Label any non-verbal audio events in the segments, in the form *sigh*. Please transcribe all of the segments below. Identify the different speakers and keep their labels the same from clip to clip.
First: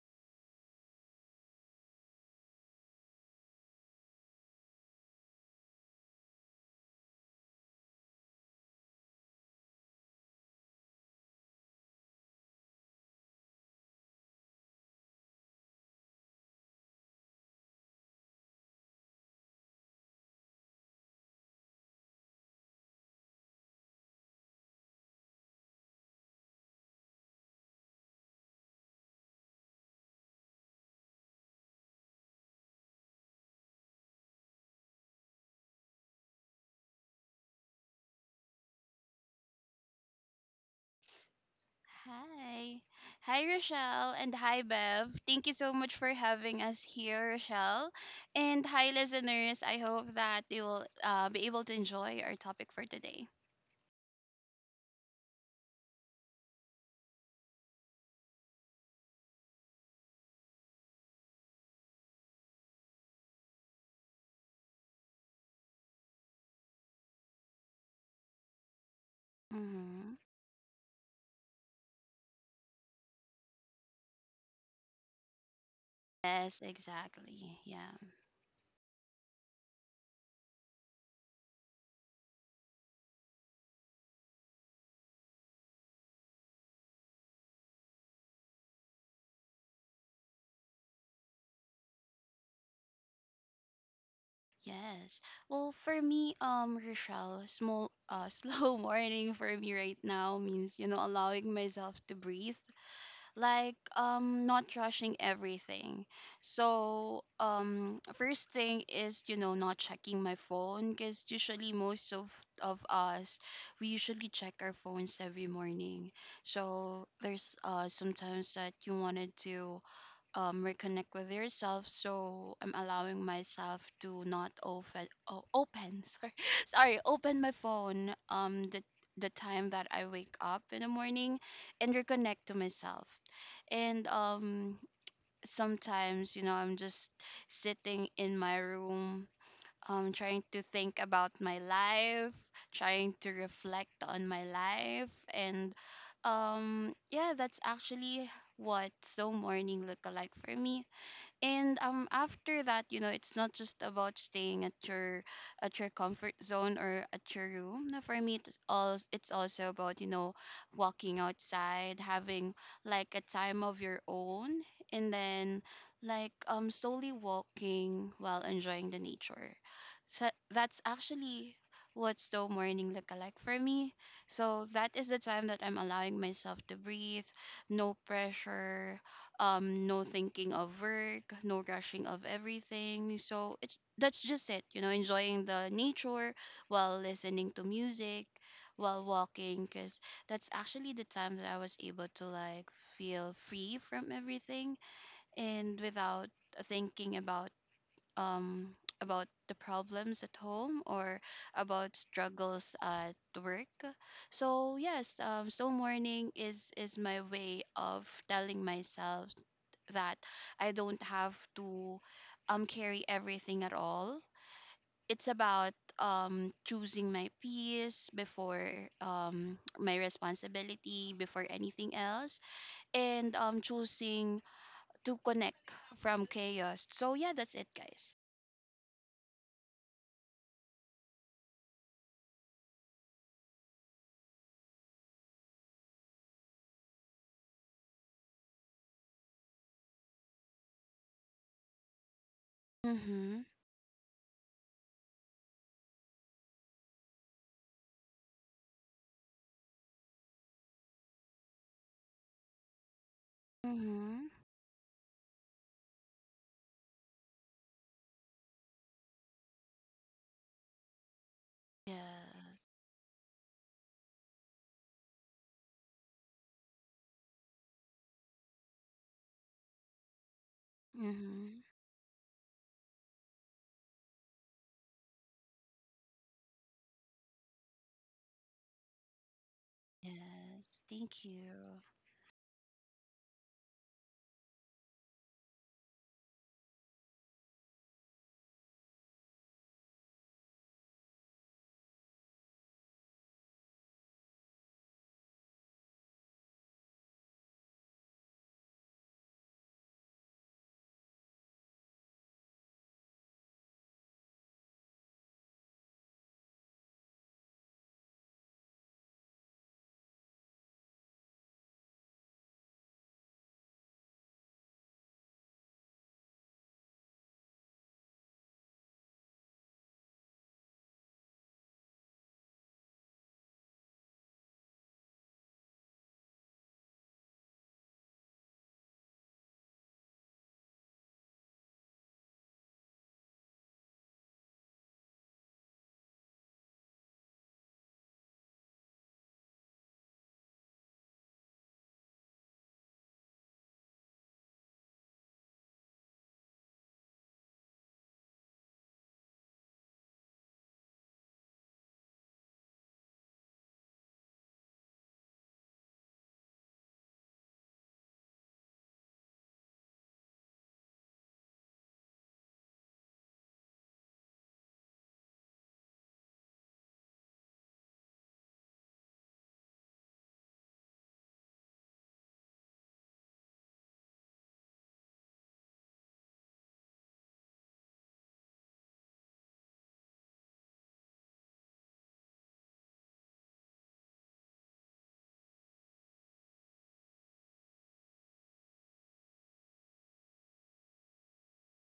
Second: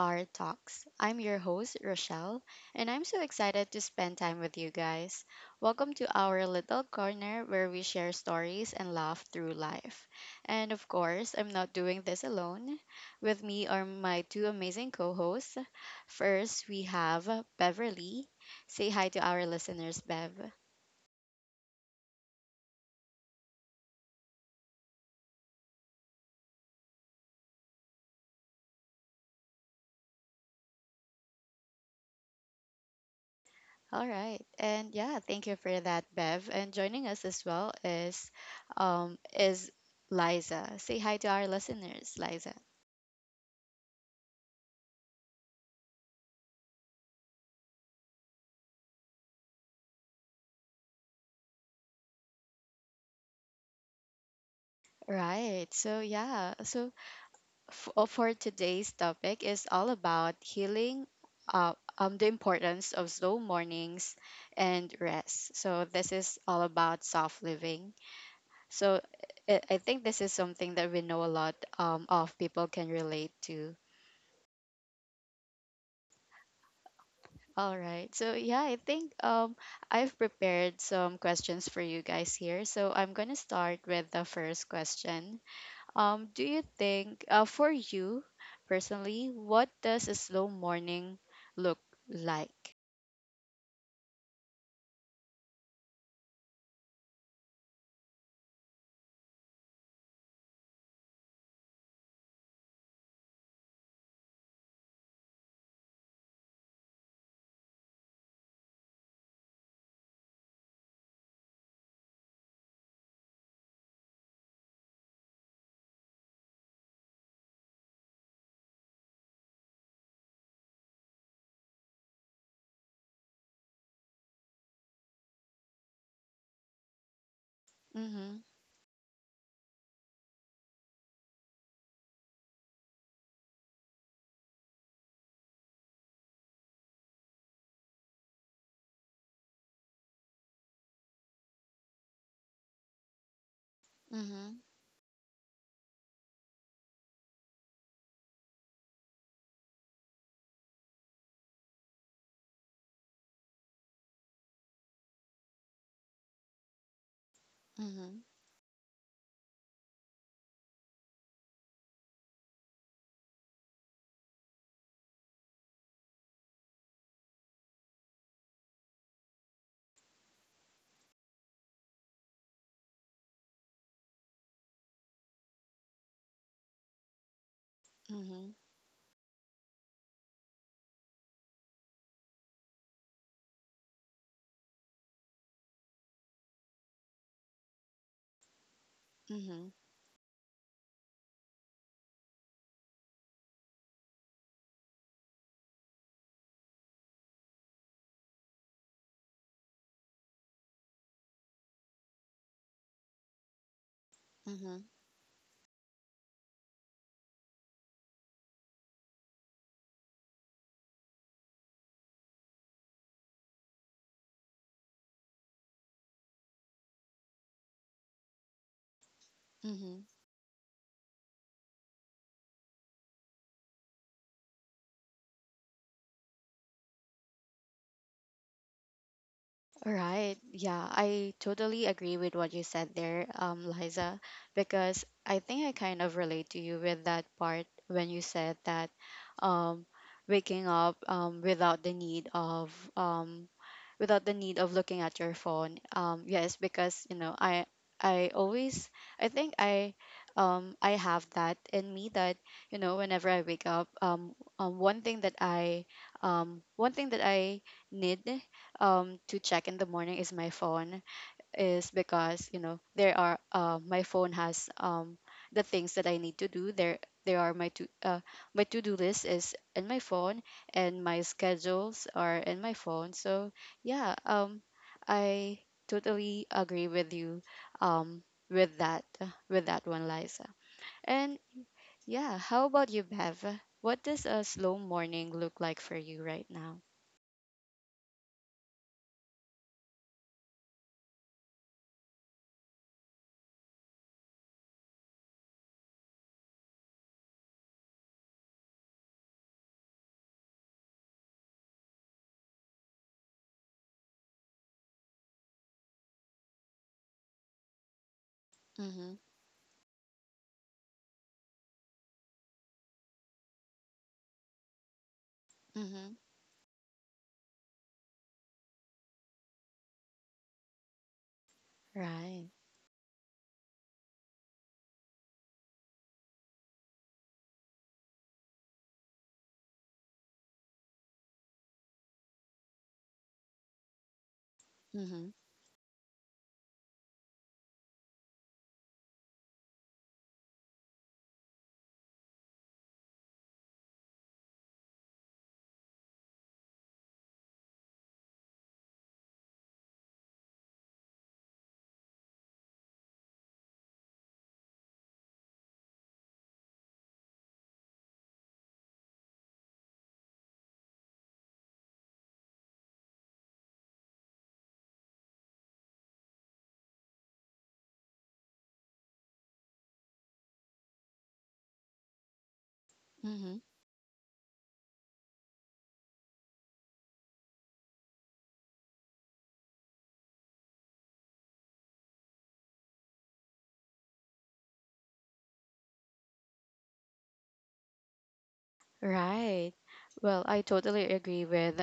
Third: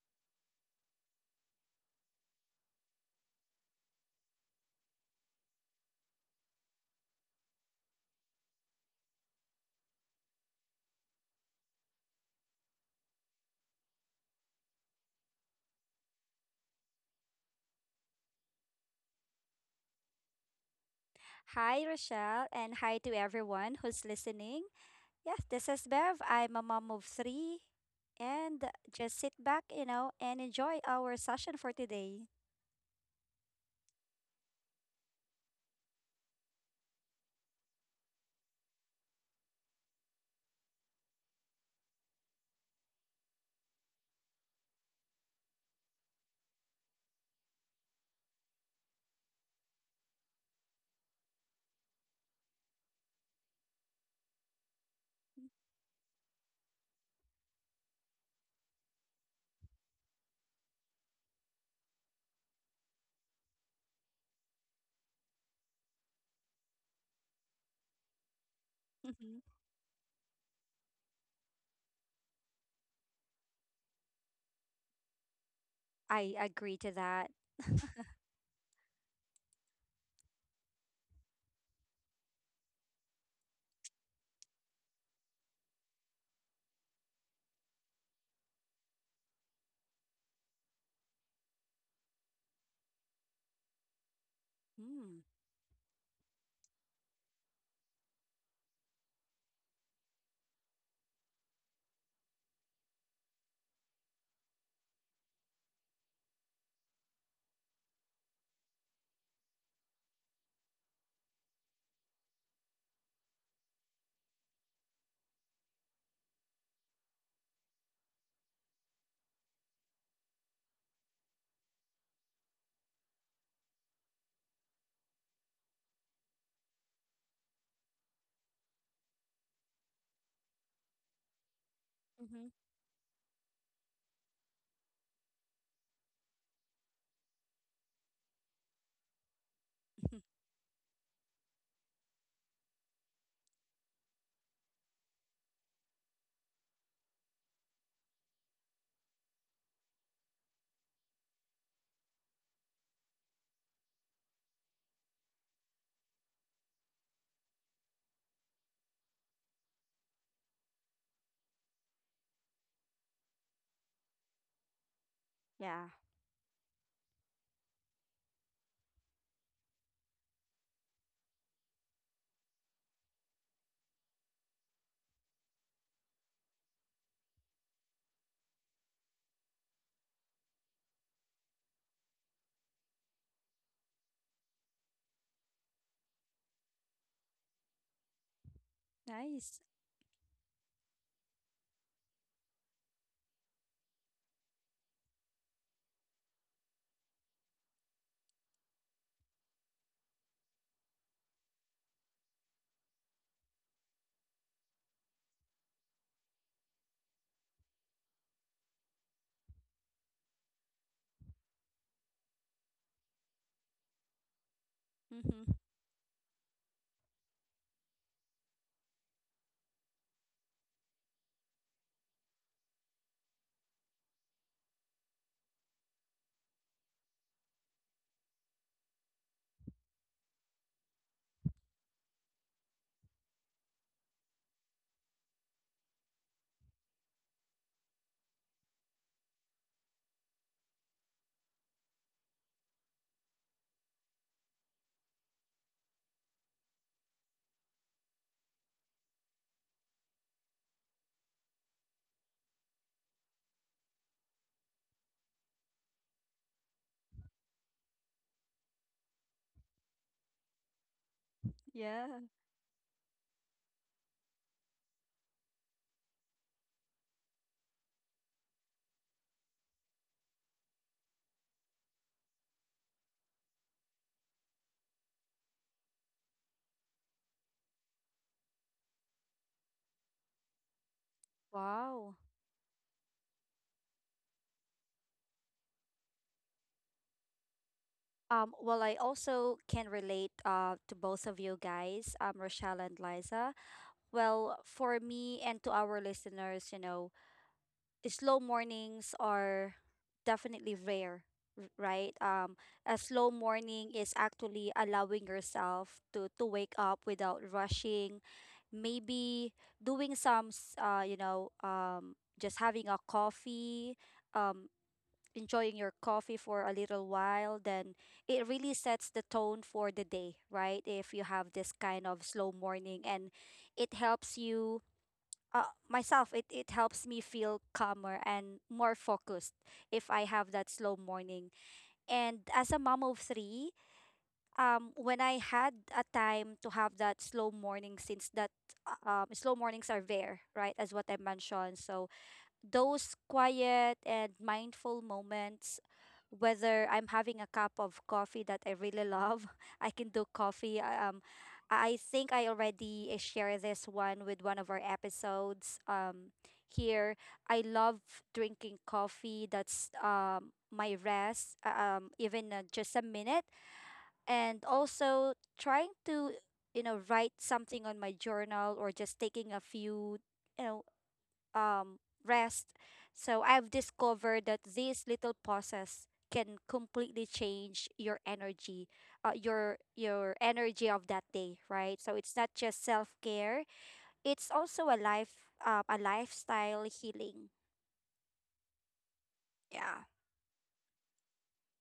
Speaker 1: our talks. I'm your host, Rochelle, and I'm so excited to spend time with you guys. Welcome to our little corner where we share stories and laugh through life. And of course, I'm not doing this alone. With me are my two amazing co hosts. First, we have Beverly. Say hi to our listeners, Bev.
Speaker 2: Hi, Rochelle, and hi to everyone who's listening. Yes, this is Bev. I'm a mom of three. And just sit back, and enjoy our session for today.
Speaker 1: All right. And yeah, thank you for that, Bev. And joining us as well is Liza. Say hi to our listeners, Liza.
Speaker 3: Hi. Hi, Rochelle, and hi, Bev. Thank you so much for having us here, Rochelle. And hi, listeners. I hope that you will be able to enjoy our topic for today.
Speaker 1: Right. So yeah, so for today's topic is all about healing, the importance of slow mornings and rest. So this is all about soft living. So
Speaker 2: Mhm.
Speaker 1: I think
Speaker 3: Mm-hmm.
Speaker 1: this is something that we know a lot of people can relate to.
Speaker 2: I
Speaker 3: Yes,
Speaker 2: agree to that.
Speaker 3: exactly.
Speaker 1: All
Speaker 3: Yeah.
Speaker 1: right. So yeah, I think I've prepared some questions for you guys here. So I'm gonna start with the first question. Do you think, for you personally, what does a slow morning look like?
Speaker 3: Yes.
Speaker 2: Mm.
Speaker 3: Well, for me, Rochelle, small, *laughs* slow morning for me right now means, you know, allowing myself to breathe like not rushing everything. So first thing is, you know, not checking my phone, because usually most of us, we usually check our phones every morning. So there's sometimes that you wanted to reconnect with yourself. So I'm allowing myself to not open, oh, open, *laughs* sorry, sorry, open my phone.
Speaker 1: Mm-hmm.
Speaker 3: The time that I wake up in the morning, and reconnect
Speaker 2: Hmm.
Speaker 3: to myself. And sometimes, you know, I'm just sitting in my room,
Speaker 2: *laughs*
Speaker 3: trying to think about my life, trying to reflect on my
Speaker 1: Mm-hmm.
Speaker 3: life, and yeah, that's actually what so morning look alike for me. And after that, you know, it's not just about staying at your comfort zone or at your room. No, for
Speaker 1: Mm-hmm.
Speaker 3: me it's also about, you know, walking outside, having like a time of your own, and then
Speaker 2: Yeah,
Speaker 3: like slowly walking while enjoying the nature. So that's actually what slow morning look like for me. So that is the time that I'm allowing myself to breathe. No
Speaker 1: Mm-hmm.
Speaker 3: pressure, no thinking of work, no rushing of everything. So it's that's just it, you know, enjoying the nature while listening to music, while
Speaker 2: nice.
Speaker 3: walking,
Speaker 1: Mm-hmm.
Speaker 3: because that's actually the time that I was able to like feel free from everything and without thinking um about the problems at home or about struggles at work. So
Speaker 1: Mm-hmm.
Speaker 3: yes, so morning is my way of telling myself that I don't have to carry everything at all. It's
Speaker 2: Mm-hmm.
Speaker 3: about choosing my peace before my
Speaker 1: Mm-hmm.
Speaker 3: responsibility before anything else, and choosing to connect from chaos. So yeah, that's it, guys.
Speaker 1: All right. Yeah, I totally agree with what you said there, Liza, because I think I kind of relate to you with that part when you said that, um, waking up,
Speaker 3: Mhm.
Speaker 1: um, without the need of looking at your phone. Yes, because you know, I always, I think I have that in me that, you know, whenever I wake up,
Speaker 3: Mhm.
Speaker 1: one thing that I one thing that I need to check in the morning is my phone, is
Speaker 2: Yeah.
Speaker 1: because
Speaker 3: Yes.
Speaker 1: you know there are, my phone has, the things that I need to do there. There are my to My to do list is in my phone and my
Speaker 3: Mhm.
Speaker 1: schedules are in my phone, so yeah, I totally agree with you, um with that with that one, Liza.
Speaker 3: Yes. Thank
Speaker 1: And
Speaker 3: you.
Speaker 2: Wow.
Speaker 1: yeah, how about you, Bev? What does a slow morning look like for you right now?
Speaker 2: Well, I also can relate to both of you guys, Rochelle and Liza. Well, for me and to our listeners, slow mornings are definitely rare, right? A slow morning is actually allowing yourself to wake up without rushing,
Speaker 1: Mm-hmm.
Speaker 2: maybe doing some, s- you know, just having a coffee, um, enjoying your
Speaker 1: Mm-hmm.
Speaker 2: coffee for a little while, then it really sets the tone for the day, right? If you have this kind of
Speaker 1: Right.
Speaker 2: slow morning and it helps you it helps me feel calmer and more focused if I have that slow morning. And as a mom of three, when
Speaker 1: Mm-hmm.
Speaker 2: I had a time to have that slow morning, since that slow mornings are rare, right? As what I mentioned. So those quiet and mindful moments, whether I'm having a cup of coffee that I really love, *laughs* I can do coffee. I think I already share this one with one of our episodes. Here, I love drinking coffee. That's my rest. Even just a minute, and also trying to write something on my journal or just taking a few you know um, rest. So
Speaker 1: Mm-hmm.
Speaker 2: I've discovered that these little pauses can completely change your energy, your energy of that day, right? So it's not just self care; it's also a lifestyle healing.
Speaker 1: Right.
Speaker 2: Yeah.
Speaker 1: Well, I totally agree with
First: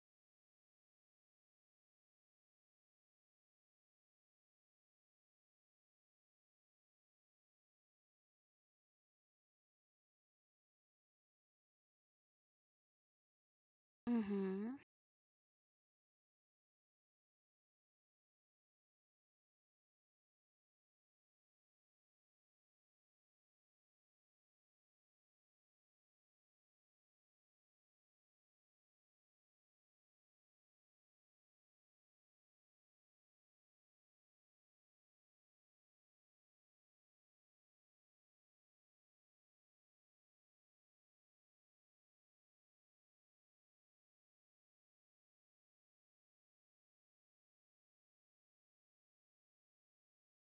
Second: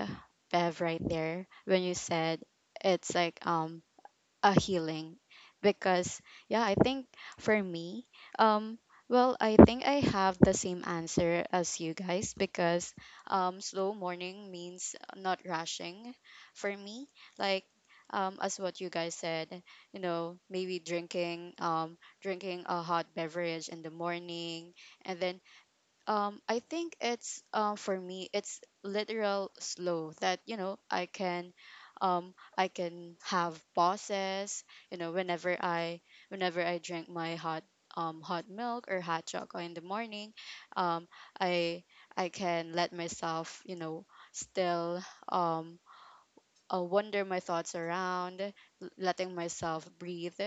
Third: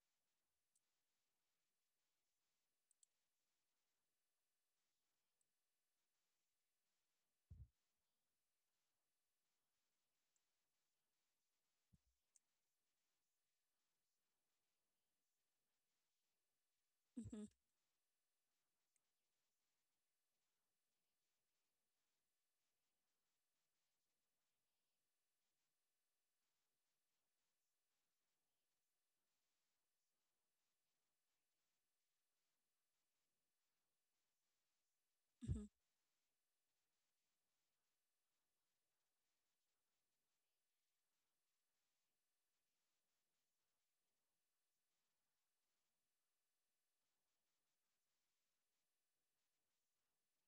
Speaker 1: Bev right there when you said it's like a healing, because yeah, I think for me, um I think I have the same answer as you guys, because slow morning
Speaker 3: Mhm.
Speaker 1: means not rushing for me,
Speaker 2: Hmm.
Speaker 1: like, as what you guys said, you know, maybe drinking a hot beverage in the morning, and then, I think it's, for me it's literal slow that, you know, I can have pauses, you know, whenever I drink my hot milk or hot chocolate in the morning. um i I can let myself, you know, still, um wander my thoughts around, letting myself breathe,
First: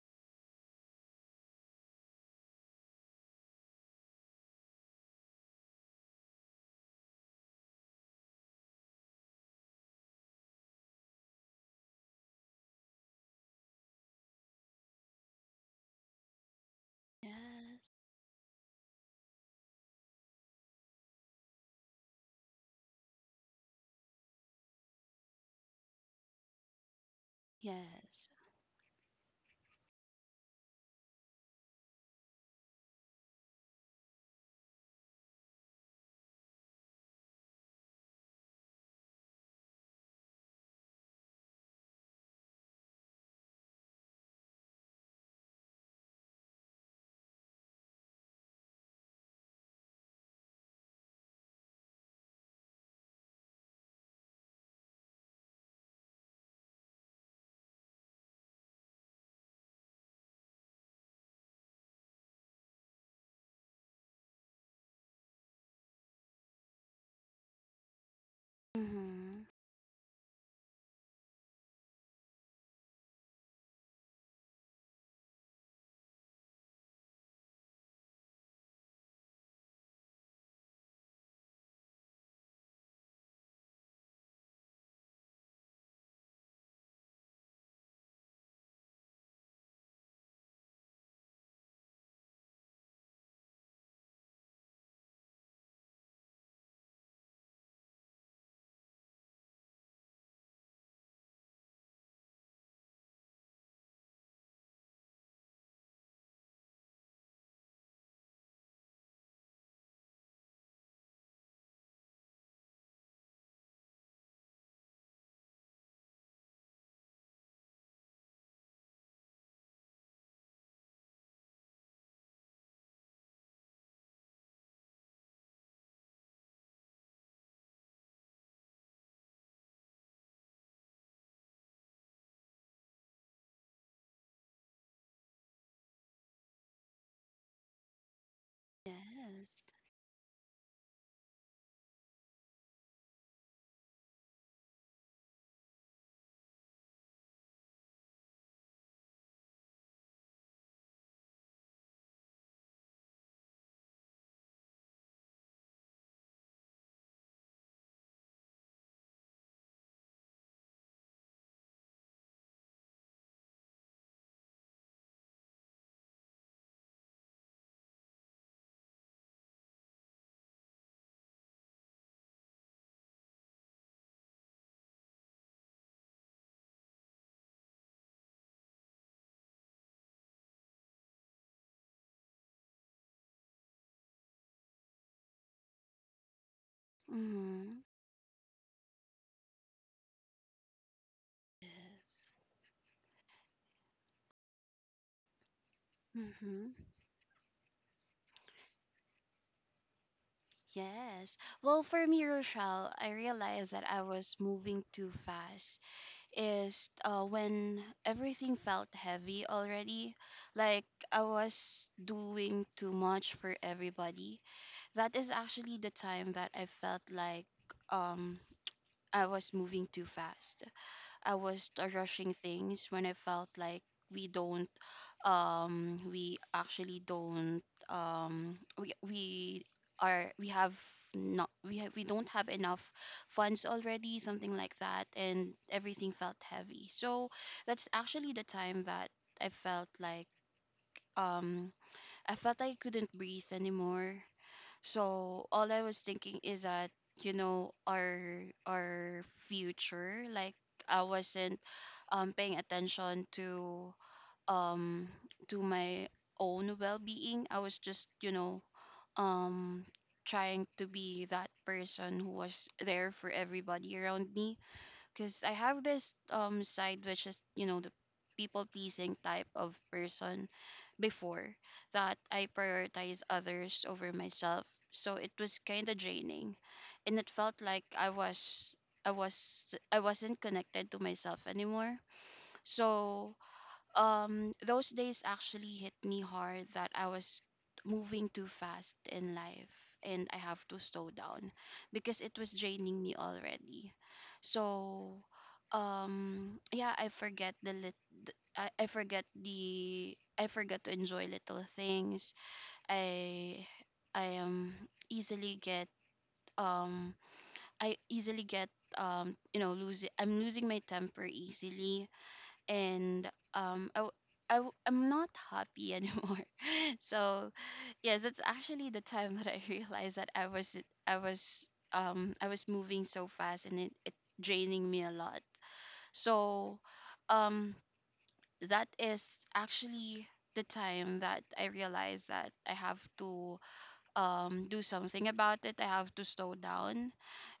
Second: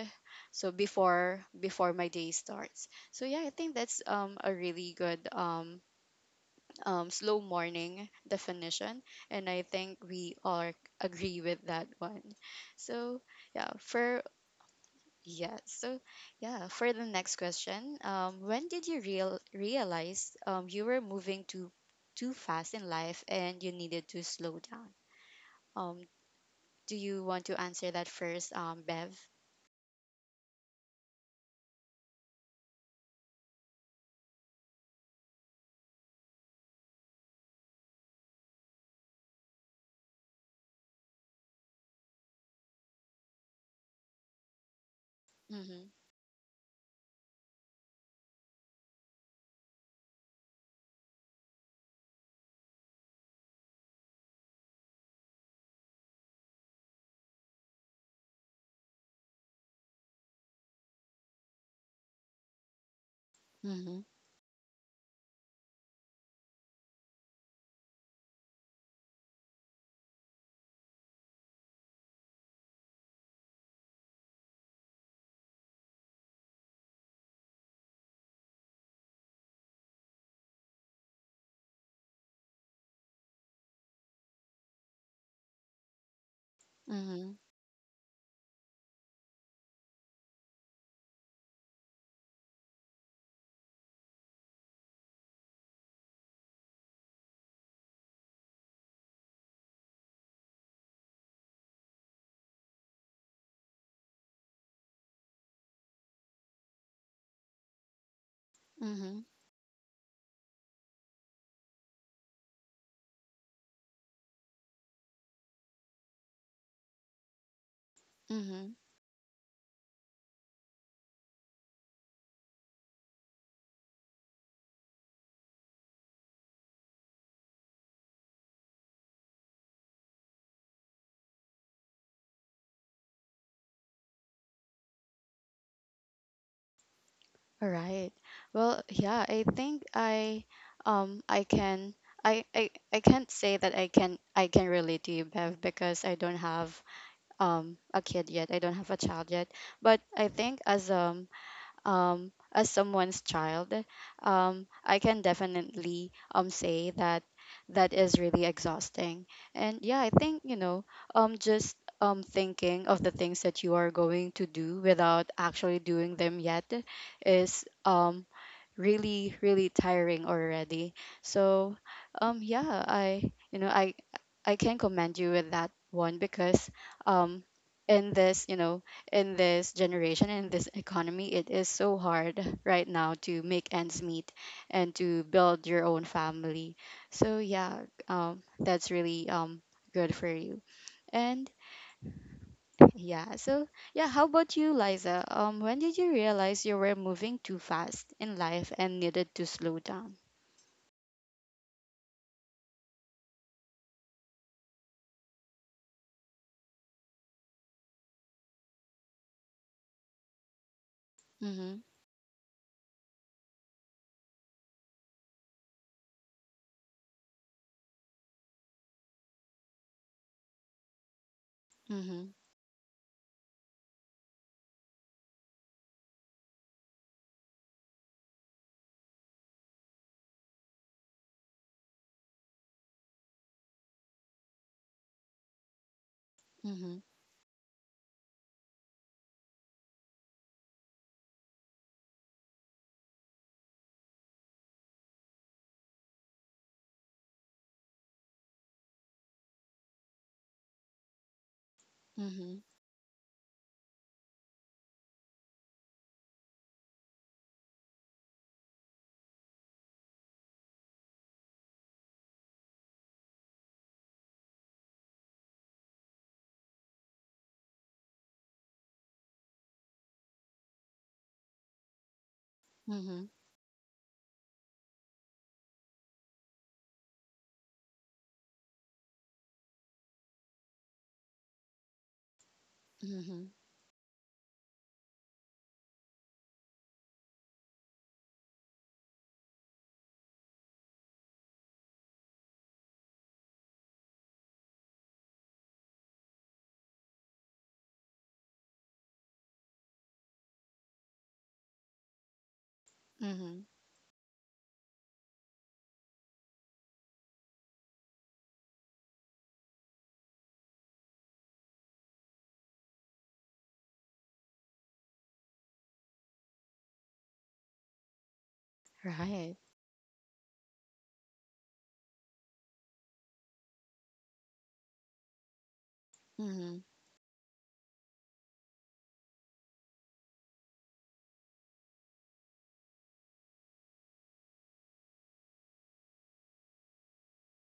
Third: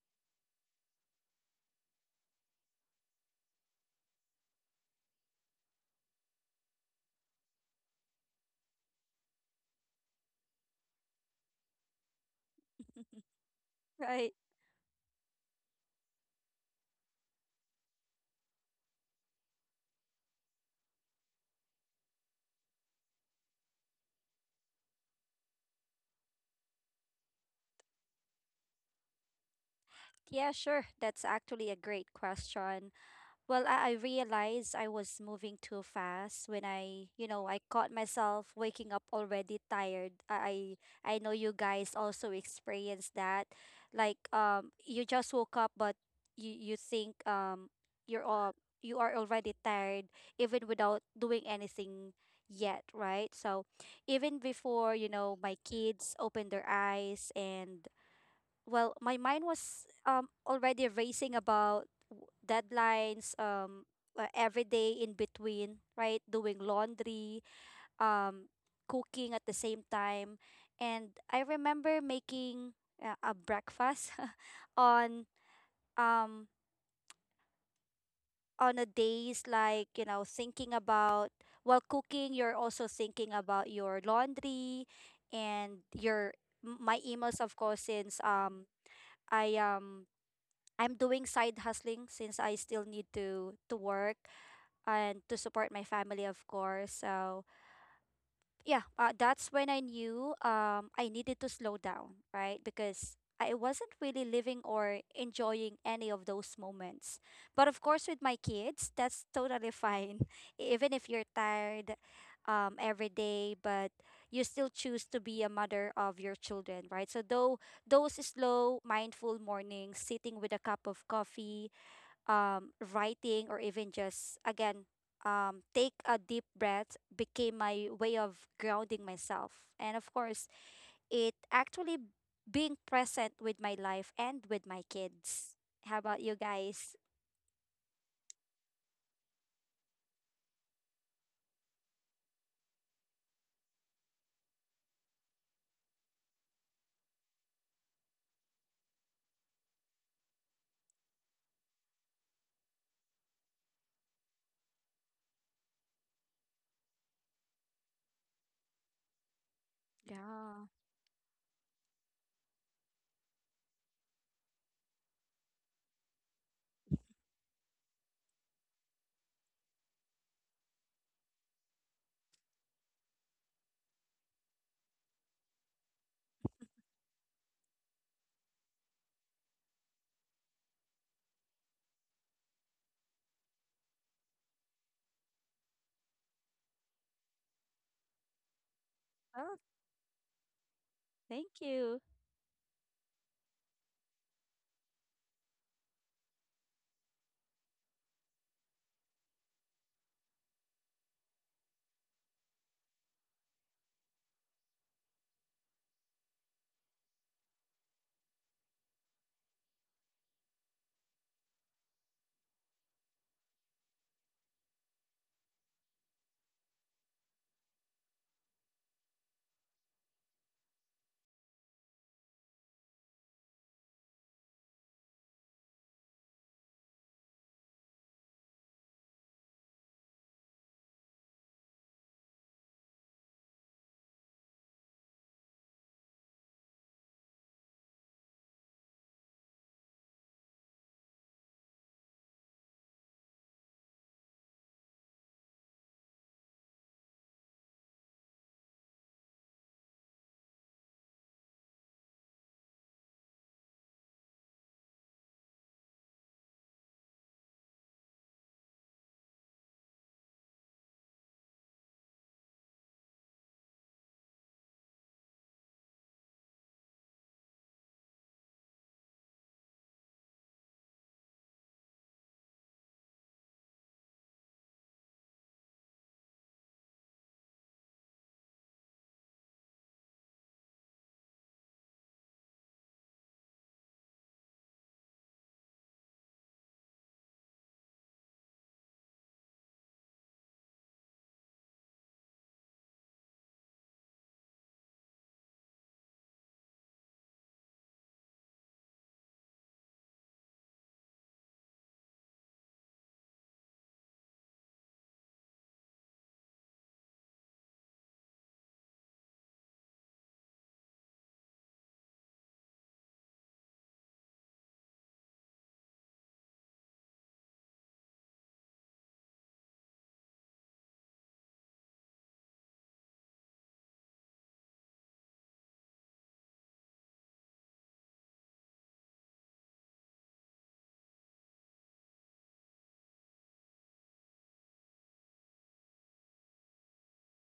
Speaker 1: so before my day starts. So yeah, I think that's a really good, slow morning definition, and I think we all agree with that one. So yeah,
Speaker 2: *laughs* Right.
Speaker 1: yeah, so yeah, for the next
Speaker 3: Yes.
Speaker 1: question, when did you realize, you were moving too fast in life and you needed to slow down? Um, do you want to answer that
Speaker 3: Yes.
Speaker 1: first, Bev?
Speaker 2: Yeah, sure. That's actually a great question. Well, I realized I was moving too fast when I caught myself waking up already tired. I know you guys also experience that. Like you just woke up
Speaker 1: Mm-hmm.
Speaker 2: but you think you're all you are already tired even without doing anything yet, right? So even before, my kids opened their eyes, and well, my mind was already racing about deadlines,
Speaker 1: Mm-hmm.
Speaker 2: every day in between, right? Doing laundry, um, cooking
Speaker 3: Mhm.
Speaker 2: at the same time, and I remember making a breakfast *laughs* on um on a days, like thinking about while cooking, you're also thinking about your laundry and my
Speaker 1: Mm-hmm.
Speaker 2: emails, of course, since I um I'm doing side hustling since I still need to work and to support my family, of course. So yeah, that's when I knew I needed to slow down, right? Because I wasn't really living or enjoying any of those moments. But of course, with my kids,
Speaker 1: Mm-hmm.
Speaker 2: that's totally fine. *laughs* Even if you're tired every day, but you still choose to be a mother of your children, right? So though those
Speaker 1: Mm-hmm.
Speaker 2: slow, mindful mornings, sitting with a cup of coffee, writing or even just again take a deep breath, became my way of grounding myself, and of course it actually being present with my life and with my kids. How about you guys?
Speaker 1: All right. Well, yeah, I
Speaker 3: Yes.
Speaker 1: think um I can I can't say that I can relate to you, Bev, because I don't have a kid yet. I don't have a child yet. But I think, as someone's child, I can definitely, say that that is really exhausting. And yeah, I think, you
Speaker 2: Yeah.
Speaker 1: know, just thinking of the things that you are going to do without actually doing them yet is, really, really tiring already. So yeah, I you know, I can commend you with that one, because um in this, you know, in this generation, in this economy, it is so hard right now to make ends meet and to build your own family. So yeah,
Speaker 3: Mhm.
Speaker 1: that's really,
Speaker 2: Oh,
Speaker 1: good for you. And
Speaker 2: thank you.
Speaker 3: Yes.
Speaker 1: yeah. So, yeah, how about you, Liza? When did you realize
Speaker 3: Mm-hmm.
Speaker 1: you were moving too fast in life and needed to slow down?
Speaker 3: Yes. Well, for me, Rochelle, I realized that I was moving too fast. Is when everything felt heavy already, like I
Speaker 1: Mm-hmm.
Speaker 3: was doing too much for everybody. That is actually the time that I felt like um I was moving too fast. I was
Speaker 1: Mm-hmm.
Speaker 3: rushing things when I felt like we don't we actually don't we are we have not we have we don't have enough funds already, something like that, and everything felt heavy.
Speaker 1: Mm-hmm.
Speaker 3: So that's actually the time that I felt like um I felt like I couldn't breathe anymore. So all I was thinking is that, you know, our future, like I wasn't paying
Speaker 1: Mm-hmm.
Speaker 3: attention to um do my own well-being. I was just, you know, um trying to be that person who was there for everybody around me, because I have this side which is, you know, the people pleasing type of person before, that I prioritize
Speaker 1: Mm-hmm.
Speaker 3: others over myself. So it was kind of draining, and it felt like I wasn't connected to myself anymore. So
Speaker 1: Mm-hmm.
Speaker 3: those days actually hit me hard, that I was moving too fast in life and I have to slow down because it was draining me already. So yeah, I forget the lit I forget the I forget to enjoy little things.
Speaker 1: Mm-hmm.
Speaker 3: I I easily get um I easily get you know losing I'm losing my temper easily. And I'm not happy anymore. *laughs* So yes, it's actually the time that
Speaker 1: Right.
Speaker 3: I *laughs* realized that I was I was I was moving so fast and it draining me a lot.
Speaker 1: Mm-hmm.
Speaker 3: So um that is actually the time that I realized that I have to do something about it. I have to slow down.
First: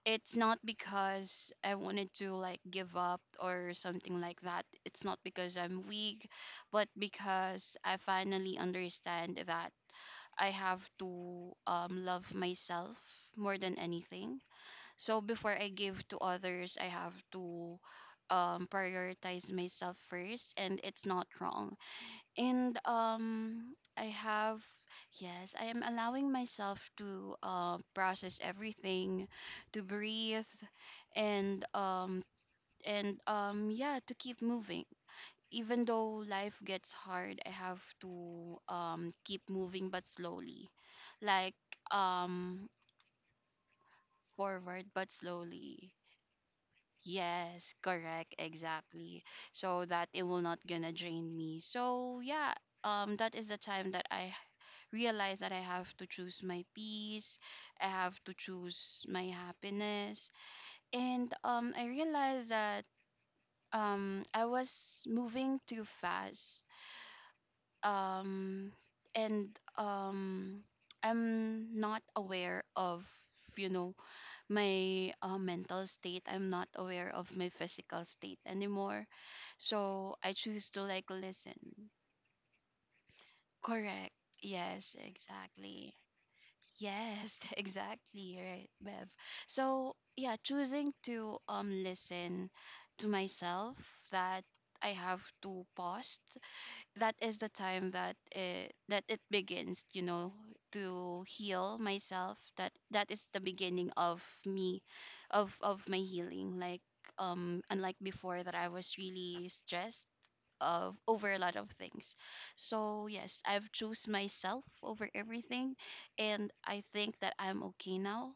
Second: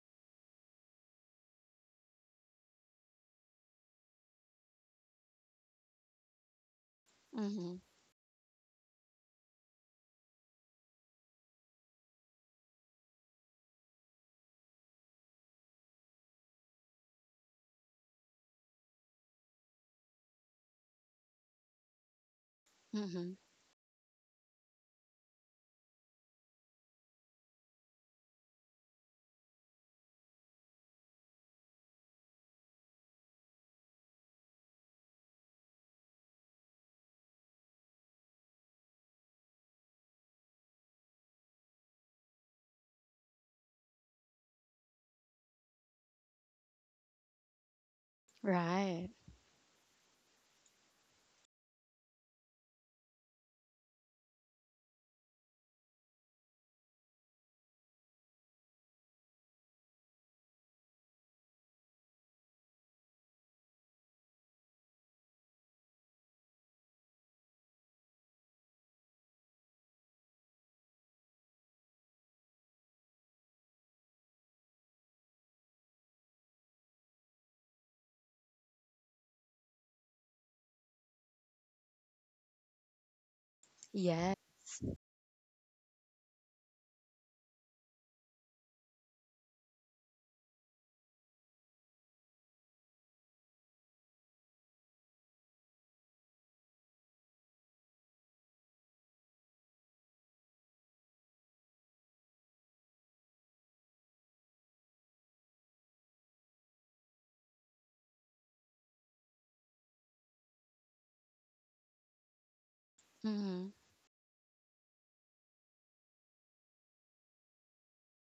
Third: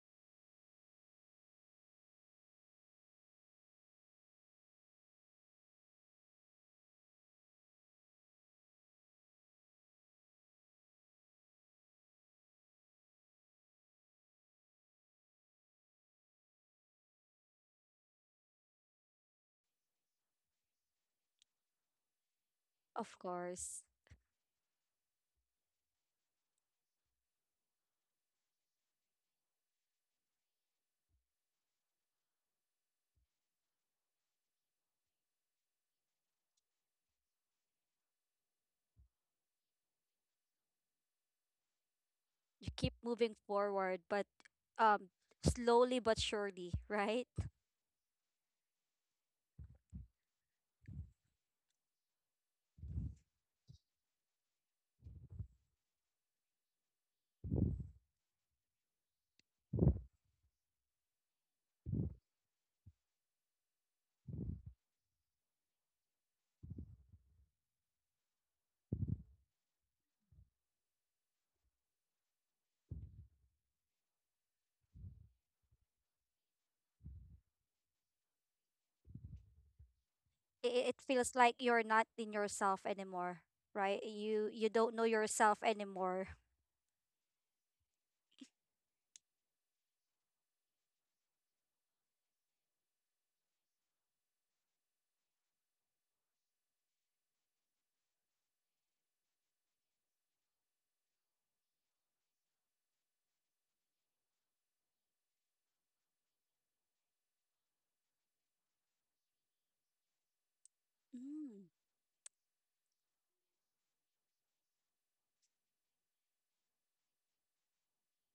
Speaker 3: It's not because I wanted to like give up or something like that. It's not because I'm weak, but because
Speaker 1: Mm-hmm.
Speaker 3: I finally understand that I have to love myself more than anything. So before I give to others, I have to prioritize myself first, and it's not wrong. And
Speaker 2: Of
Speaker 1: Mm-hmm.
Speaker 2: course.
Speaker 3: I have yes, I am allowing myself to process everything, to breathe, and um and yeah, to keep moving. Even though life gets hard, I have to keep moving but slowly, like um
Speaker 2: You keep moving forward, but
Speaker 3: forward
Speaker 2: um
Speaker 3: but slowly.
Speaker 2: slowly but surely, *laughs* right?
Speaker 3: Yes, correct,
Speaker 1: Right.
Speaker 3: exactly. So that it will not gonna drain me. So yeah, that is the time that I realize that I have to choose my peace, I have to choose my happiness. And I realized that I was moving too fast. Um, and um, I'm not aware of, you know, my mental state, I'm not aware of my physical state anymore. So I choose to
Speaker 2: It
Speaker 3: like
Speaker 2: feels like you're
Speaker 3: listen.
Speaker 2: not in yourself anymore, right?
Speaker 3: Correct,
Speaker 1: Yeah.
Speaker 2: You don't
Speaker 3: yes,
Speaker 2: know yourself
Speaker 3: exactly.
Speaker 2: anymore.
Speaker 3: Yes, *laughs* exactly, right, Bev. So yeah, choosing to listen to myself, that I have to pause, that is the time that it begins, you know, to heal myself, that that is the beginning of me, of my healing, like unlike before, that I was really stressed of over a lot
Speaker 2: Mm.
Speaker 3: of things. So yes, I've
Speaker 1: Mm-hmm.
Speaker 3: choose myself over everything, and I think that I'm okay now,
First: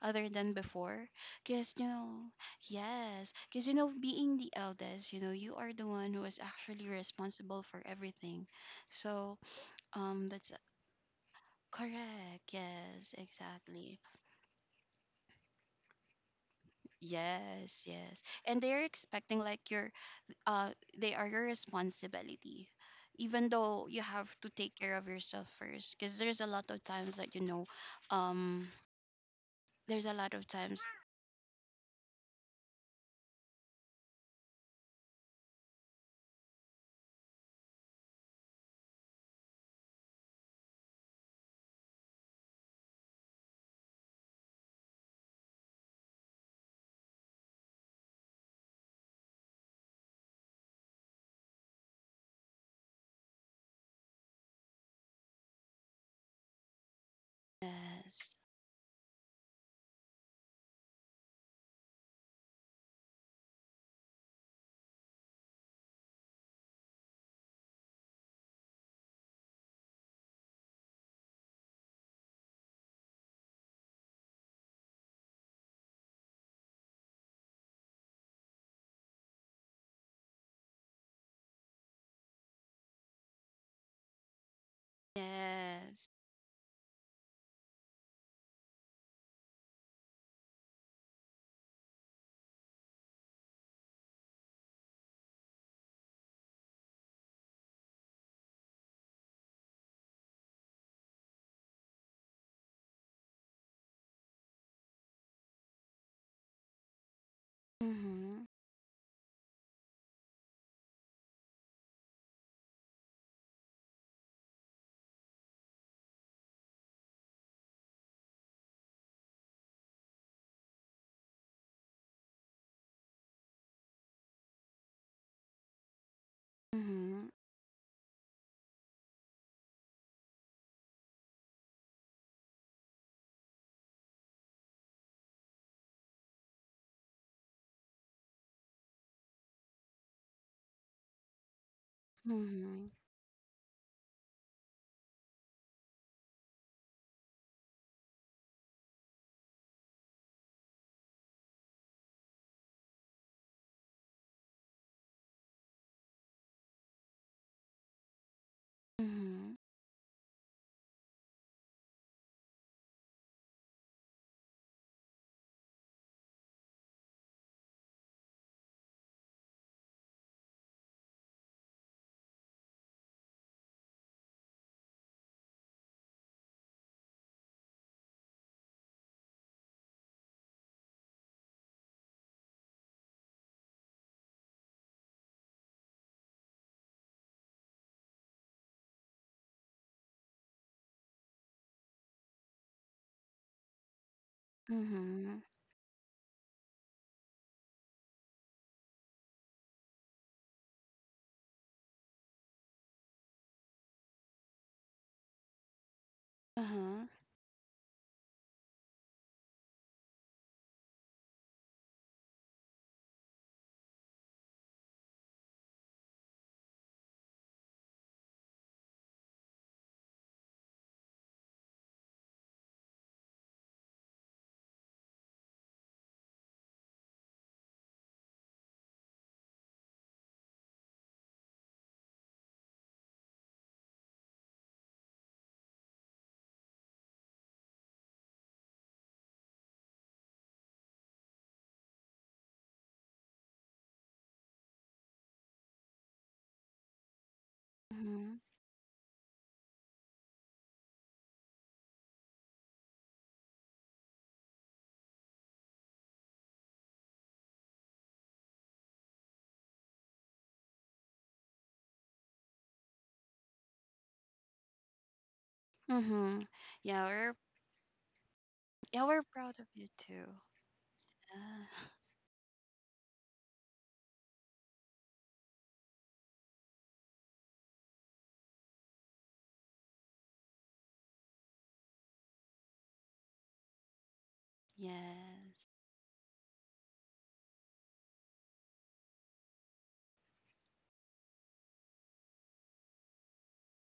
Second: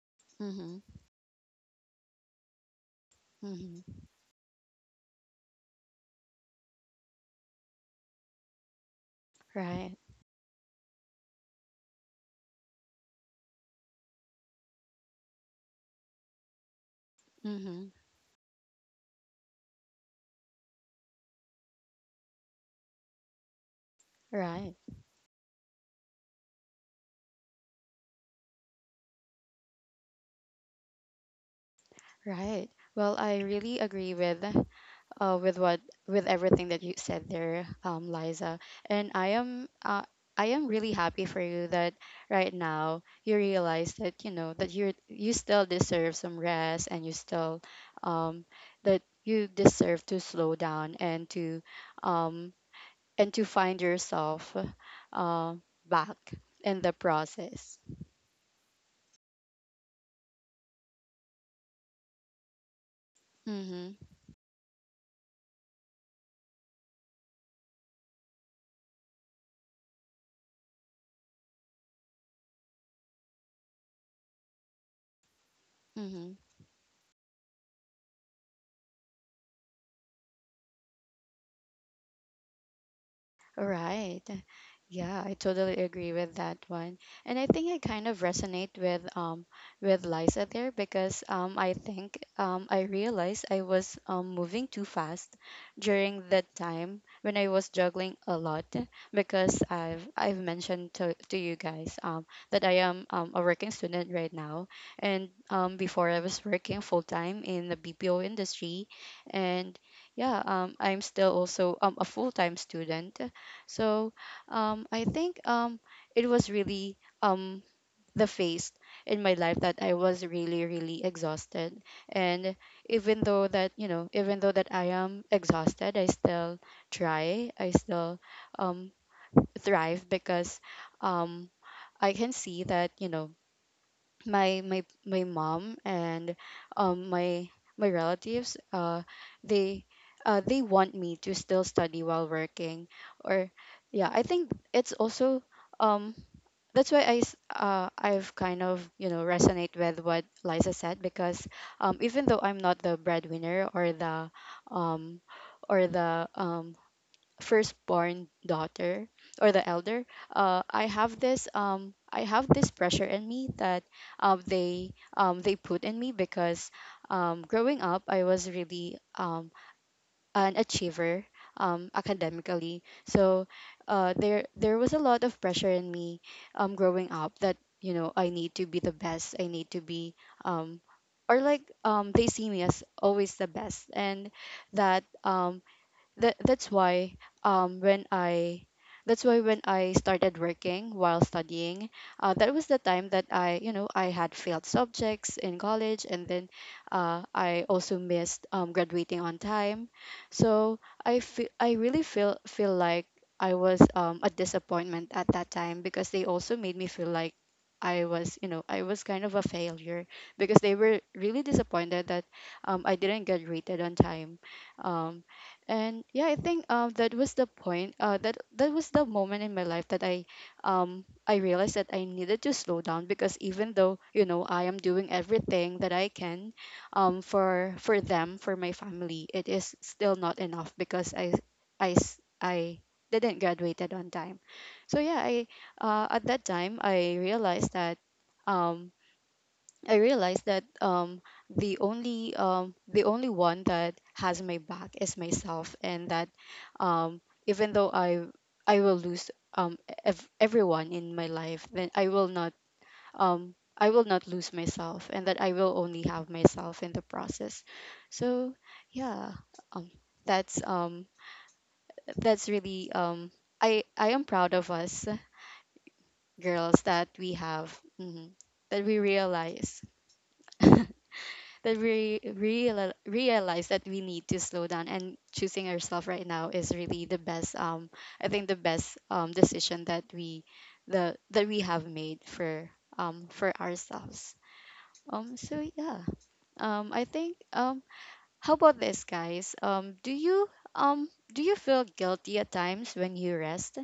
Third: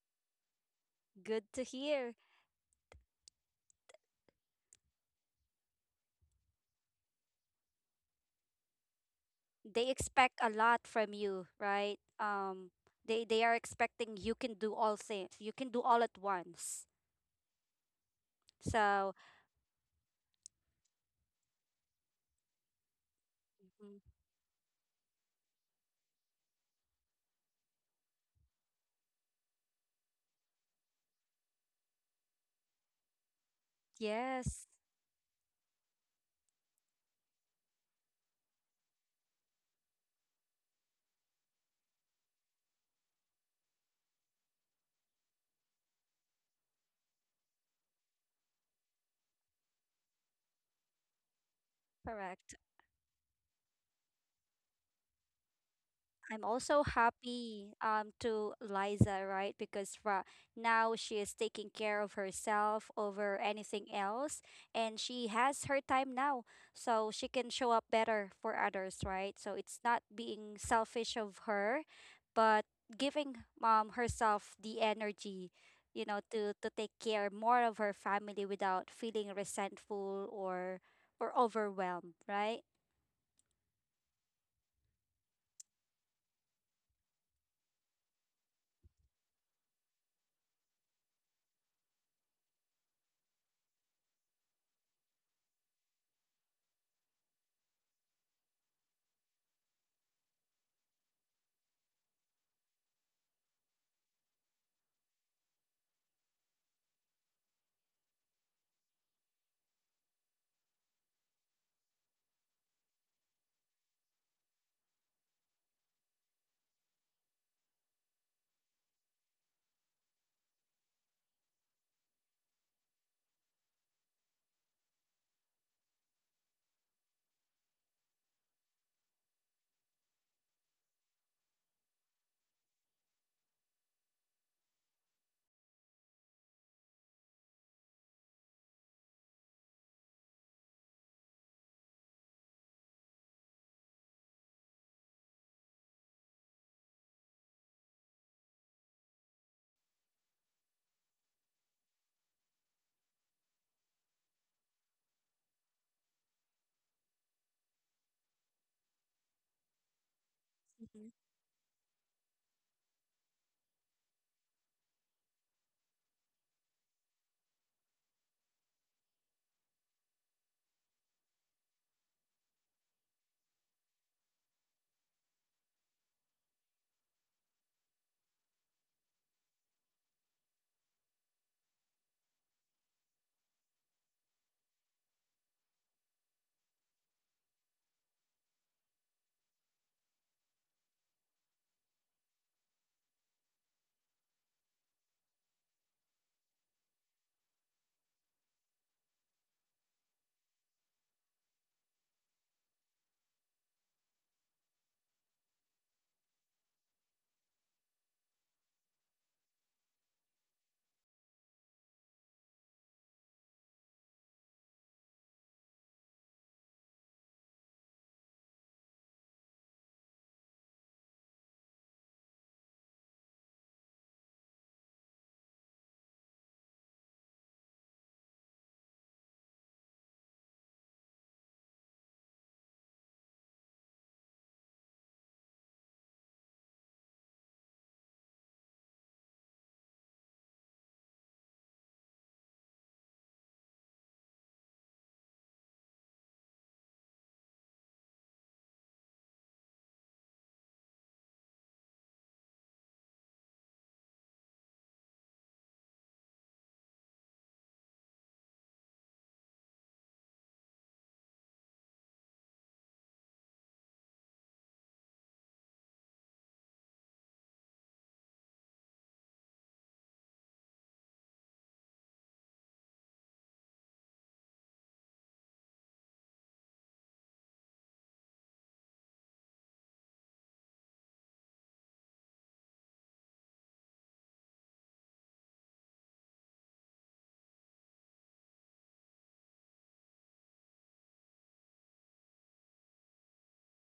Speaker 3: other than
Speaker 1: Mm-hmm.
Speaker 3: before.
Speaker 2: Good to
Speaker 3: Because you
Speaker 2: hear.
Speaker 3: know, yes, because you
Speaker 1: Mm-hmm.
Speaker 3: know, being the eldest, you know, you are the one who is actually responsible for everything. So
Speaker 2: They
Speaker 1: Right.
Speaker 2: expect a
Speaker 3: that's
Speaker 2: lot from you, right?
Speaker 3: correct,
Speaker 2: Um,
Speaker 3: yes,
Speaker 2: they they are
Speaker 3: exactly.
Speaker 2: expecting you can do all things. You can do all at once.
Speaker 3: Yes,
Speaker 1: Mm-hmm.
Speaker 3: yes, and they're
Speaker 2: So,
Speaker 3: expecting like your uh they are your responsibility, even though
Speaker 2: mhm,
Speaker 3: you have to take
Speaker 1: Right.
Speaker 3: care of yourself first, because there's a lot of times that, you know, um there's a lot of times.
Speaker 1: Right. Well, I really agree with,
Speaker 2: yes,
Speaker 1: with what with everything that you said there, Liza. And I am really happy for you that right now you realize, that you know, that you still deserve some rest, and you still, um, that you deserve to slow down, um,
Speaker 2: correct.
Speaker 1: and to find yourself, uh, back
Speaker 2: I'm
Speaker 1: in
Speaker 2: also
Speaker 1: the
Speaker 2: happy
Speaker 1: process.
Speaker 3: Yes,
Speaker 2: to Liza, right? Because now she is taking care of herself over anything
Speaker 1: Mm-hmm.
Speaker 2: else, and she has her time now. So she can show up better for others, right? So it's not being selfish of her, but giving herself the energy,
Speaker 1: Mm-hmm.
Speaker 2: to take care more of her family without feeling resentful or overwhelmed, right?
Speaker 1: Right. Yeah, I totally
Speaker 3: yes.
Speaker 1: agree with that one. And I think I kind of resonate with, with Liza there, because I think, I realized I was, moving too fast during that time when I was juggling a lot, because I've mentioned to you guys, that I am, a working student right now, and before I was working full time in the BPO
Speaker 3: Mm-hmm.
Speaker 1: industry, and yeah, I'm still also, a full time student, so, I think, it was really, um, the phase in my life that I was really, really exhausted. And even though that, you know, even though that I am exhausted, I still
Speaker 3: Mm-hmm.
Speaker 1: try, I still um, thrive, because um, I can see that, you know, my mom and um my my relatives, they they want me to still study while working.
Speaker 3: Mhm.
Speaker 1: Or yeah, I think it's also, um that's why I've kind of, you know, resonate with what Liza said, because even though I'm not the breadwinner or the, um or the um firstborn daughter or
Speaker 3: Mhm.
Speaker 1: the elder, I
Speaker 2: Mhm.
Speaker 1: have this, pressure in me that, um, they they put in me, because, growing up I was really, an achiever, academically. So, there was a lot of pressure in me, growing up, that, you know, I need to be the best. I need to be um, or like They see me as always the best, and that, that's why, when I that's why when I started working while studying, that was the time that, I you know I had failed subjects
Speaker 3: Mhm.
Speaker 1: in college, and then, I also missed, graduating on time. So I really feel like I was, a disappointment at that time, because they also made me
Speaker 3: Uh-huh.
Speaker 1: feel like I was kind of a failure, because they were really disappointed that, I didn't get rated on time, um, and yeah, I think that was the point. That was the moment in my life that I realized that I needed to slow down, because even though, you know, I am doing everything that I can, for them, for my family, it is still not enough, because I didn't graduated on time. So yeah, I at that time I realized that, um I realized that um, the only one that has my back is myself, and that, um, even though
Speaker 3: Mhm.
Speaker 1: I will lose, everyone in my life, then I will not lose myself, and that I will only have myself in the process. So yeah, um, that's um, that's really, I am proud of us
Speaker 3: Mhm.
Speaker 1: girls
Speaker 3: Yeah,
Speaker 1: that
Speaker 3: we're
Speaker 1: we have, mhm, that
Speaker 3: yeah,
Speaker 1: we
Speaker 3: we're proud of you
Speaker 1: realize.
Speaker 3: too.
Speaker 1: *laughs*
Speaker 3: Uh, *laughs*
Speaker 1: But we realize that we need to slow down, and choosing ourselves right now is really the best, I think the best, decision that we the that we have made for, for ourselves. Um so
Speaker 3: yes.
Speaker 1: yeah, I think, how about this, guys? Do you feel guilty at times when you rest?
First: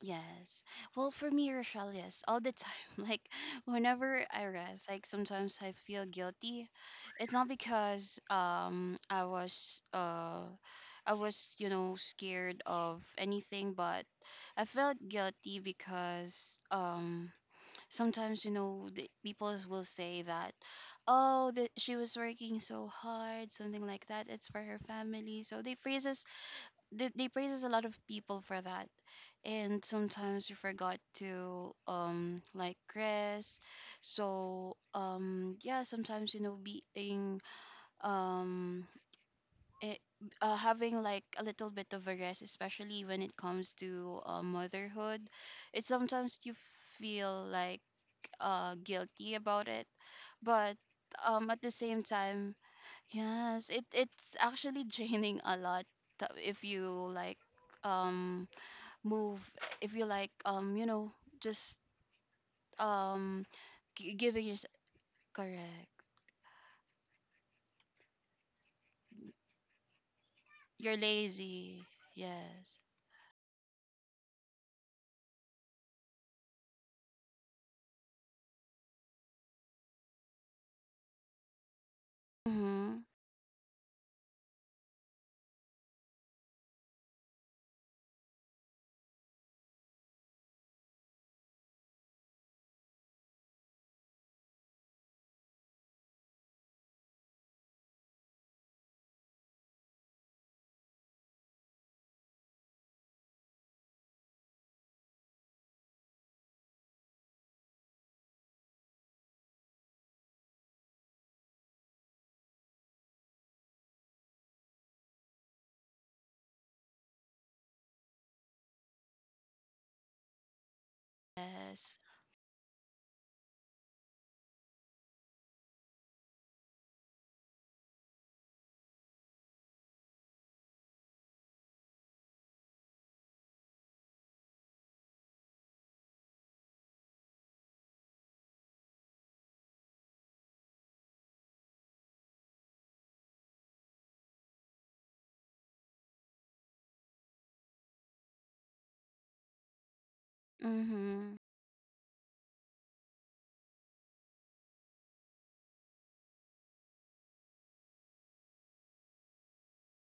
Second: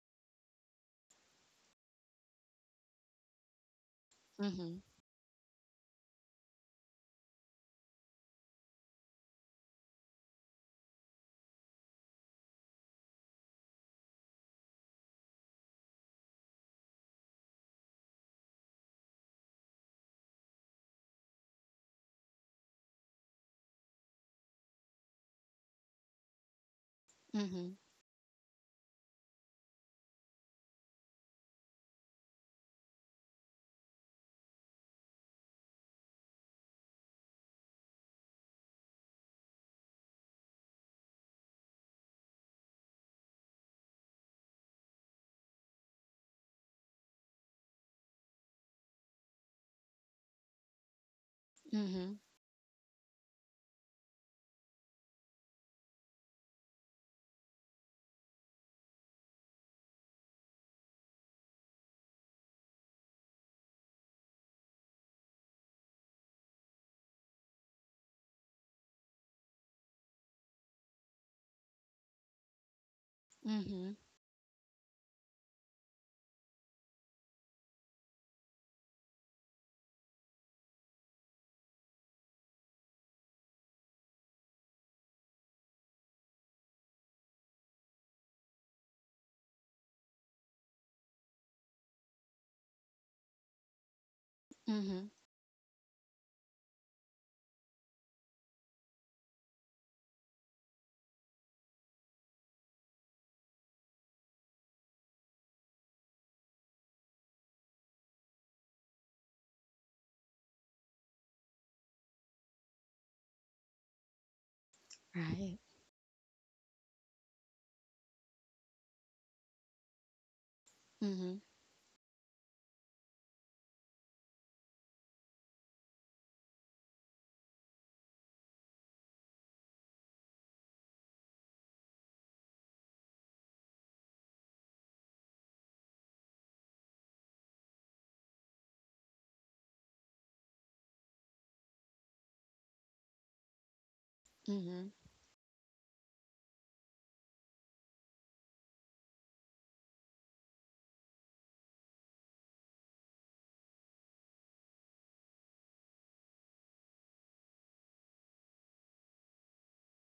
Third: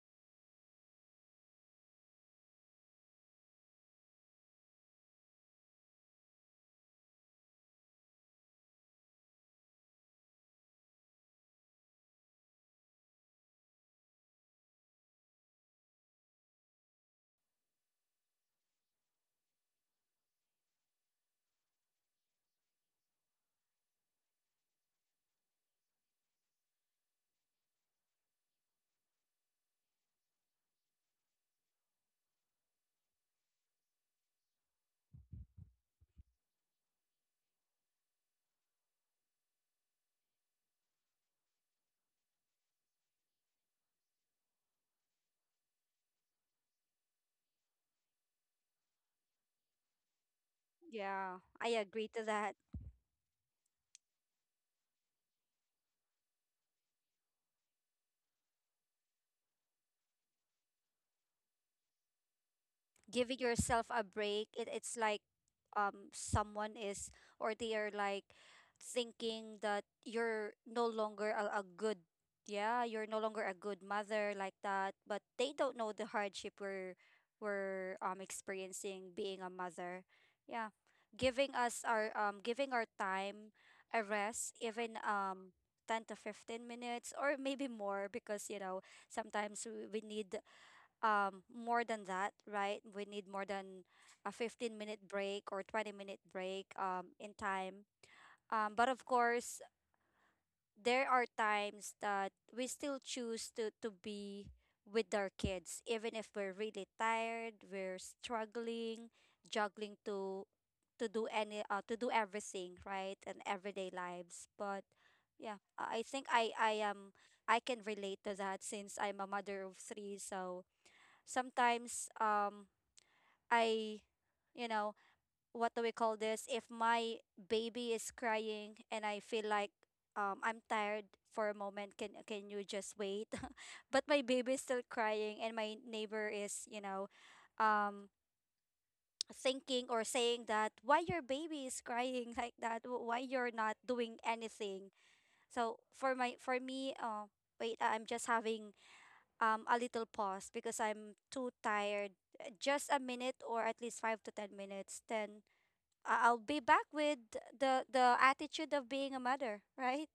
Speaker 3: Yes. Well, for me, Rochelle, yes, all the time. *laughs* Like whenever I
Speaker 1: Mm-hmm.
Speaker 3: rest, like sometimes I feel guilty. It's not because I was, you know, scared of anything, but I felt guilty because sometimes, you know, the people will say that, oh, that she was working so hard, something like that, it's for her family. So they praises, they praises a
Speaker 1: Mm-hmm.
Speaker 3: lot of people for that, and sometimes you forgot to like rest. So yeah, sometimes, you know, being um it, having like a little bit of a rest, especially when it comes to motherhood, it sometimes you feel like guilty about it. But
Speaker 2: Yeah,
Speaker 3: at
Speaker 2: I
Speaker 3: the same
Speaker 2: agree
Speaker 1: Mm-hmm.
Speaker 2: to
Speaker 3: time,
Speaker 2: that.
Speaker 3: yes, it it's actually *laughs* draining a lot to- if you like um move, if you like, you know, just
Speaker 2: Giving
Speaker 3: um
Speaker 2: yourself a
Speaker 3: giving
Speaker 2: break,
Speaker 3: your
Speaker 2: it's like
Speaker 3: correct,
Speaker 2: someone is, or they are like thinking that you're no
Speaker 3: you're
Speaker 2: longer a
Speaker 3: lazy,
Speaker 2: good.
Speaker 3: yes.
Speaker 2: Yeah, you're no longer a good
Speaker 1: Mm-hmm.
Speaker 2: mother, like that, but they don't know the hardship we're experiencing being a mother. Yeah, giving us our giving our
Speaker 3: Mhm.
Speaker 2: time a rest, even 10 to 15 minutes or maybe more, because sometimes we need more than that, right? We need more than a 15-minute
Speaker 1: Mm-hmm.
Speaker 2: break or 20-minute break in time. But of course, there are times that we still choose to be with our kids, even if we're really tired, we're struggling, juggling to do any to do everything, right? And everyday lives. But
Speaker 1: Right.
Speaker 2: yeah, I think I can relate to that, since I'm a mother of 3, so
Speaker 1: Mm-hmm.
Speaker 3: Yes.
Speaker 2: sometimes I, you know what do we call this, if my baby is crying and I feel like I'm tired for a moment, can you just wait? *laughs* But my baby is still crying, and my neighbor is, um thinking or saying that, why your baby is crying? *laughs* Like that. Why you're not doing
Speaker 1: Mm-hmm.
Speaker 2: anything? So for me, wait, I'm just having a little pause because I'm
Speaker 3: Mhm.
Speaker 2: too tired. Just a minute or at least 5 to 10 minutes. Then I'll be back with the attitude of being a mother, *laughs* right?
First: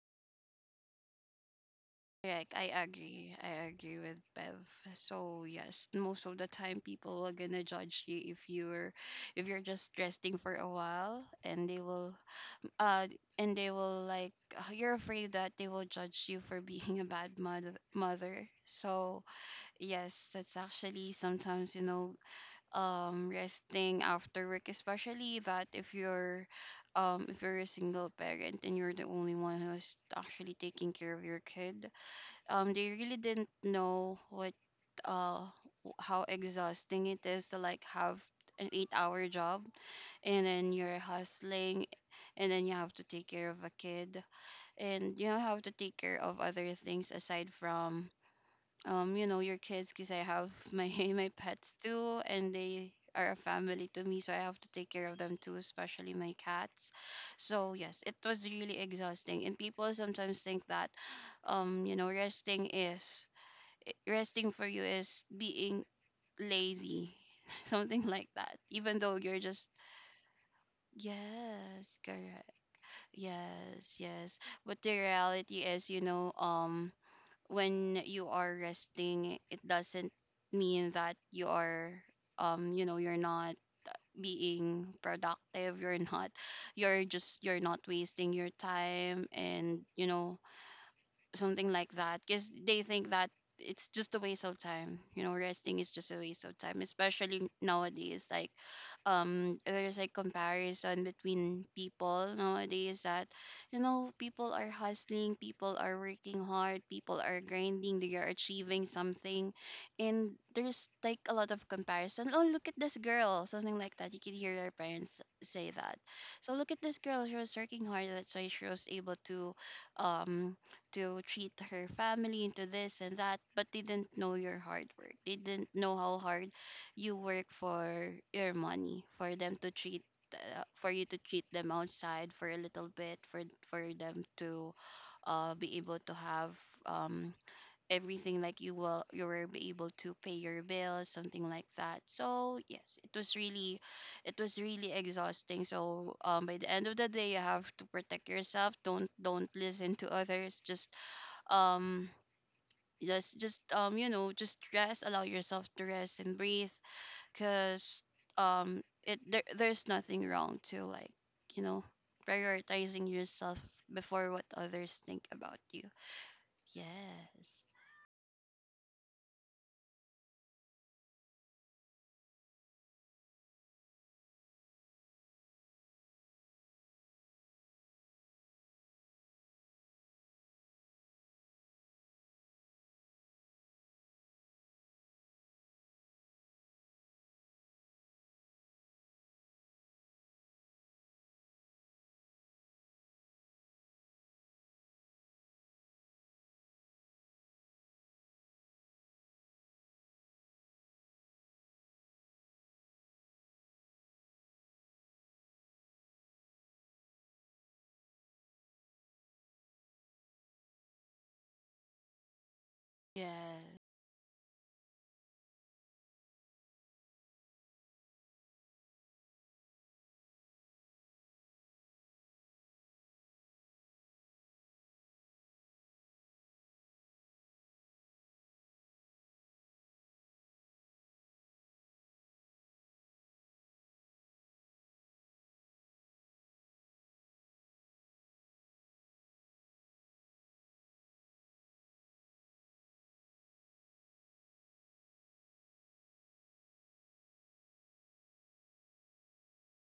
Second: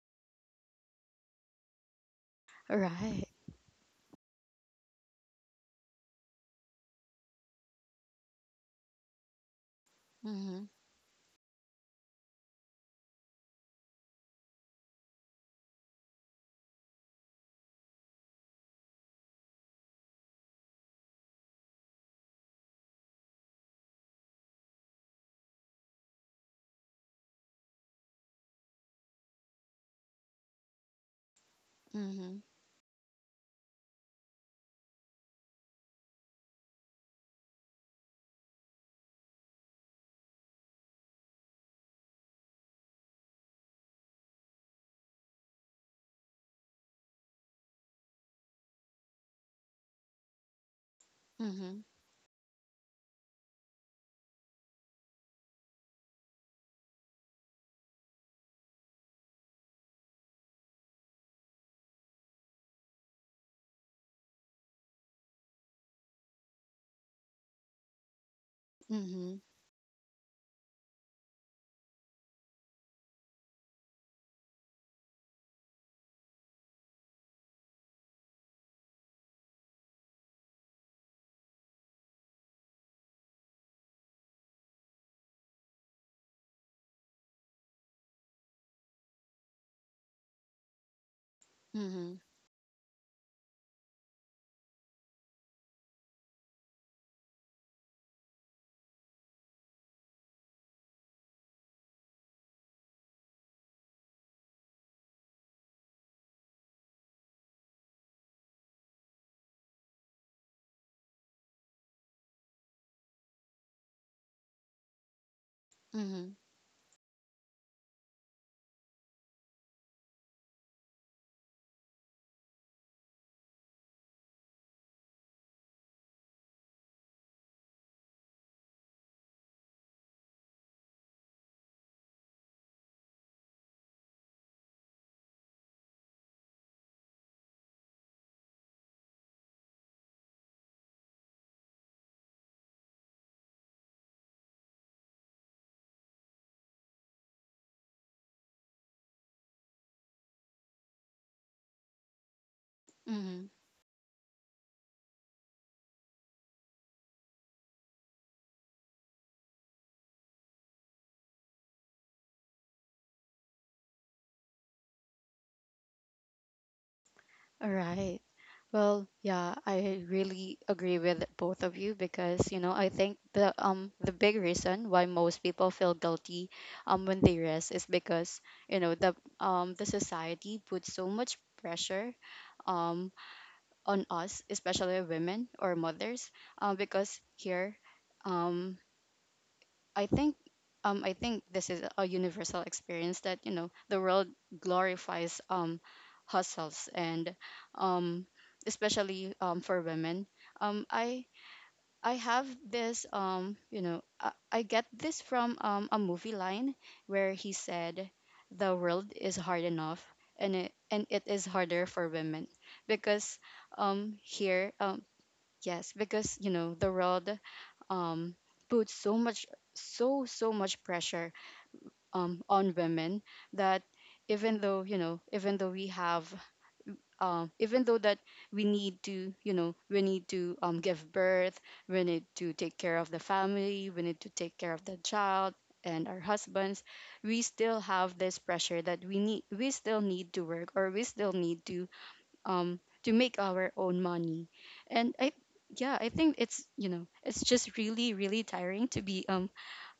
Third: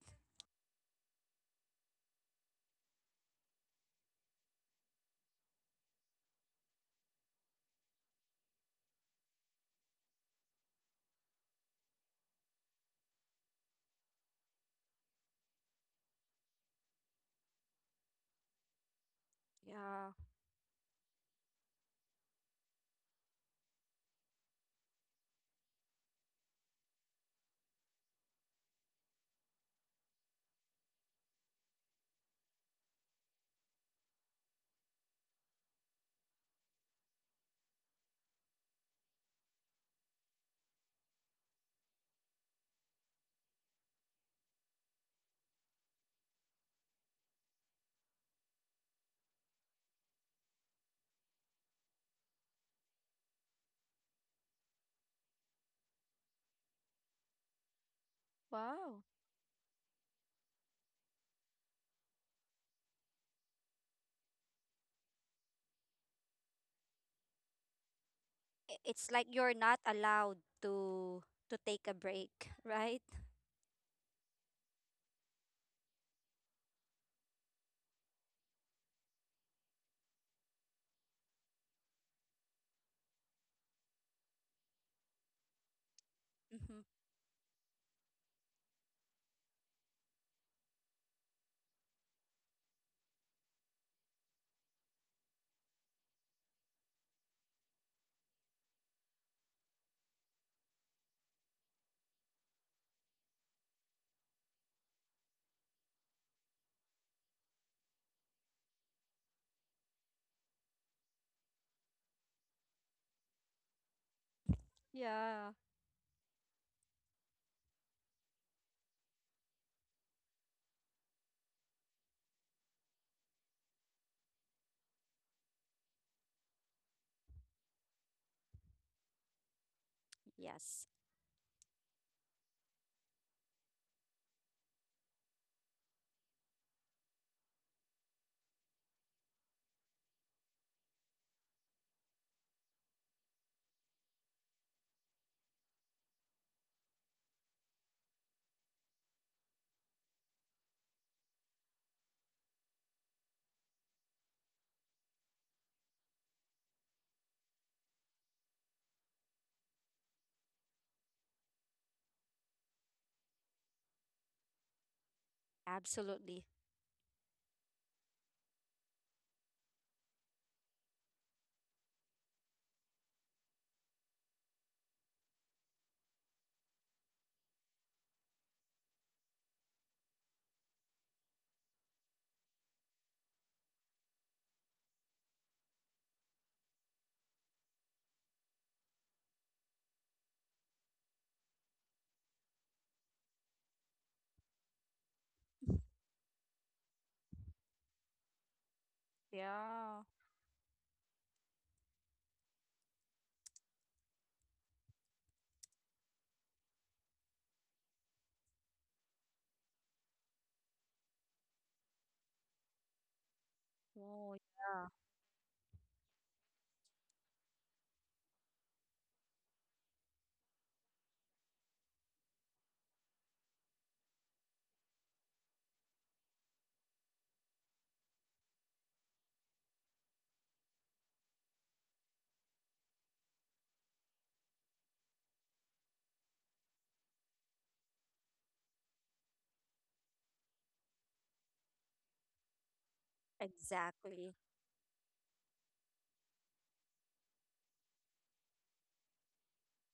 Speaker 3: Correct. I
Speaker 1: Right.
Speaker 3: agree. I agree with Bev. So yes, most of the time people are gonna judge you if you're just resting for
Speaker 1: Mm-hmm.
Speaker 3: a while, uh and they will like you're afraid that they will judge you for *laughs* being a bad mother. So
Speaker 2: Yeah.
Speaker 3: yes, that's actually sometimes, you know, resting after work, especially that if you're a single parent and you're the only one who's actually taking care of your kid,
Speaker 1: Mm-hmm.
Speaker 3: they really didn't know what uh how exhausting it is to like have an 8 hour job, and then you're hustling, and then you have to take care of a kid, and, you know, have to take care of other things aside from, you know, your kids, because I have my *laughs* my pets
Speaker 1: Mm-hmm.
Speaker 3: too, and they are a family to me, so I have to take care of them too, especially my cats. So yes, it was really
Speaker 2: Wow.
Speaker 3: exhausting, and people sometimes think that, you know, resting is resting for you is being lazy, *laughs* something like that,
Speaker 2: I-
Speaker 3: even
Speaker 2: It's
Speaker 3: though
Speaker 2: like
Speaker 1: Mm-hmm.
Speaker 3: you're
Speaker 2: you're
Speaker 3: just
Speaker 2: not allowed to to take a
Speaker 3: yes,
Speaker 2: break,
Speaker 3: correct,
Speaker 2: *laughs* right?
Speaker 3: yes, yes. But the reality is, you know, when you are resting, it doesn't mean that you are you know, you're not being productive, you're not
Speaker 2: Mm-hmm.
Speaker 3: you're just you're not wasting your time, and, you know, something like
Speaker 1: Mm-hmm.
Speaker 3: that, because they think that it's just a waste of time, you know, resting is just a waste of time. Especially nowadays, like there's like comparison between people nowadays, that, you know, people are hustling, people are working hard, people are grinding, they are achieving something, and there's like a lot of comparison. Oh, look at this girl, something like that, you can hear your parents
Speaker 2: Yeah.
Speaker 3: say that.
Speaker 1: Mm-hmm.
Speaker 3: So look at this girl, she was working hard, that's why she was able um to treat her family into this and that, but they didn't know your hard work. They didn't know how hard you work for your money, for them to treat,
Speaker 2: Yes,
Speaker 3: for you to treat them outside for a little bit, for them to, be able to have um everything, like you will be able to pay your bills, something like that. So yes, it was really, it was really exhausting. So by the end of the day, you have to protect yourself. Don't listen to others. just um just
Speaker 1: Mm-hmm.
Speaker 3: just um you know just rest. Allow yourself to rest and breathe. Because it there's nothing wrong to, like, you know prioritizing yourself before what others think about you.
Speaker 2: absolutely.
Speaker 3: Yes.
Speaker 1: All right. Well, yeah, I really agree with both of you because, you know, I think the big reason why most people feel guilty when they rest is because, you know, the society puts so much pressure um on us, especially women or mothers, because here um I think, I think this is a universal experience that, you know, the world glorifies hustles and, um especially for
Speaker 2: Yeah.
Speaker 1: women. Um I I have this, you know, I get this from a movie line where he said the world is hard enough, and it is harder for women because
Speaker 3: Yes.
Speaker 2: Oh,
Speaker 1: here
Speaker 2: yeah.
Speaker 1: yes, because, you know, the world um put so much, so much pressure on women, that even though, you know, even though we have, even though that we need to, you know, we need to give birth, we need to take care of the family, we need to take care of the child and our husbands. We still have this pressure that we still need to work, or we still need to make our own
Speaker 2: Exactly.
Speaker 1: money. And i yeah, I think it's, you know, it's just really really tiring to be um,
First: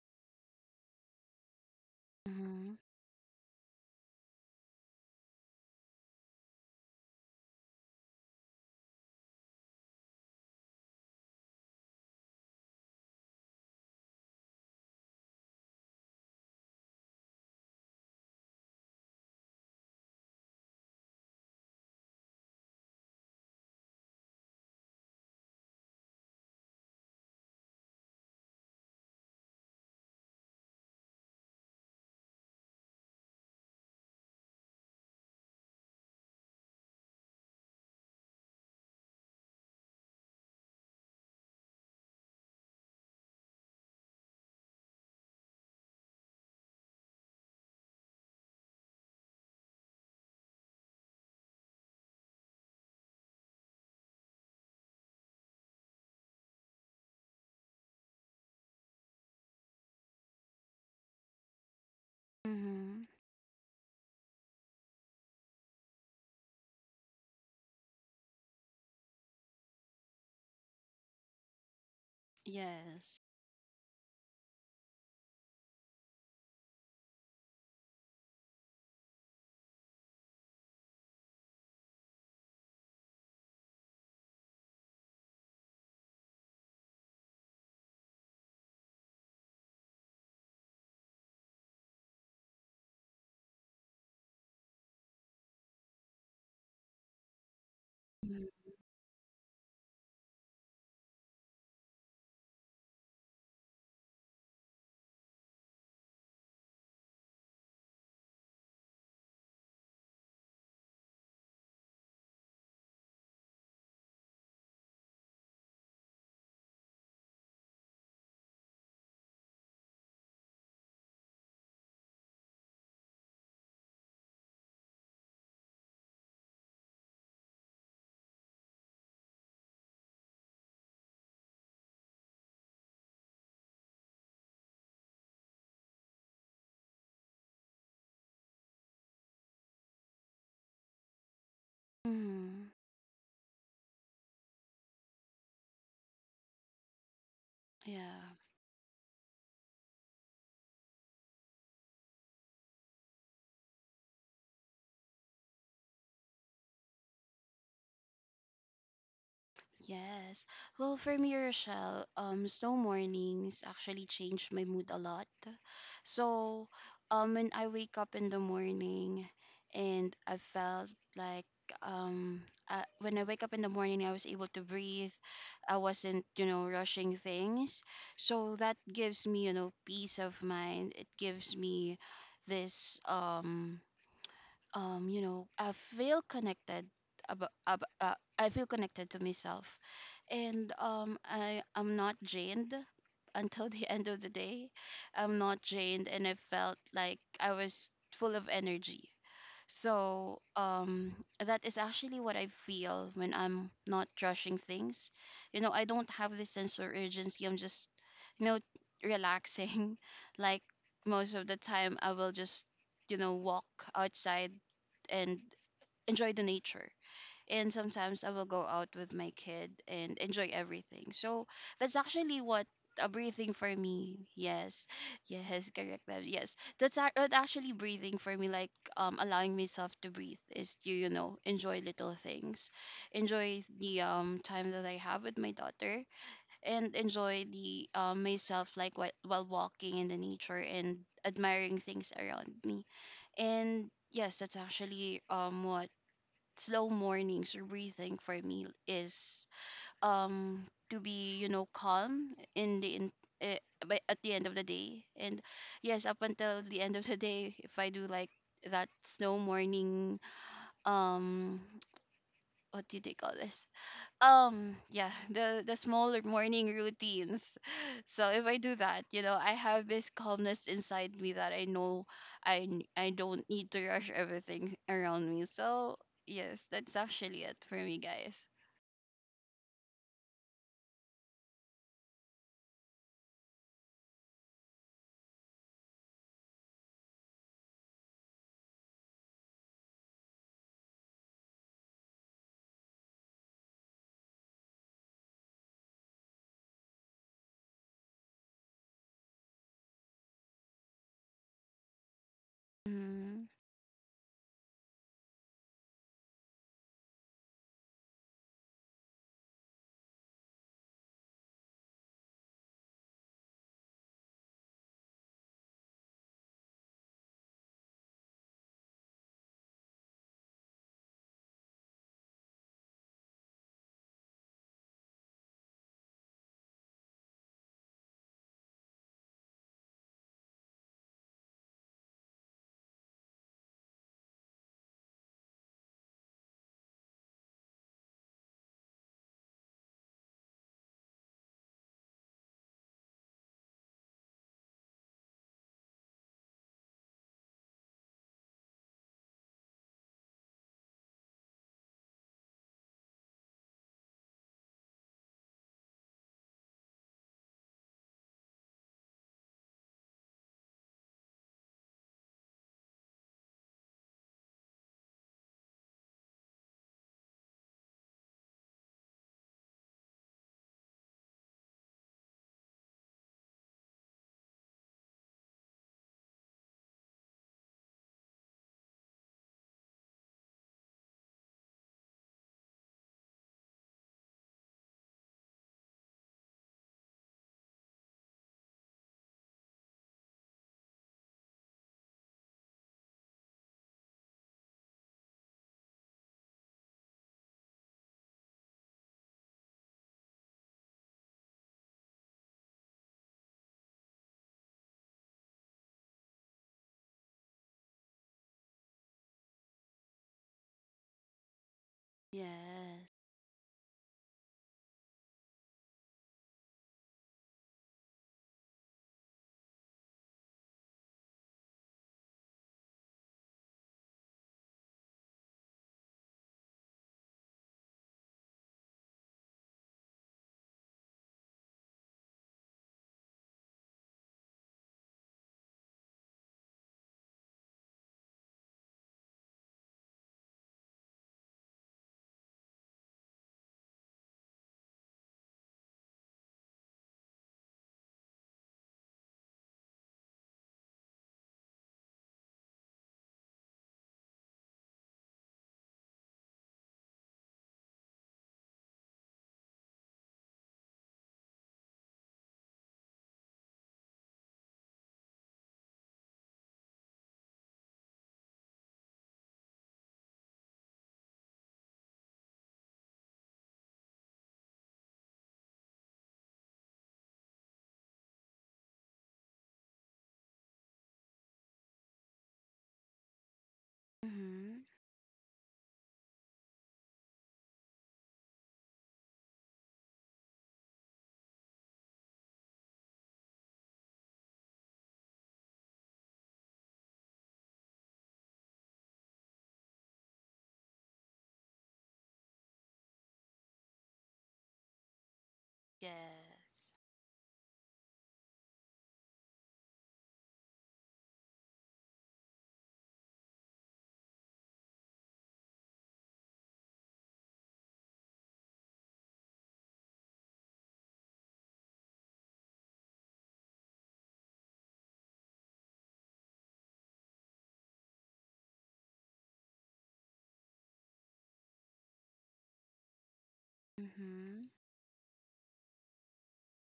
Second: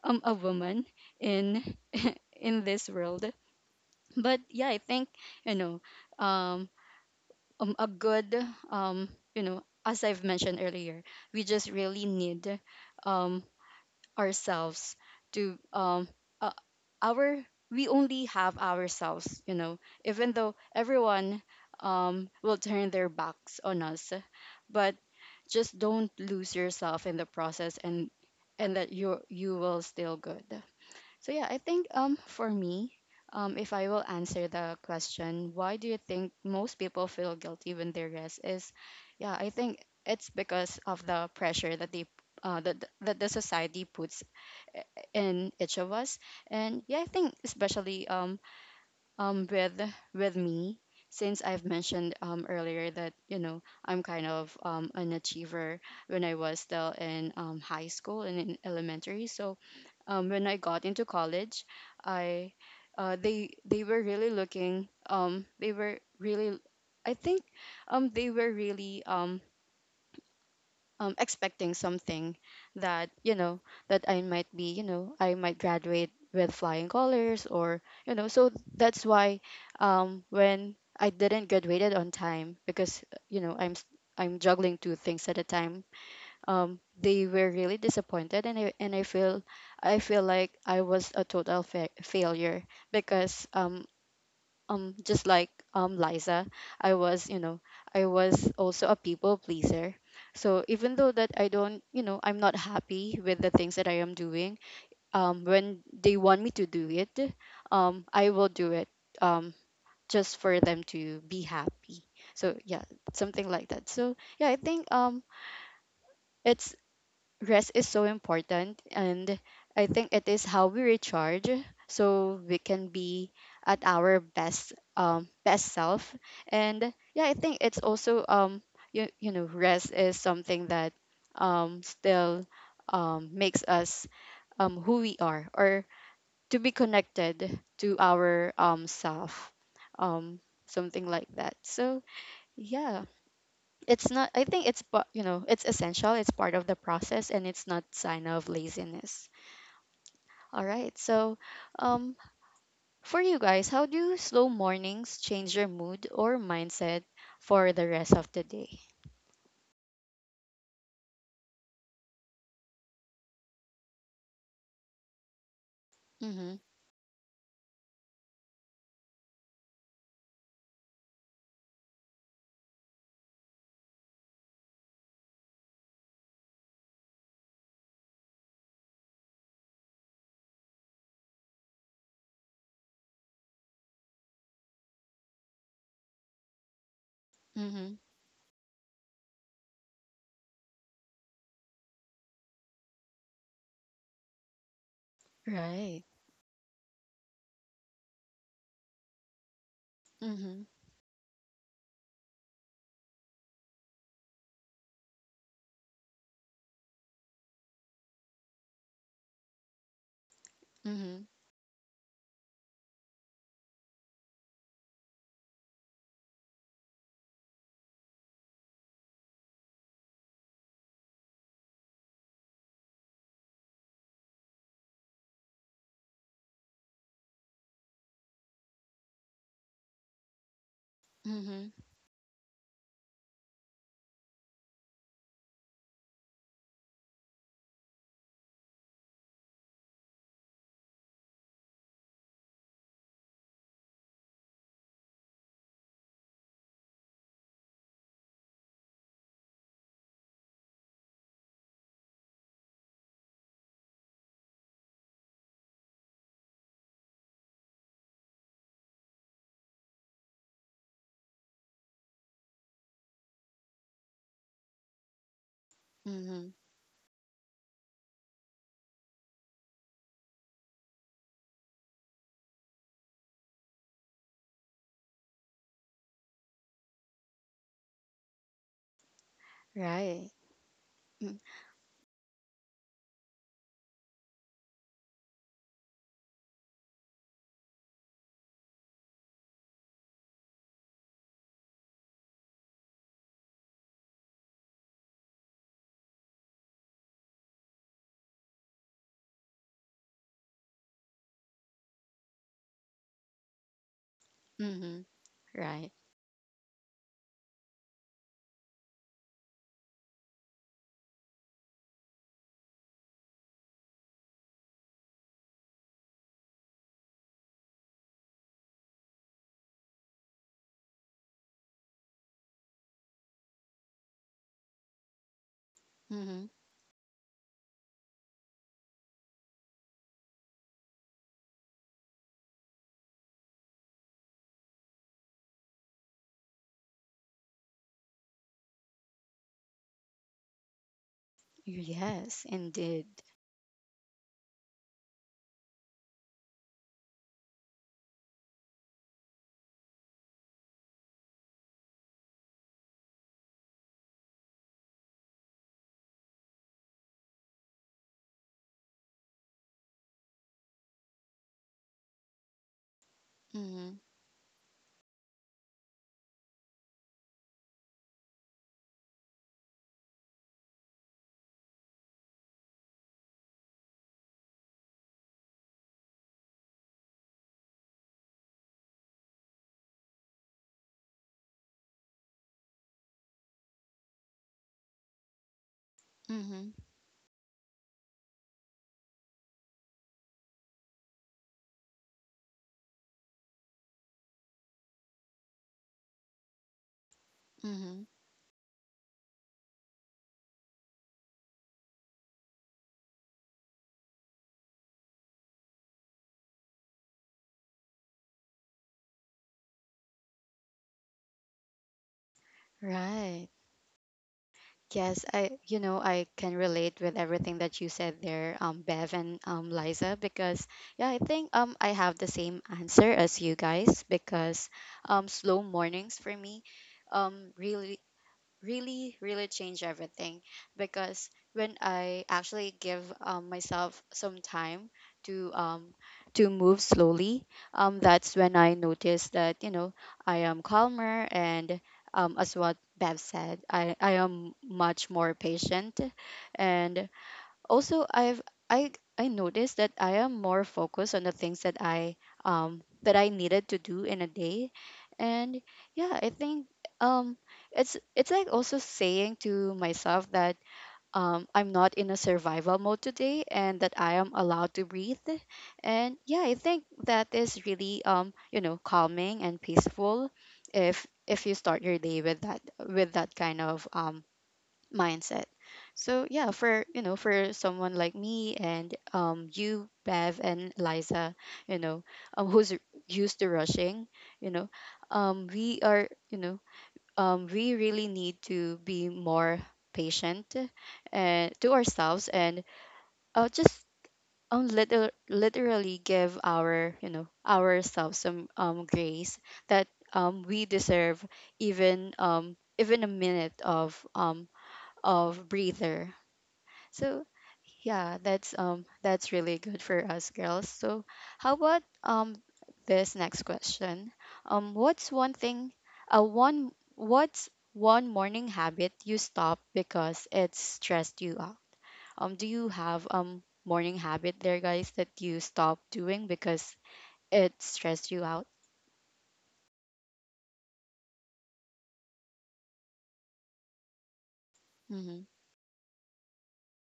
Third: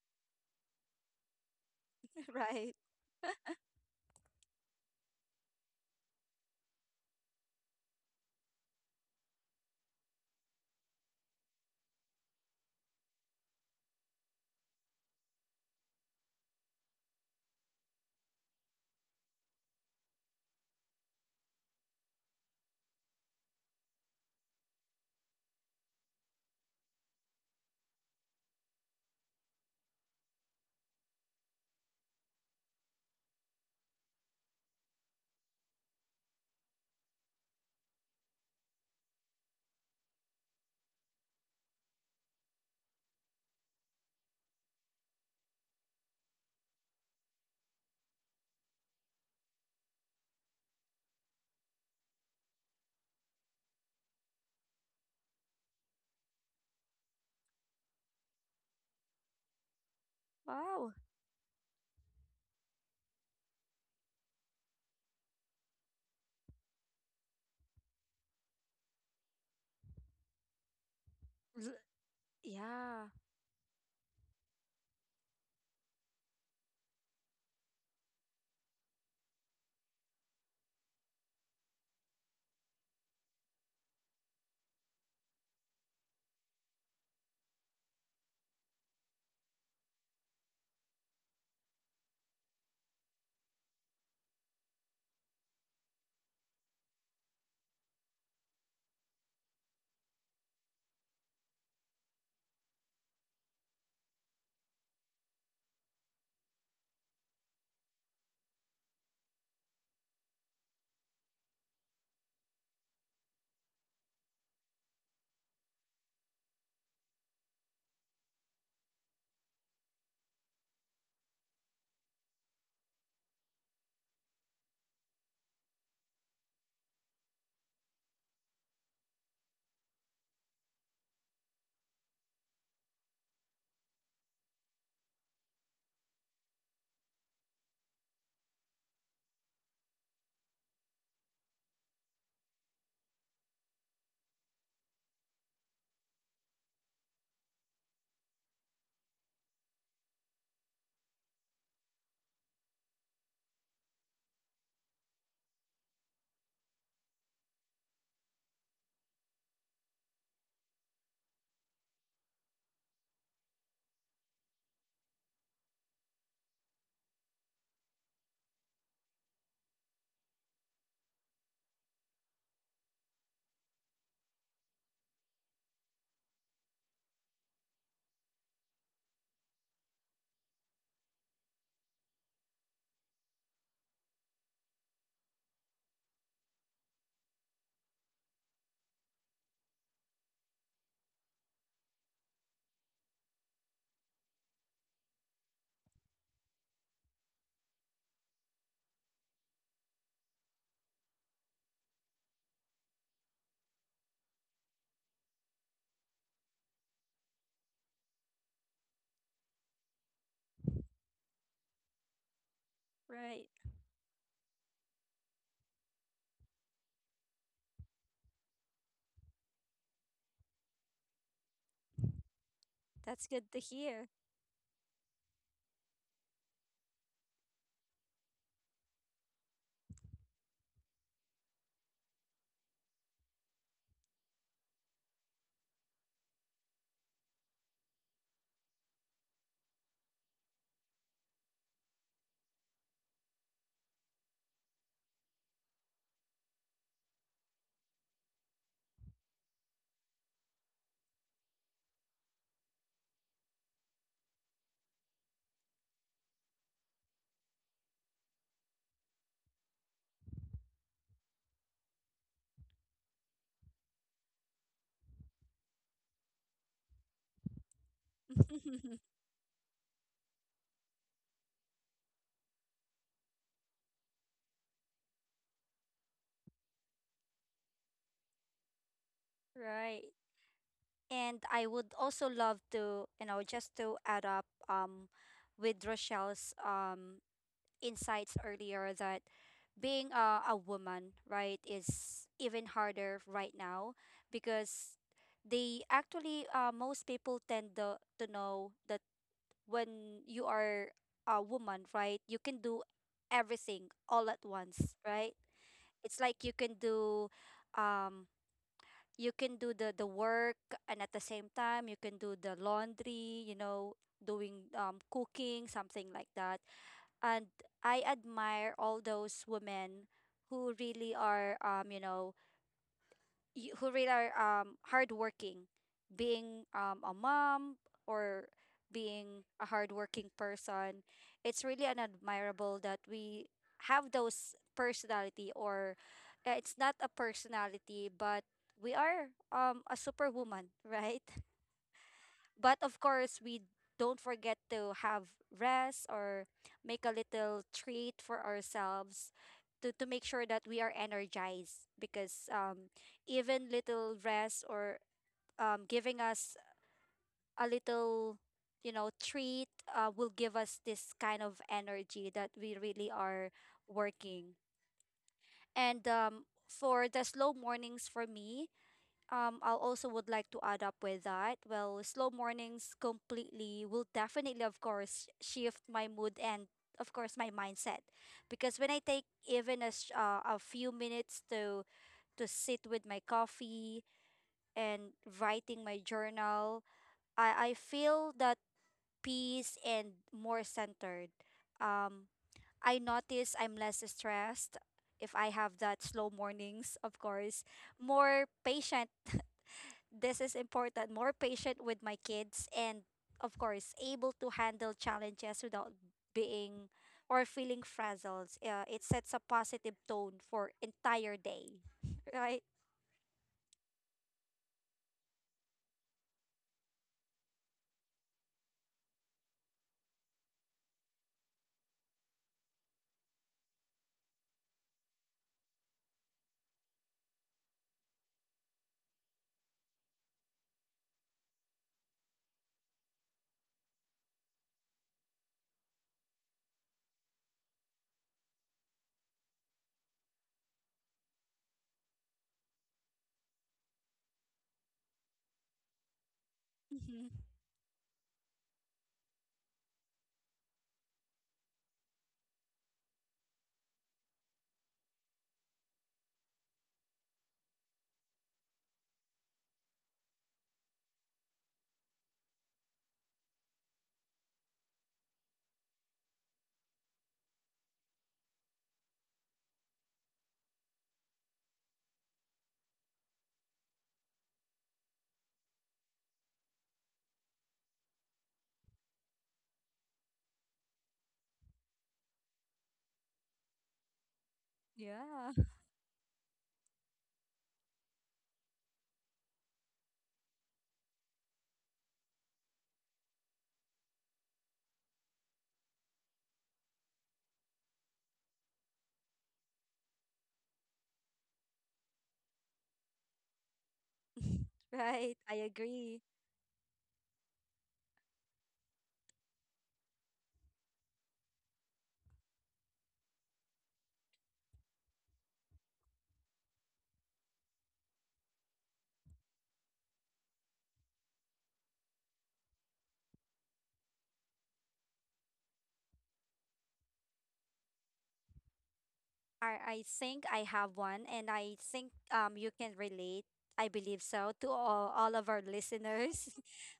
Speaker 1: um a woman in *laughs*
Speaker 2: *laughs*
Speaker 1: in
Speaker 3: Mm-hmm.
Speaker 2: Right.
Speaker 1: this world. But yeah, I think, you know, um, a good, you know, as I've mentioned earlier, we just really need um ourselves to, uh, our we only have ourselves, you know. Even though everyone will turn their backs on us, but just don't lose yourself in the process, and that you, will still good. So yeah, I think, for me, if I will answer the question, why do you think most people feel guilty when they rest? Is, yeah, I think it's because of the pressure that they that that the society puts in each of us. And yeah, I think especially, with me, since I've mentioned earlier that, you know, I'm kind of an achiever when I was still in, high school and in elementary. So when I got
Speaker 2: Wow.
Speaker 1: into college, I
Speaker 3: Mm-hmm.
Speaker 1: they were really looking, they were really, I think, they were really expecting
Speaker 2: L-
Speaker 1: something,
Speaker 2: Yeah.
Speaker 1: that,
Speaker 3: Yes.
Speaker 1: you know, that I might be, you know, I might graduate with flying colors, or, you know. So that's why, when I didn't graduated on time, because, you know, I'm juggling two things at a time, they were really disappointed, and I feel like I was a total failure because, just like, Liza, I was, you know, I was
Speaker 3: Mm-hmm.
Speaker 1: also a people pleaser. So even though that I don't, you know, I'm not happy with the things that I am doing, when they want me to do it, I will do it um just for them to be happy. So yeah, something like that. So yeah, I think it's rest is so important, and I think it is how we recharge so we can be at our best, best self. And yeah, I think it's also, you, know, rest is something that still makes us who we are, or to be connected to our self, um something like that. So
Speaker 3: Mm-hmm.
Speaker 1: yeah, it's not, I think it's, you know, it's essential. It's part of the process, and it's not sign
Speaker 3: Yeah.
Speaker 1: of laziness. All right, so, um for you guys, how do slow mornings change your mood or mindset for the rest of the day?
Speaker 3: Yes. Well, for me, Rochelle, snow mornings actually changed my mood a lot.
Speaker 1: Mm-hmm.
Speaker 3: So, when I wake up in the morning, and I felt like um, when I wake up in the morning, I was able to breathe. I wasn't, you know, rushing things. So that gives me, you know, peace of mind. It gives me this you know, I feel connected
Speaker 1: Mm-hmm.
Speaker 3: I feel connected to myself, and I am not drained until *laughs* the end of the day. I'm not
Speaker 1: Right.
Speaker 3: drained, and I felt like I was full of energy. So
Speaker 1: Mm-hmm.
Speaker 3: that is actually what I feel when I'm not rushing things. You know, I don't have this sense of urgency. I'm just, you know, relaxing. *laughs* Like
Speaker 1: Mm-hmm.
Speaker 3: most of the time, I will just, you know,
Speaker 2: Right.
Speaker 3: walk outside and enjoy the nature, and sometimes I will go out with my kid and enjoy everything. So that's actually what
Speaker 2: That's
Speaker 3: breathing
Speaker 2: good to
Speaker 3: for
Speaker 2: hear.
Speaker 3: me. Yes, yes, correct, ma'am. Yes, that's actually breathing for me. Like allowing myself to breathe is to, you know,
Speaker 1: Mm-hmm.
Speaker 3: enjoy little things, enjoy the time that I have with my daughter, and enjoy the myself, like while walking in the nature and admiring things around me. And yes, that's actually what slow mornings or breathing for me is to be, you know, calm in uh, by, at the end of the day. And yes, up until the end of the day, if I do like that slow morning, um what do they call this, yeah, the smaller
Speaker 1: Mm-hmm.
Speaker 3: morning routines. *laughs* So if I do that,
Speaker 2: *laughs*
Speaker 3: you know, I have this calmness inside me that I know I don't need to rush everything around me. So yes, that's actually it for me, guys.
Speaker 2: Right.
Speaker 1: Right.
Speaker 2: And I would also love to, just to add up with Rochelle's insights earlier, that being a woman, right, is even harder right now, because most people tend to know that when you are a woman, right, you can do
Speaker 3: Mm-hmm.
Speaker 2: everything all at once,
Speaker 1: Mm-hmm.
Speaker 2: right?
Speaker 1: Right.
Speaker 2: It's like um, you can do the work, and at the same time you can do the laundry, doing cooking, something like that. And I admire all those women who really are um you know who really are hardworking,
Speaker 1: Mm-hmm.
Speaker 2: being a mom, or being a hardworking person. It's really an admirable that we have those personality, or it's not a personality, but we are a superwoman, *laughs* right?
Speaker 1: Yes,
Speaker 2: But of
Speaker 1: indeed.
Speaker 2: course, we don't forget to have rest or make a little treat for ourselves, to make sure that we are energized, because even little rest, or giving us a little treat, will give us this kind of energy that we really are
Speaker 1: Mm-hmm.
Speaker 2: working. And for the slow mornings for me, I'll also would like to add up with that. Well, slow mornings completely will definitely, of course, shift my mood and, of course, my mindset. Because when I take even a few minutes to sit with my coffee and writing my journal,
Speaker 1: Mm-hmm.
Speaker 2: I feel that peace and more centered. Um, I notice I'm less stressed if I have that slow mornings, of course
Speaker 1: Mm-hmm.
Speaker 2: more patient, this is important, more patient with my kids, and of course able to handle challenges without being or feeling frazzled. It sets a positive tone for entire day. *laughs* Right?
Speaker 3: Yes.
Speaker 1: Right. Yes, I, you know, I can relate with everything that you said there, Bev, and Liza, because yeah, I think I have the same answer as you guys because slow mornings for me really really change everything, because when I actually give, myself some time to um to move slowly, that's when I notice that, you know, I am calmer, and, as what Bev said, I am much more patient. And
Speaker 2: Mhm.
Speaker 1: also I I noticed that I am more focused on the things that I needed to do in a day. And yeah, I think um it's like also saying to myself that I'm not in a survival mode today, and that I am allowed to breathe. And yeah, I think that is really, you know, calming and peaceful if you start your day with that, with that kind of mindset. So yeah, for, you know, for someone like me and, you, Bev and Liza, you know, um, who's r- used to rushing, you know,
Speaker 3: Mm-hmm.
Speaker 2: Yeah.
Speaker 1: we are, you know, we really need to be more patient and to ourselves, and uh just literally give our, you know, ourselves some grace that we deserve, even, even a minute of,
Speaker 2: *laughs* Right,
Speaker 1: of
Speaker 2: I
Speaker 1: breather.
Speaker 2: agree.
Speaker 3: Yes.
Speaker 1: So yeah, that's, that's really good for us girls. So how about this next question? What's one thing, one what's one morning habit you stop because it stressed you out? Do you have morning habit there, guys, that you stop doing because it stressed you out?
Speaker 2: I think I have one, and I think you can relate. I believe so
Speaker 3: Mm-hmm.
Speaker 2: to all,
Speaker 1: Mhm.
Speaker 2: all of our listeners.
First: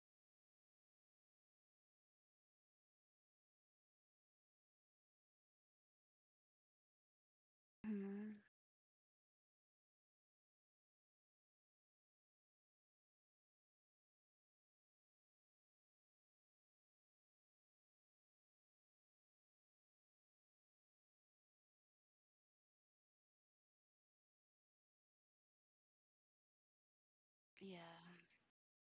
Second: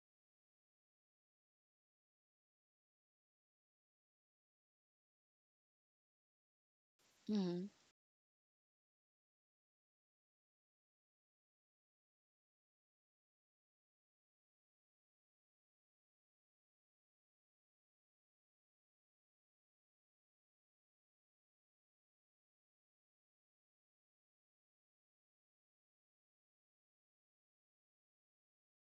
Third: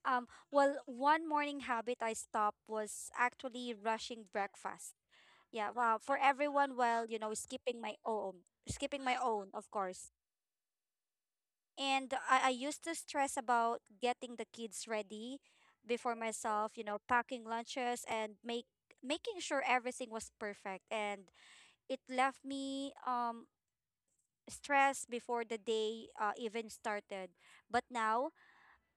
Speaker 2: *laughs* Well, one morning habit I stopped was actually rushing breakfast. Yeah, well, for everyone, well,
Speaker 1: Mhm.
Speaker 2: skipping my
Speaker 3: Mm-hmm.
Speaker 2: own skipping my own of course, and I used to stress about getting the kids ready before myself, packing lunches and make making sure everything was perfect, and it left me stressed before the day even started, but now,
Speaker 3: Yeah.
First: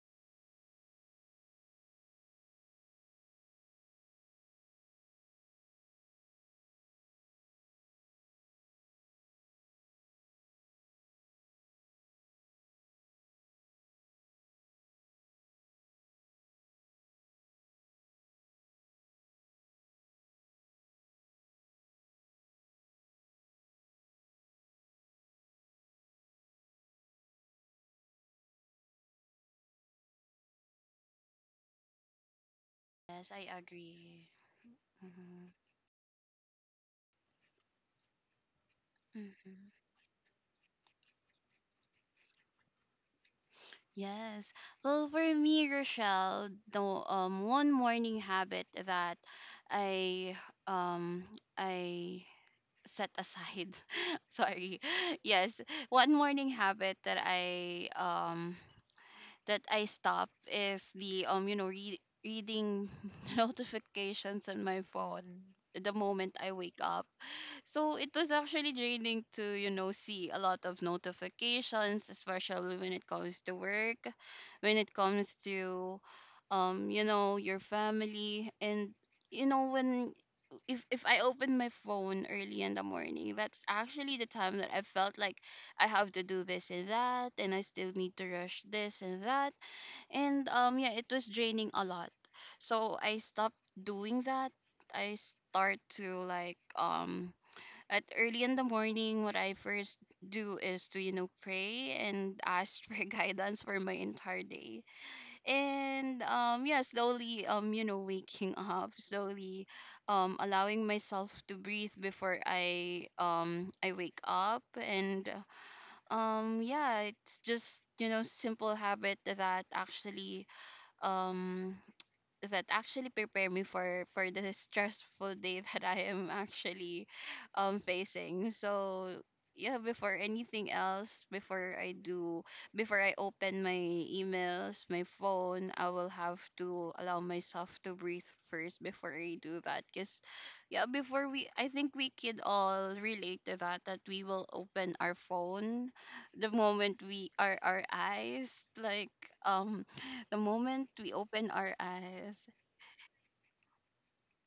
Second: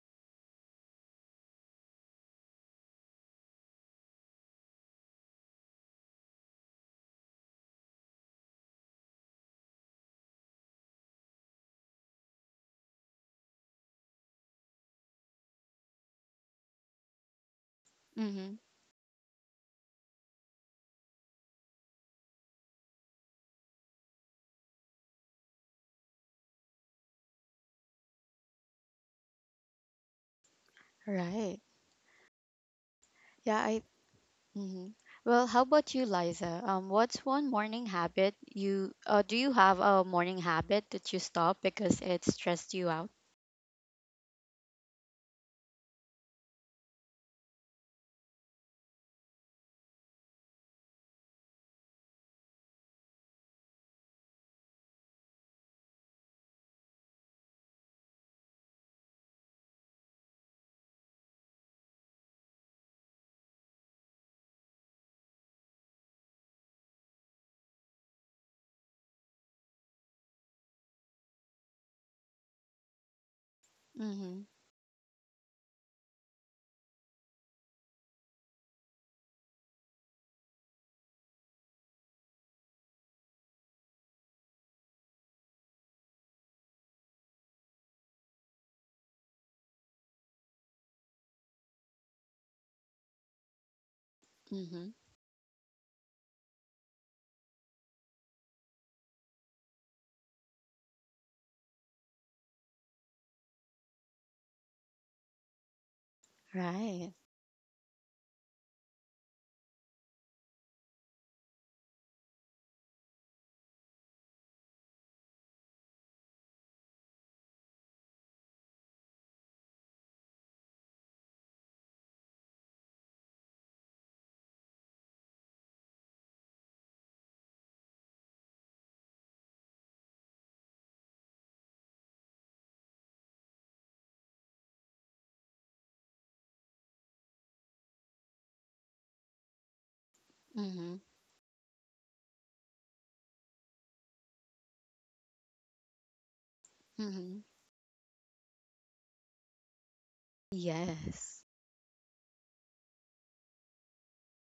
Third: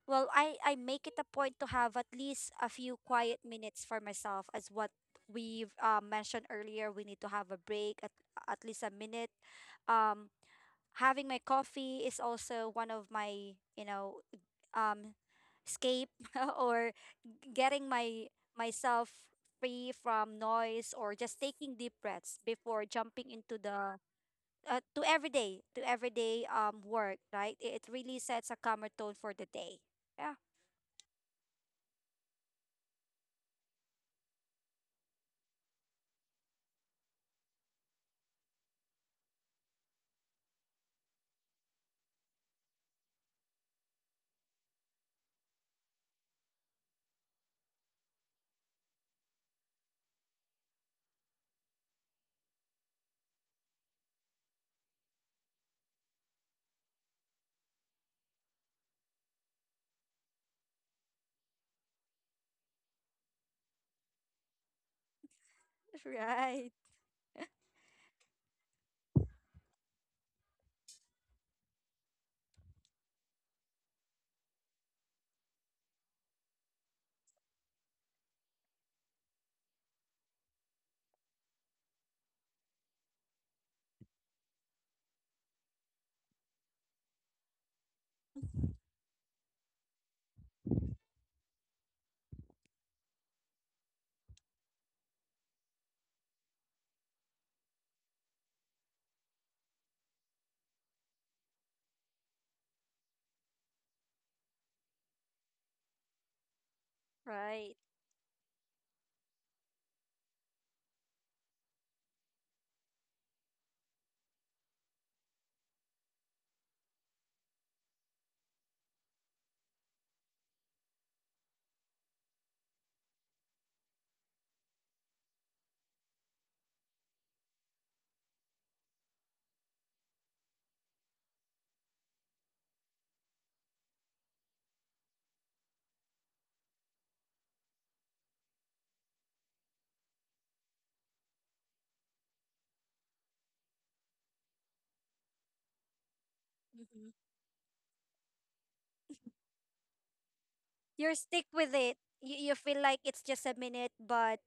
Speaker 2: well, I make it a point to have at least a few quiet minutes for myself, as what we've mentioned earlier. We need to have a break at least a minute. Um, Having my coffee is also one of my, um, escape *laughs* or getting my
Speaker 1: Mhm.
Speaker 2: myself free from noise, or just taking deep breaths before jumping into the to everyday work. Right, it really sets a calmer tone for the day. Yeah.
Speaker 1: Right.
Speaker 3: Yes, I
Speaker 1: Yeah, I
Speaker 3: agree.
Speaker 1: hmm Well,
Speaker 3: Mm-hmm.
Speaker 1: how about you, Liza? What's one morning habit you, do you
Speaker 3: Hmm.
Speaker 1: have a morning habit that you stop because it stressed you out?
Speaker 3: Yes. Well, for me, Rochelle, the one morning habit that I um I set aside. *laughs* Sorry. *laughs* Yes, one morning habit that I that I stop is the you know, reading *laughs* notifications on my phone the
Speaker 2: *laughs*
Speaker 3: moment I
Speaker 2: Right.
Speaker 3: wake up. So it was actually draining to, you know, see a lot of notifications, especially when it comes to work,
Speaker 1: Mm-hmm.
Speaker 3: when it comes to, you know, your family, and you know, when if I open my phone early in the morning, that's actually the time that I felt like I have to do this and that, and I still need to rush this and that, and yeah, it was draining a lot. So I stopped doing that.
Speaker 1: Mm-hmm.
Speaker 3: I start to, like, at early in the morning, what I first do is to, you know, pray and ask for *laughs* guidance for my entire day. And yeah,
Speaker 1: Right.
Speaker 3: slowly,
Speaker 2: Right.
Speaker 3: you know, waking *laughs* up slowly, allowing myself to breathe before I wake up. And yeah, it's just, you know, simple habit um that actually prepare me for the stressful day *laughs* that I am actually facing. So yeah, before anything else, before I do, before I open my emails, my phone, I will have to allow myself to breathe first before I do that. Cause yeah,
Speaker 1: Mm-hmm.
Speaker 3: before we, I think we could all relate to that, that we will open our phone the moment
Speaker 2: Hmm.
Speaker 3: we
Speaker 1: Mm-hmm.
Speaker 3: are our eyes, like, um, the moment we
Speaker 2: You stick
Speaker 1: Yes.
Speaker 3: open
Speaker 2: with
Speaker 3: our
Speaker 2: it. You,
Speaker 3: eyes.
Speaker 2: you feel like it's just a minute, but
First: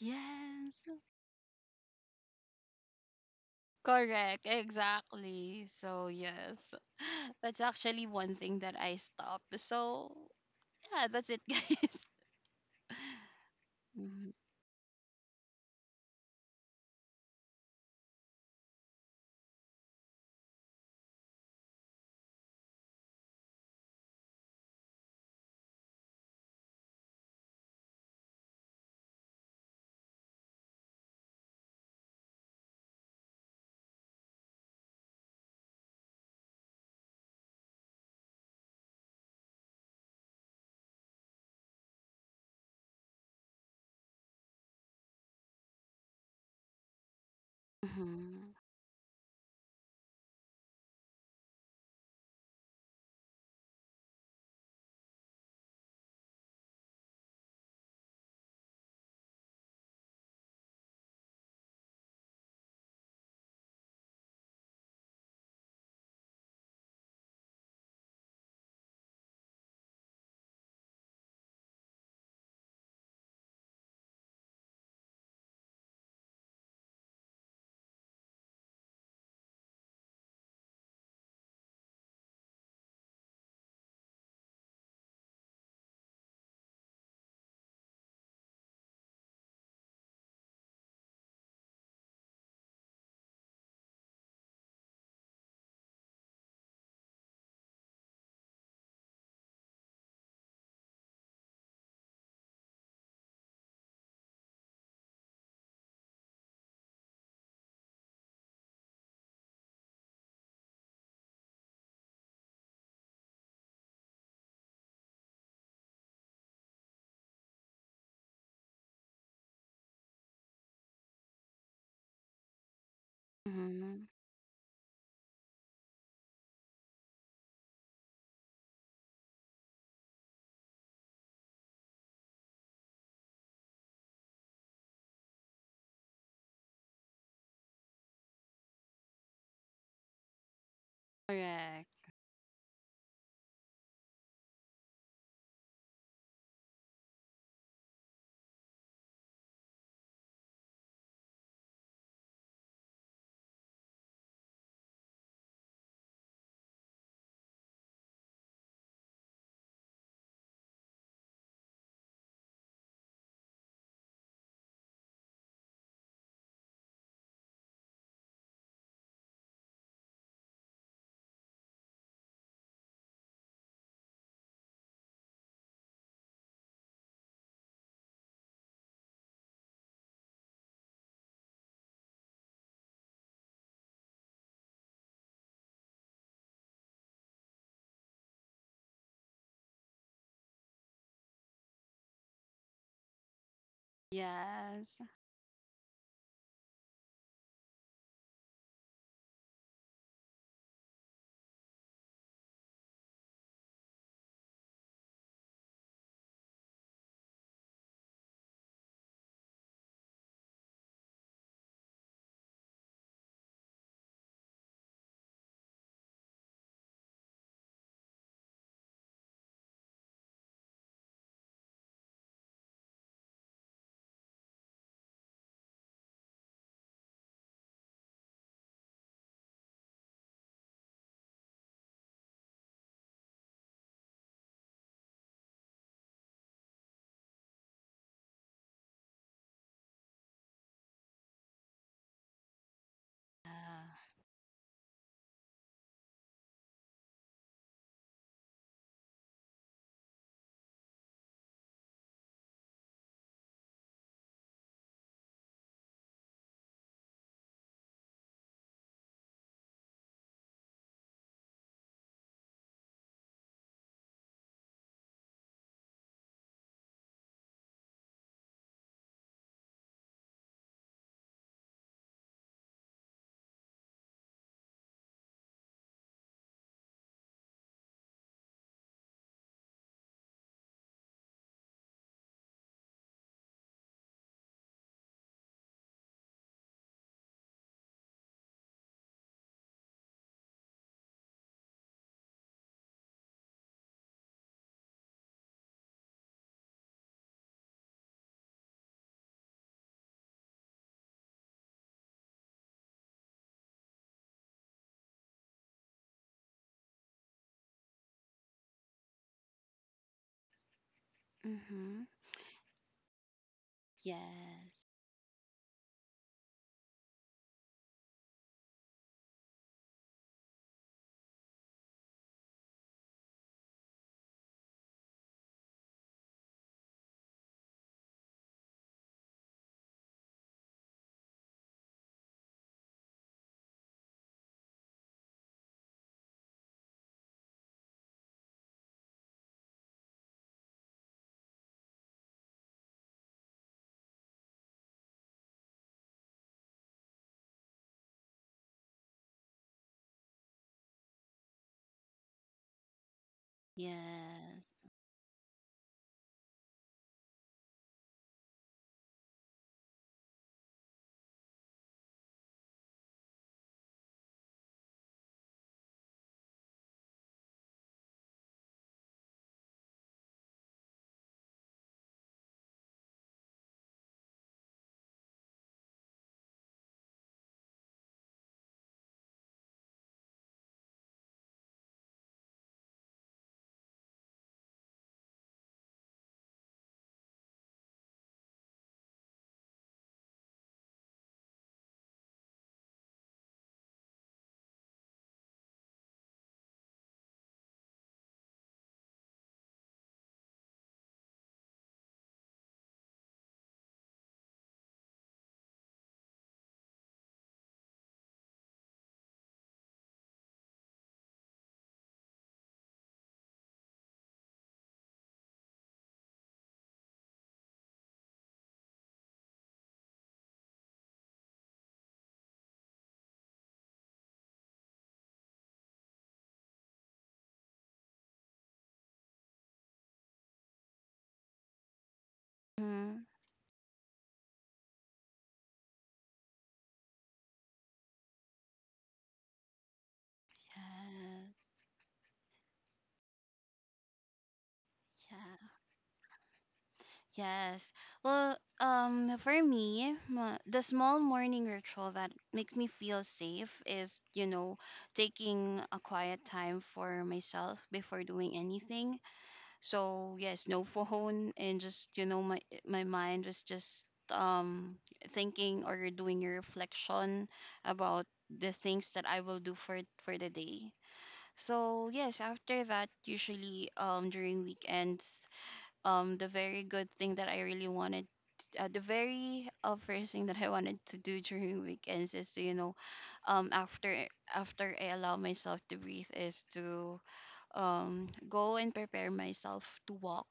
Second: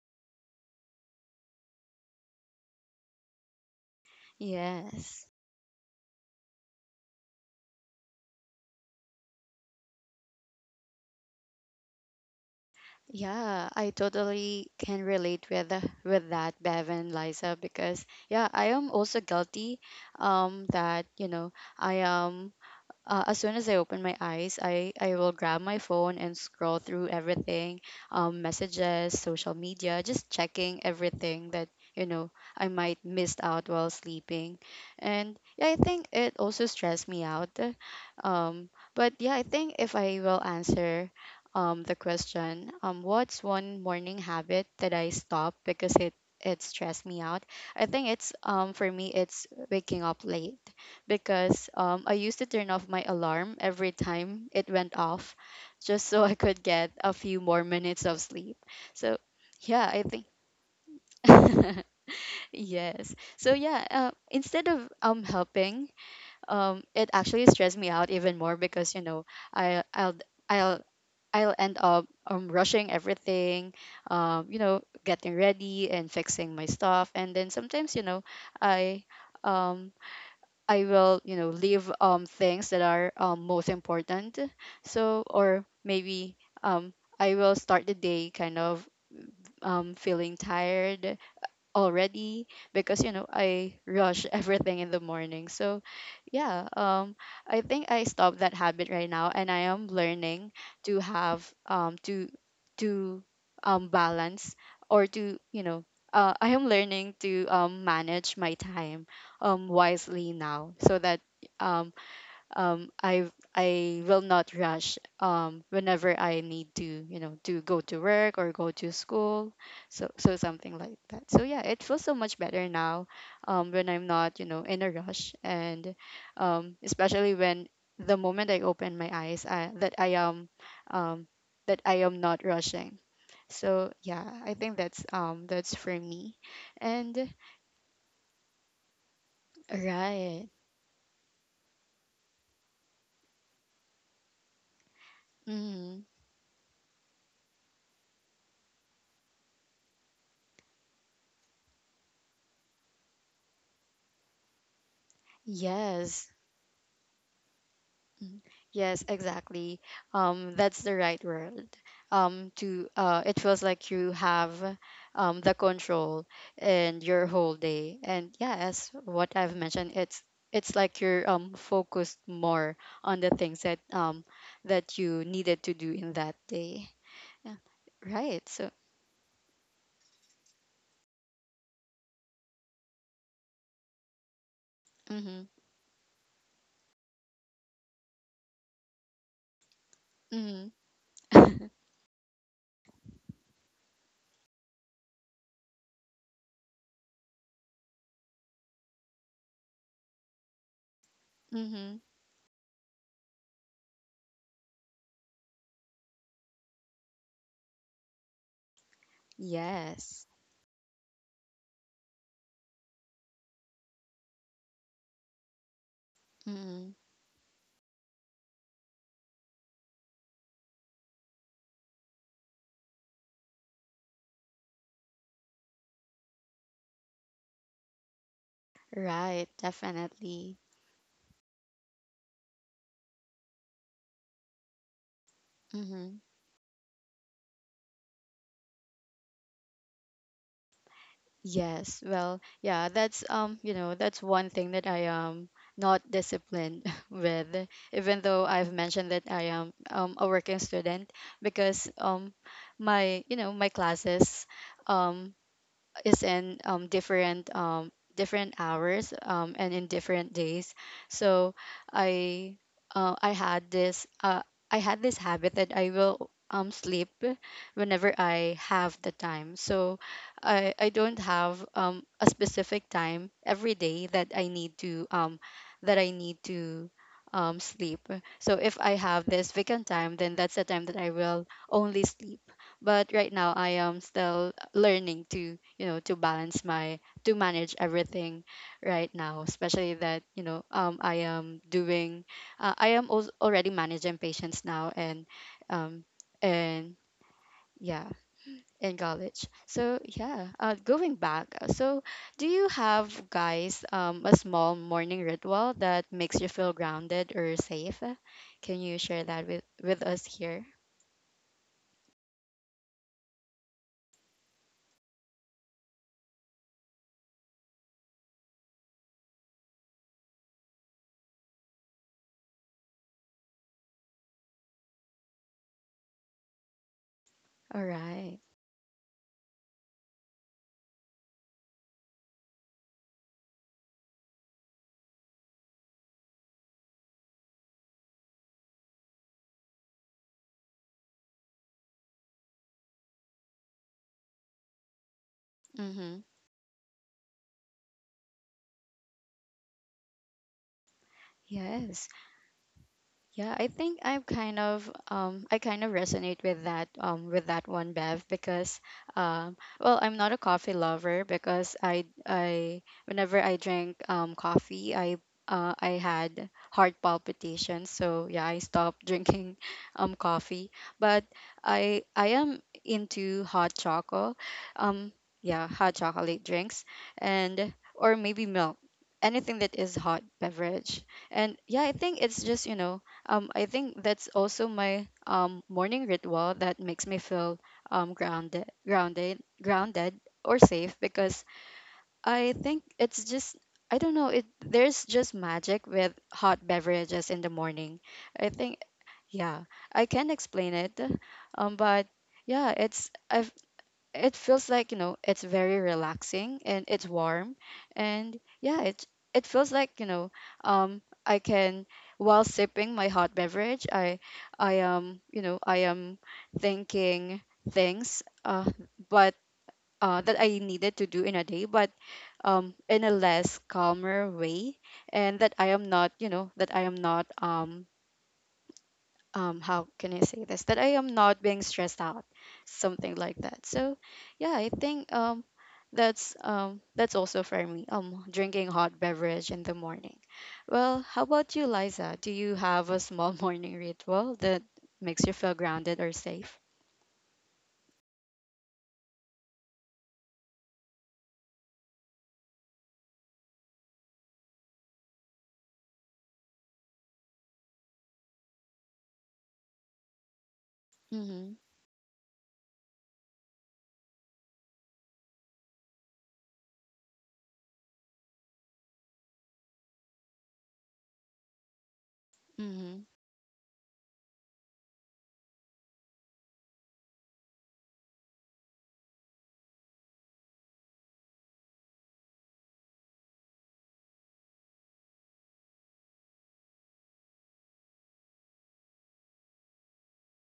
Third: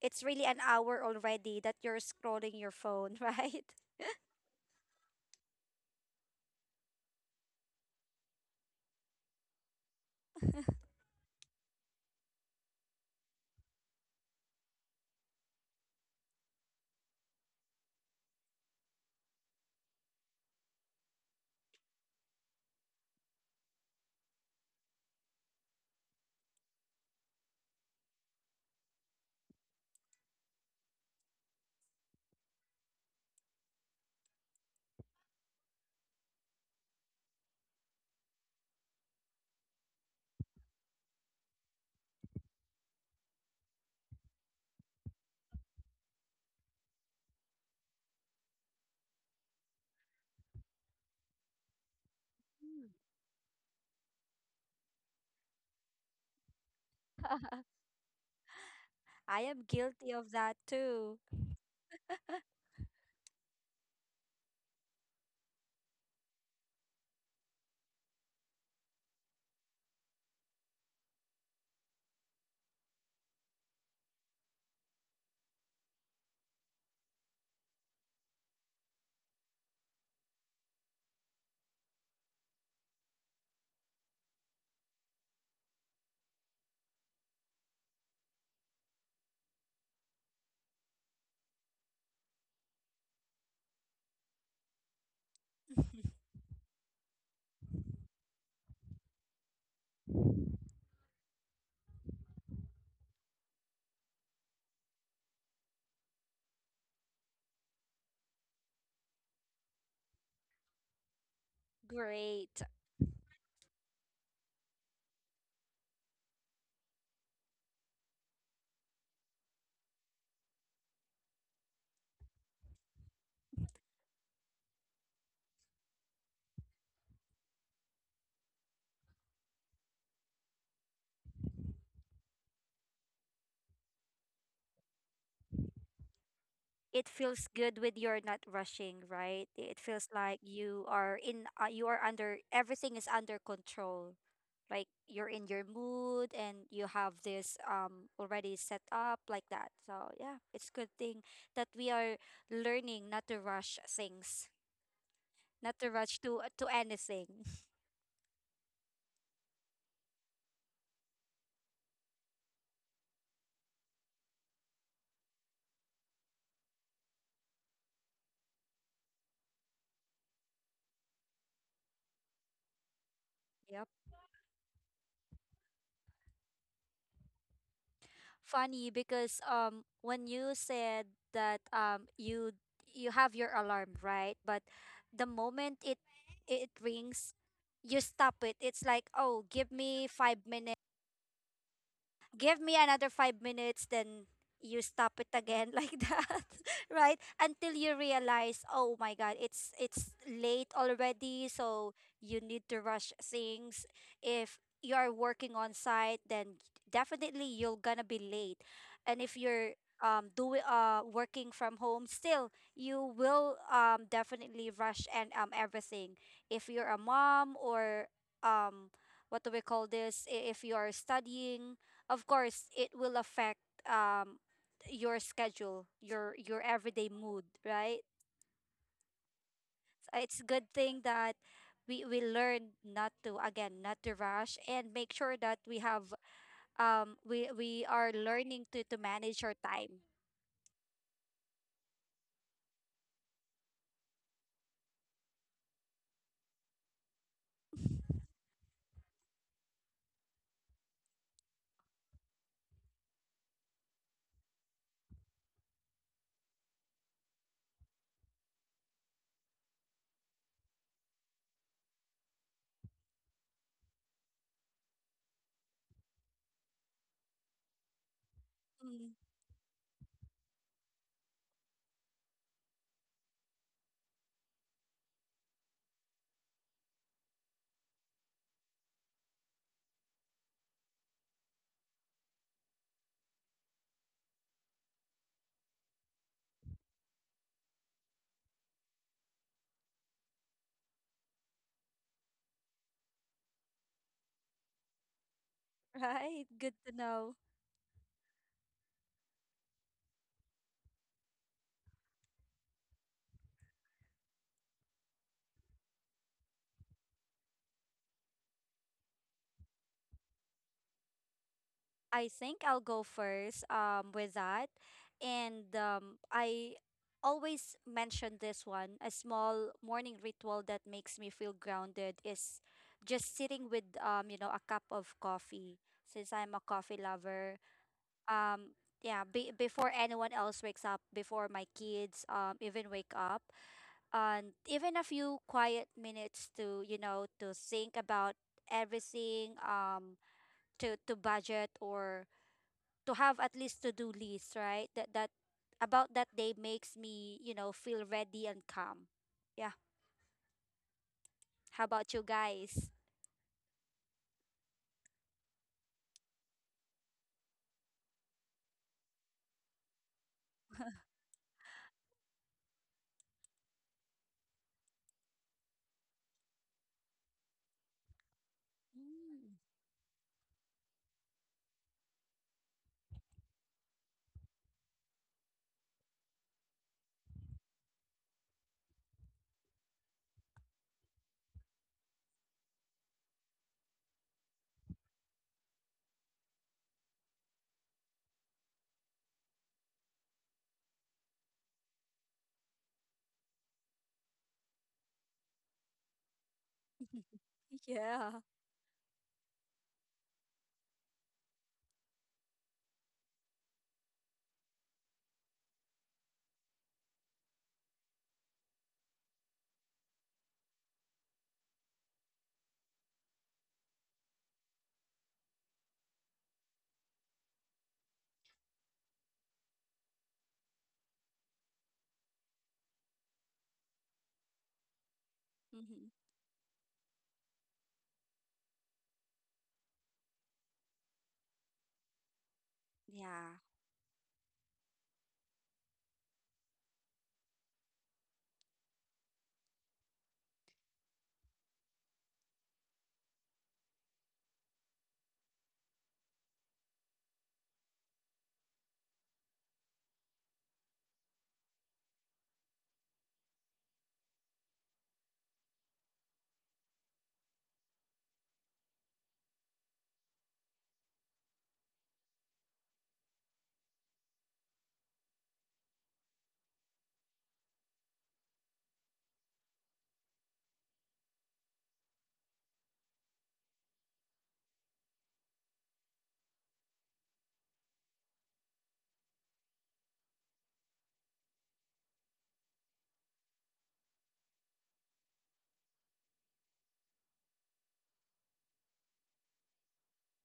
Speaker 2: it's really an
Speaker 3: Yes,
Speaker 2: hour already that you're scrolling your phone, *laughs* right?
Speaker 3: correct,
Speaker 1: Yes.
Speaker 3: exactly. So, yes, *laughs* that's actually one thing that I stopped. So,
Speaker 2: Mm.
Speaker 3: yeah, that's it, *laughs* guys.
Speaker 1: Yeah, I
Speaker 3: Mhm.
Speaker 1: totally can relate with the with that, Bev and Liza, because yeah, I am also guilty that, you know, I am as soon as I open my eyes, I will grab my phone and scroll through everything, messages, social media, just checking everything that, you know, I might missed out while sleeping. And yeah, I think it also stressed me out. But yeah, I think if I will answer, the question, what's one morning habit that I stopped because it stressed me out? I think it's,
Speaker 3: Mhm.
Speaker 1: for me, it's waking up late, because, I used to turn off my alarm every time it went off just so *laughs* I could get a few more minutes of sleep. So,
Speaker 2: *laughs* I am
Speaker 1: yeah, I
Speaker 2: guilty
Speaker 1: think.
Speaker 2: of that too.
Speaker 1: *laughs* Yes. So yeah, instead of helping, it actually stressed me out even more because, you know, I I'll I'll end up rushing everything, you know, getting ready and fixing my stuff. And then sometimes, you know, I um I will, you know, leave things that are, most important. So, or maybe um I will start the day kind of feeling tired already, because, you know, I rush *laughs* everything in the morning. So yeah, I think I stopped that habit right now, and I am learning to have to balance, or to, you know, I am learning to, manage my time, wisely now, so that, um,
Speaker 2: Great.
Speaker 1: um i I will not rush, whenever I need to, you know, to go to work or go to school. So, so something like that. So yeah, it feels so much better now, when I'm
Speaker 3: Mhm.
Speaker 1: not, you know, in a rush. And, especially when the moment I open my eyes, that I am um that I am not rushing. So yeah, I think that's, that's for me.
Speaker 2: It
Speaker 1: And
Speaker 2: feels good with you're not rushing, right? It feels like
Speaker 1: right.
Speaker 2: you
Speaker 3: Correct,
Speaker 2: are under everything is under control. Like you're in your
Speaker 1: Mm.
Speaker 2: mood and you have this already set up like that. So yeah, it's good thing that we are learning not to rush things, not to rush
Speaker 1: Yes.
Speaker 2: to anything. *laughs*
Speaker 1: Mm. Yes, exactly. That's the right word. To It feels like you have, the control and your whole day. And yeah, as what I've mentioned, it's like you're, focused more on the things that,
Speaker 2: Yep.
Speaker 1: that you needed to do in that day. Yeah. Right. So.
Speaker 2: Funny because when you said that you have your alarm, right? But the
Speaker 1: Mhm.
Speaker 2: moment it rings, you stop it. It's like, "Oh, give me 5
Speaker 1: Mhm.
Speaker 2: minutes." Give me another 5 minutes, then you
Speaker 3: yes.
Speaker 2: stop it again *laughs* like that, right? Until you realize, oh my God, it's late already, so
Speaker 1: Mhm.
Speaker 2: you need to rush things. If you are working on site, then definitely you're gonna be late. And if you're
Speaker 1: Yes.
Speaker 2: doing working from home, still you will definitely rush and everything if
Speaker 1: Mhm.
Speaker 2: you're a mom or um what do we call this I- if you are studying, of course it will affect your schedule, your everyday mood, right?
Speaker 1: Right.
Speaker 2: It's a
Speaker 1: Definitely.
Speaker 2: good thing that we learn not to, again, not to rush and make sure that we have
Speaker 1: Mhm.
Speaker 2: we are learning to manage our time.
Speaker 1: Yes, well, yeah, that's, you
Speaker 3: Yeah.
Speaker 1: know, that's one thing that I am not disciplined *laughs* with, even though I've mentioned that I am, a working student, because, my, you know, my classes um is in, different hours, and in different days. So I I had this, I had this habit that I will, sleep whenever I have the
Speaker 2: Mm.
Speaker 1: time. So I don't have, a specific time every day that I need to, that I need to sleep. So if I have this vacant time, then that's the time that I will only sleep. But right now I am still learning to, you know, to balance my to manage everything right now, especially that, you know, I am doing, I am also already managing patients now, and um
Speaker 2: *laughs* Right, good to
Speaker 1: and
Speaker 2: know.
Speaker 1: yeah, in college. So yeah, going back, so do you have, guys, a small morning ritual that makes you feel grounded or safe? Can you share that with us here?
Speaker 3: Mhm.
Speaker 2: I think I'll go first with that.
Speaker 3: Yes,
Speaker 2: And I always mention this one. A small morning ritual that makes me feel grounded is just sitting with, you know, a cup of coffee, since I'm a coffee lover.
Speaker 1: All right.
Speaker 2: Um yeah, before anyone else wakes up, before my kids even wake up, and even a few quiet minutes to, you know, to think about everything, to budget or to have at least to do list, right? That that About
Speaker 1: Mm-hmm.
Speaker 2: that day makes me, you know, feel ready and calm. Yeah. How
Speaker 1: Yes.
Speaker 2: about you guys?
Speaker 1: Yeah, I think I'm kind
Speaker 3: yes.
Speaker 1: of I kind of resonate with that, with that one, Bev, because well, I'm not a coffee lover, because I, whenever I drink coffee, I had heart palpitations. So yeah, I stopped *laughs* drinking
Speaker 2: Mm.
Speaker 1: coffee, but I am into hot chocolate, um yeah, hot chocolate drinks, and or maybe milk, anything that is hot beverage. And yeah, I think it's just, you know, I think that's also my, morning ritual that makes me feel, grounded or safe, because I think it's just, I don't know it. There's just magic with hot beverages in the
Speaker 2: *laughs*
Speaker 1: morning.
Speaker 2: Yeah.
Speaker 1: I think yeah, I can not explain it, but yeah, it's I it feels like it's very relaxing and it's warm. And yeah, it feels like I can, while sipping my hot beverage, I am, I am thinking things but that I needed to do in a day, but in a less calmer way, and that I am not,
Speaker 2: Hmm.
Speaker 1: you know, that I am not how can I say this, that I am not being stressed out, something
Speaker 3: Mhm.
Speaker 1: like
Speaker 2: Yeah.
Speaker 1: that. So yeah, I think that's also for me drinking hot beverage in the morning. Well, how about
Speaker 3: Yes.
Speaker 1: you, Liza, do you have a small *laughs* morning ritual that makes you feel
Speaker 3: Yeah.
Speaker 1: grounded or safe?
Speaker 3: Yes. Well, for me, the small morning ritual that makes me feel safe is, you know, taking a quiet time for myself before doing anything. So yes, no *laughs* phone,
Speaker 1: Mhm.
Speaker 3: and just, you know, my mind was just um thinking or doing a reflection about the things that I will do for the day. So yes, after
Speaker 1: Mhm.
Speaker 3: that, usually during weekends, the very good thing that I really wanted, the very first thing that I wanted to do during weekends is to, you know, after I allow myself to breathe is to go and prepare myself to walk,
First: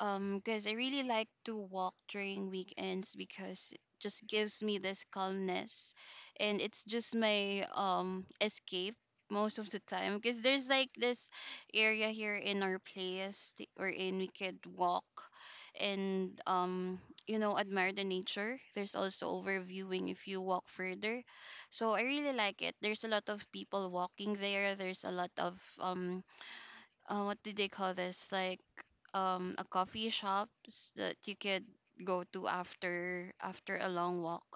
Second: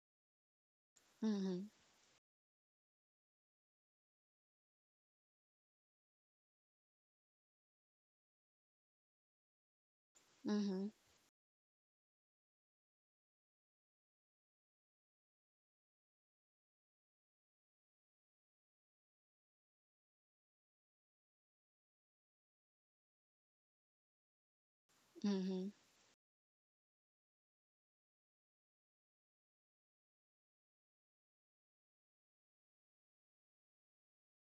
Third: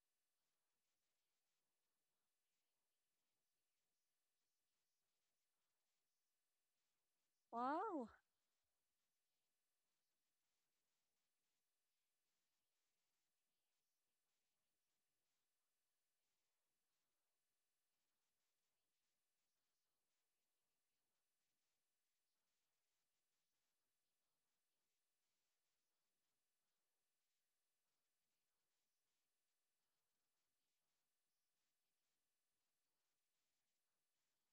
Speaker 3: because I really like to
Speaker 1: Mhm.
Speaker 3: walk during weekends because it just gives me this calmness, and it's just my
Speaker 2: Wow.
Speaker 3: escape most of the time. Because there's like
Speaker 1: Mhm.
Speaker 3: this area here in our place wherein we could walk, and you know, admire the nature. There's also overviewing if you walk further, so I really like it. There's a lot of people walking there. There's a lot of
Speaker 1: Mhm.
Speaker 3: what did they call this? Like a coffee shops that you could go to after a long walk.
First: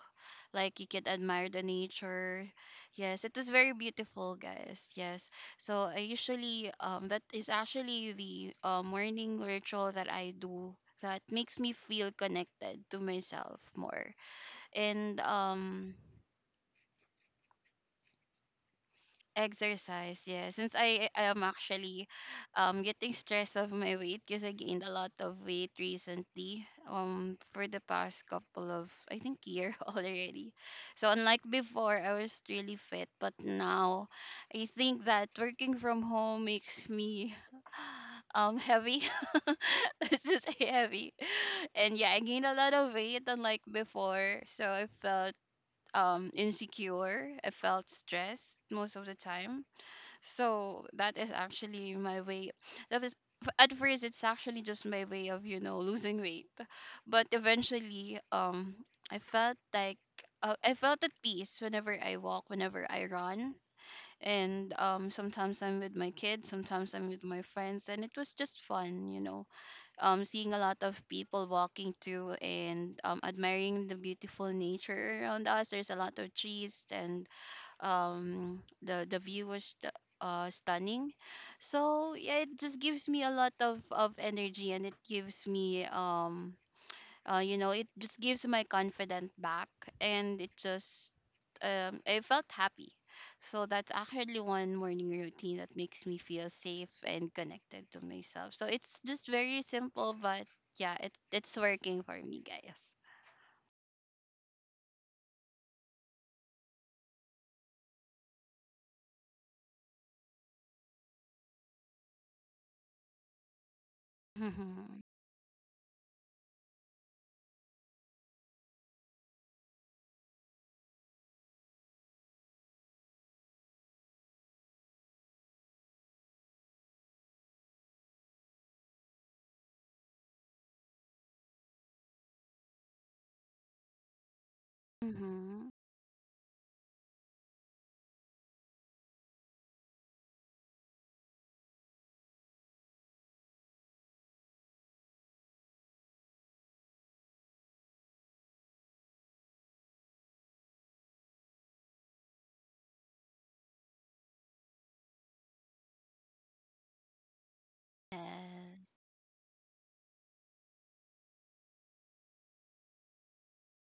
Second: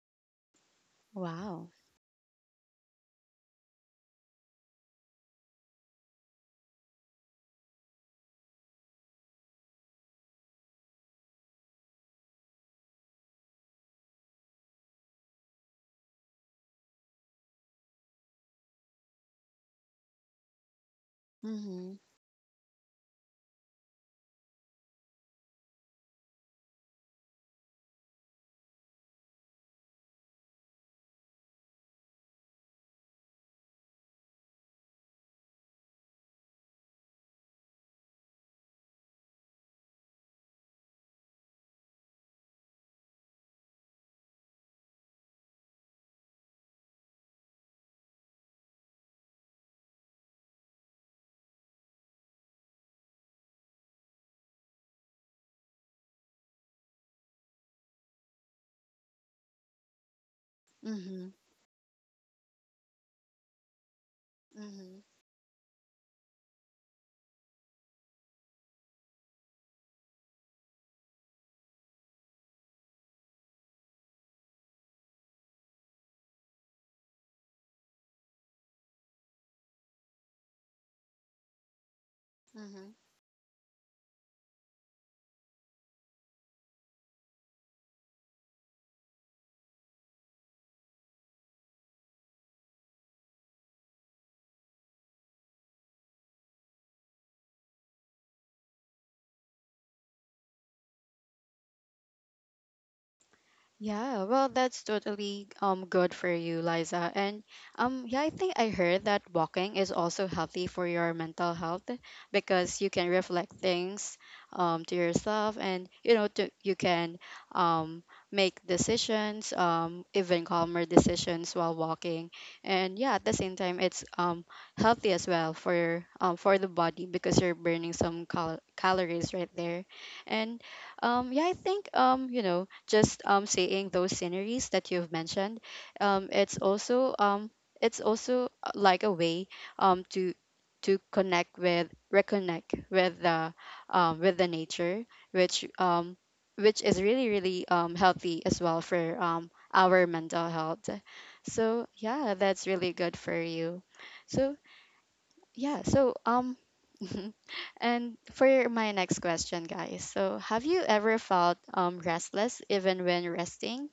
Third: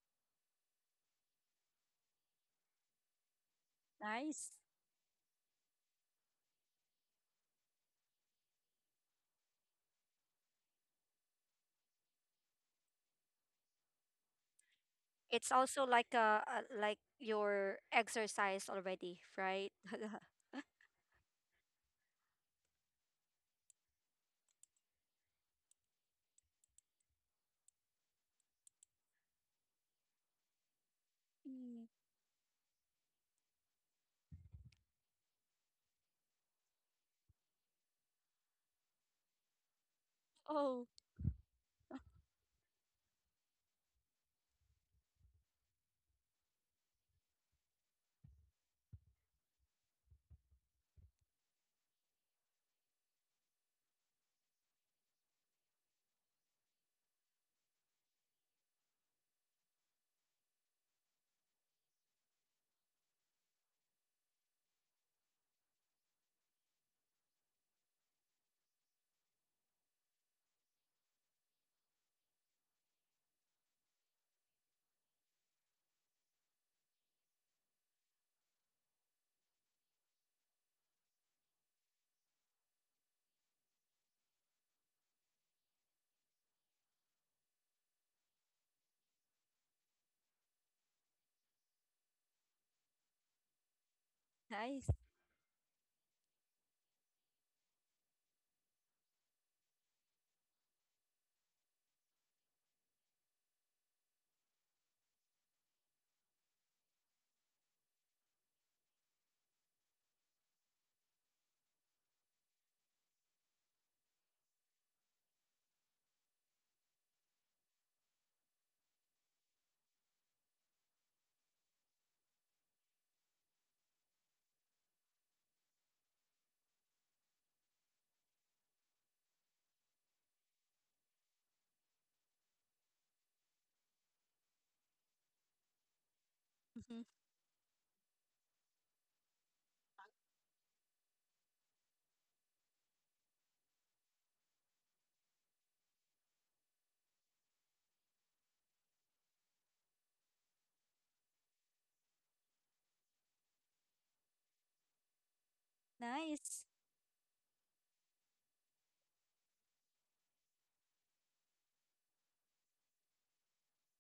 Speaker 3: Like you could admire the
Speaker 1: Wow.
Speaker 3: nature. Yes, it was very beautiful,
Speaker 2: Nice.
Speaker 3: guys. Yes. So I usually, that is actually the morning ritual that I do that makes me feel connected to myself more. And
Speaker 2: It's also like a like your exercise already, right?
Speaker 3: Exercise, yeah. Since I am
Speaker 1: Mhm.
Speaker 3: actually getting stressed of my weight because I gained a lot of weight recently. For the past couple of, I think, year *laughs* already. So unlike
Speaker 2: Mm.
Speaker 3: before, I was really fit, but now I think that working from home makes me *sighs* heavy. *laughs* Let's just say
Speaker 2: Oh,
Speaker 3: heavy. And yeah, I gained a lot of weight unlike before. So I felt insecure. I felt stressed most of the time. So that is actually my way. That is, at first, it's actually just my way of, you know, losing weight, but eventually, I felt like, I felt at
Speaker 1: Mhm.
Speaker 3: peace whenever I walk, whenever I run, and
Speaker 1: Mhm.
Speaker 3: sometimes I'm with my kids, sometimes I'm with my friends, and it was just fun, you know, seeing a lot of people walking too and admiring the beautiful nature around us. There's a lot of trees, and the view was stunning. So yeah, it just
Speaker 1: Mhm.
Speaker 3: gives me a lot of energy, and it gives me you know, it just gives my confidence back, and it just I felt happy. So that's actually one
Speaker 2: nice.
Speaker 3: morning routine that makes me feel safe and connected to myself. So it's just very simple, but yeah, it, it's working for me, guys.
Speaker 1: Yeah, well, that's totally good for you, Liza. And yeah, I think I heard that walking is also healthy for your mental health because you can reflect things
Speaker 3: *laughs*
Speaker 1: to
Speaker 3: Mm-hmm.
Speaker 1: yourself, and you know, to you can um make decisions, even calmer decisions while walking. And yeah, at the same time it's healthy as well for the body because you're burning some calories right there. And yeah, I think you know, just seeing those sceneries that you've mentioned,
Speaker 3: Mm-hmm.
Speaker 1: um, it's
Speaker 2: Hmm.
Speaker 1: also um, it's also like a way um to to connect with, reconnect with the nature, which um, which is really really healthy as well for our mental health. So yeah, that's really good for you. So yeah, so
Speaker 2: Nice.
Speaker 1: *laughs* and for
Speaker 3: Yes.
Speaker 1: my next question, guys. So, have you ever felt restless even when resting?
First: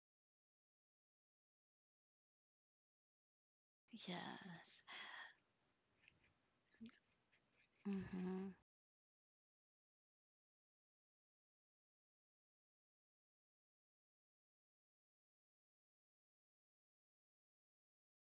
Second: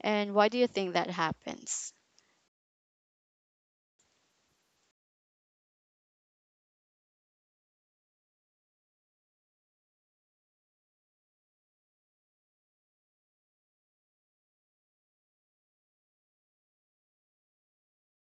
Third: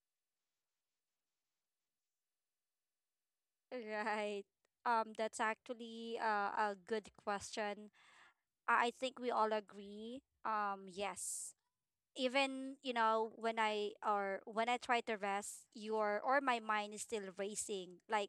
Speaker 1: And why do you think that happens?
Speaker 2: Right.
Speaker 3: Yes.
Speaker 2: That's actually a good question.
Speaker 3: Mm-hmm.
Speaker 2: I think we all agree. Yes. Even you know when I or when I try to rest, your or my mind is still racing, like,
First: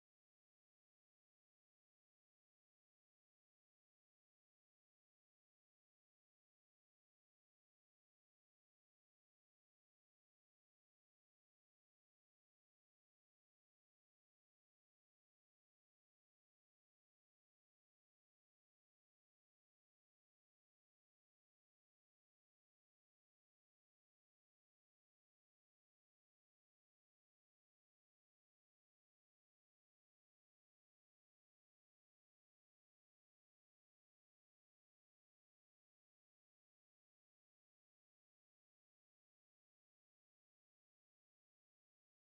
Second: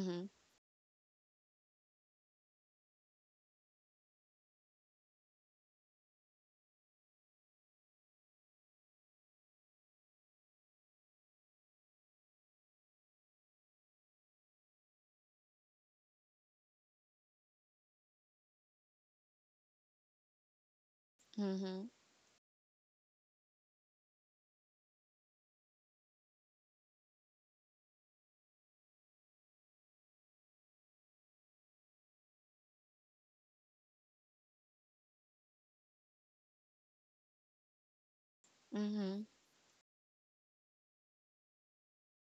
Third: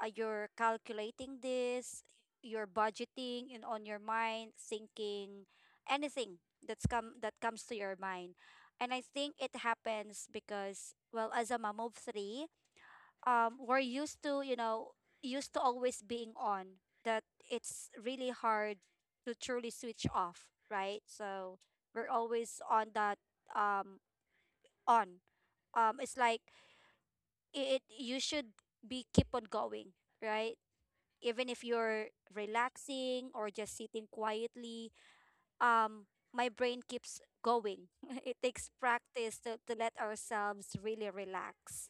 Speaker 2: you're calculating this, you're budgeting and on your mind thinking anything that comes to your mind. And I think it happens because, well, as a mom of 3, we're used to, you know, used to always being on that. It's really hard to truly switch off, right? So
Speaker 1: Mhm.
Speaker 2: we're always on that, um on it's like, it you should be keep on going, right, even if you're relaxing or just sitting quietly. um my brain keeps going. *laughs* It takes
Speaker 1: Mhm.
Speaker 2: practice to, let ourselves really relax.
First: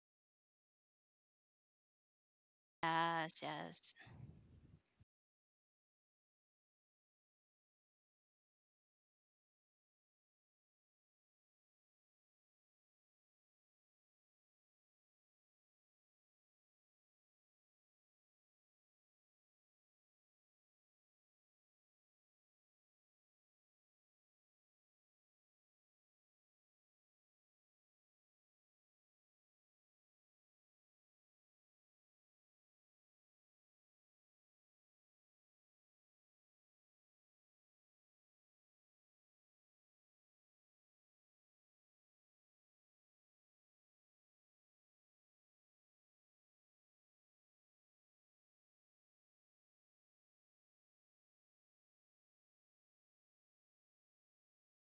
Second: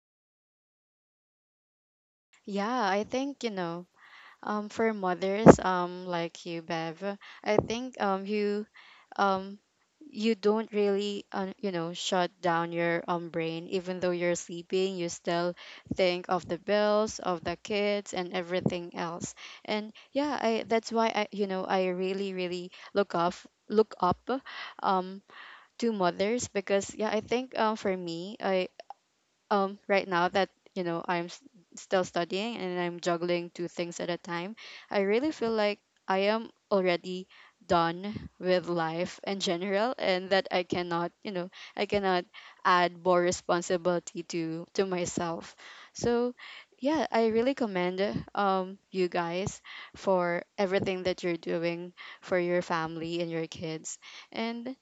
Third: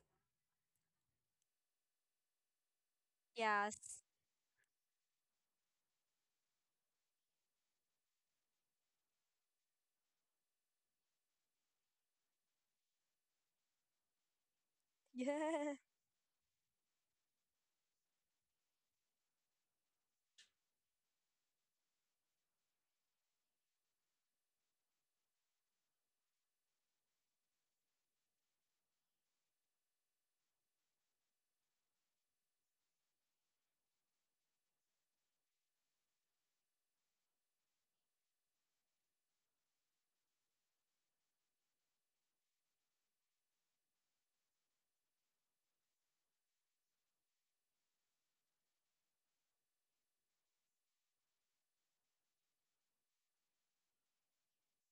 Speaker 1: Yeah, I
Speaker 3: Yes,
Speaker 1: think, you
Speaker 2: Yes.
Speaker 1: know,
Speaker 3: yes.
Speaker 1: For mothers, like you, Bev, I think um, you don't really, you know, shut down your brain. Even though you're sleeping, you still
Speaker 2: *laughs*
Speaker 1: think of the bills, of the kids, and everything else. And yeah, I that's why I, you know, I really, really look off, look up, um, to mothers. Because yeah, I think for me, I right now that, you know, still studying and I'm juggling two things at a time, I really feel like I am already done with life in general, and that I cannot, you know, I cannot add more responsibility to myself. So yeah, I really commend you guys for everything that you're doing for your family and your kids. And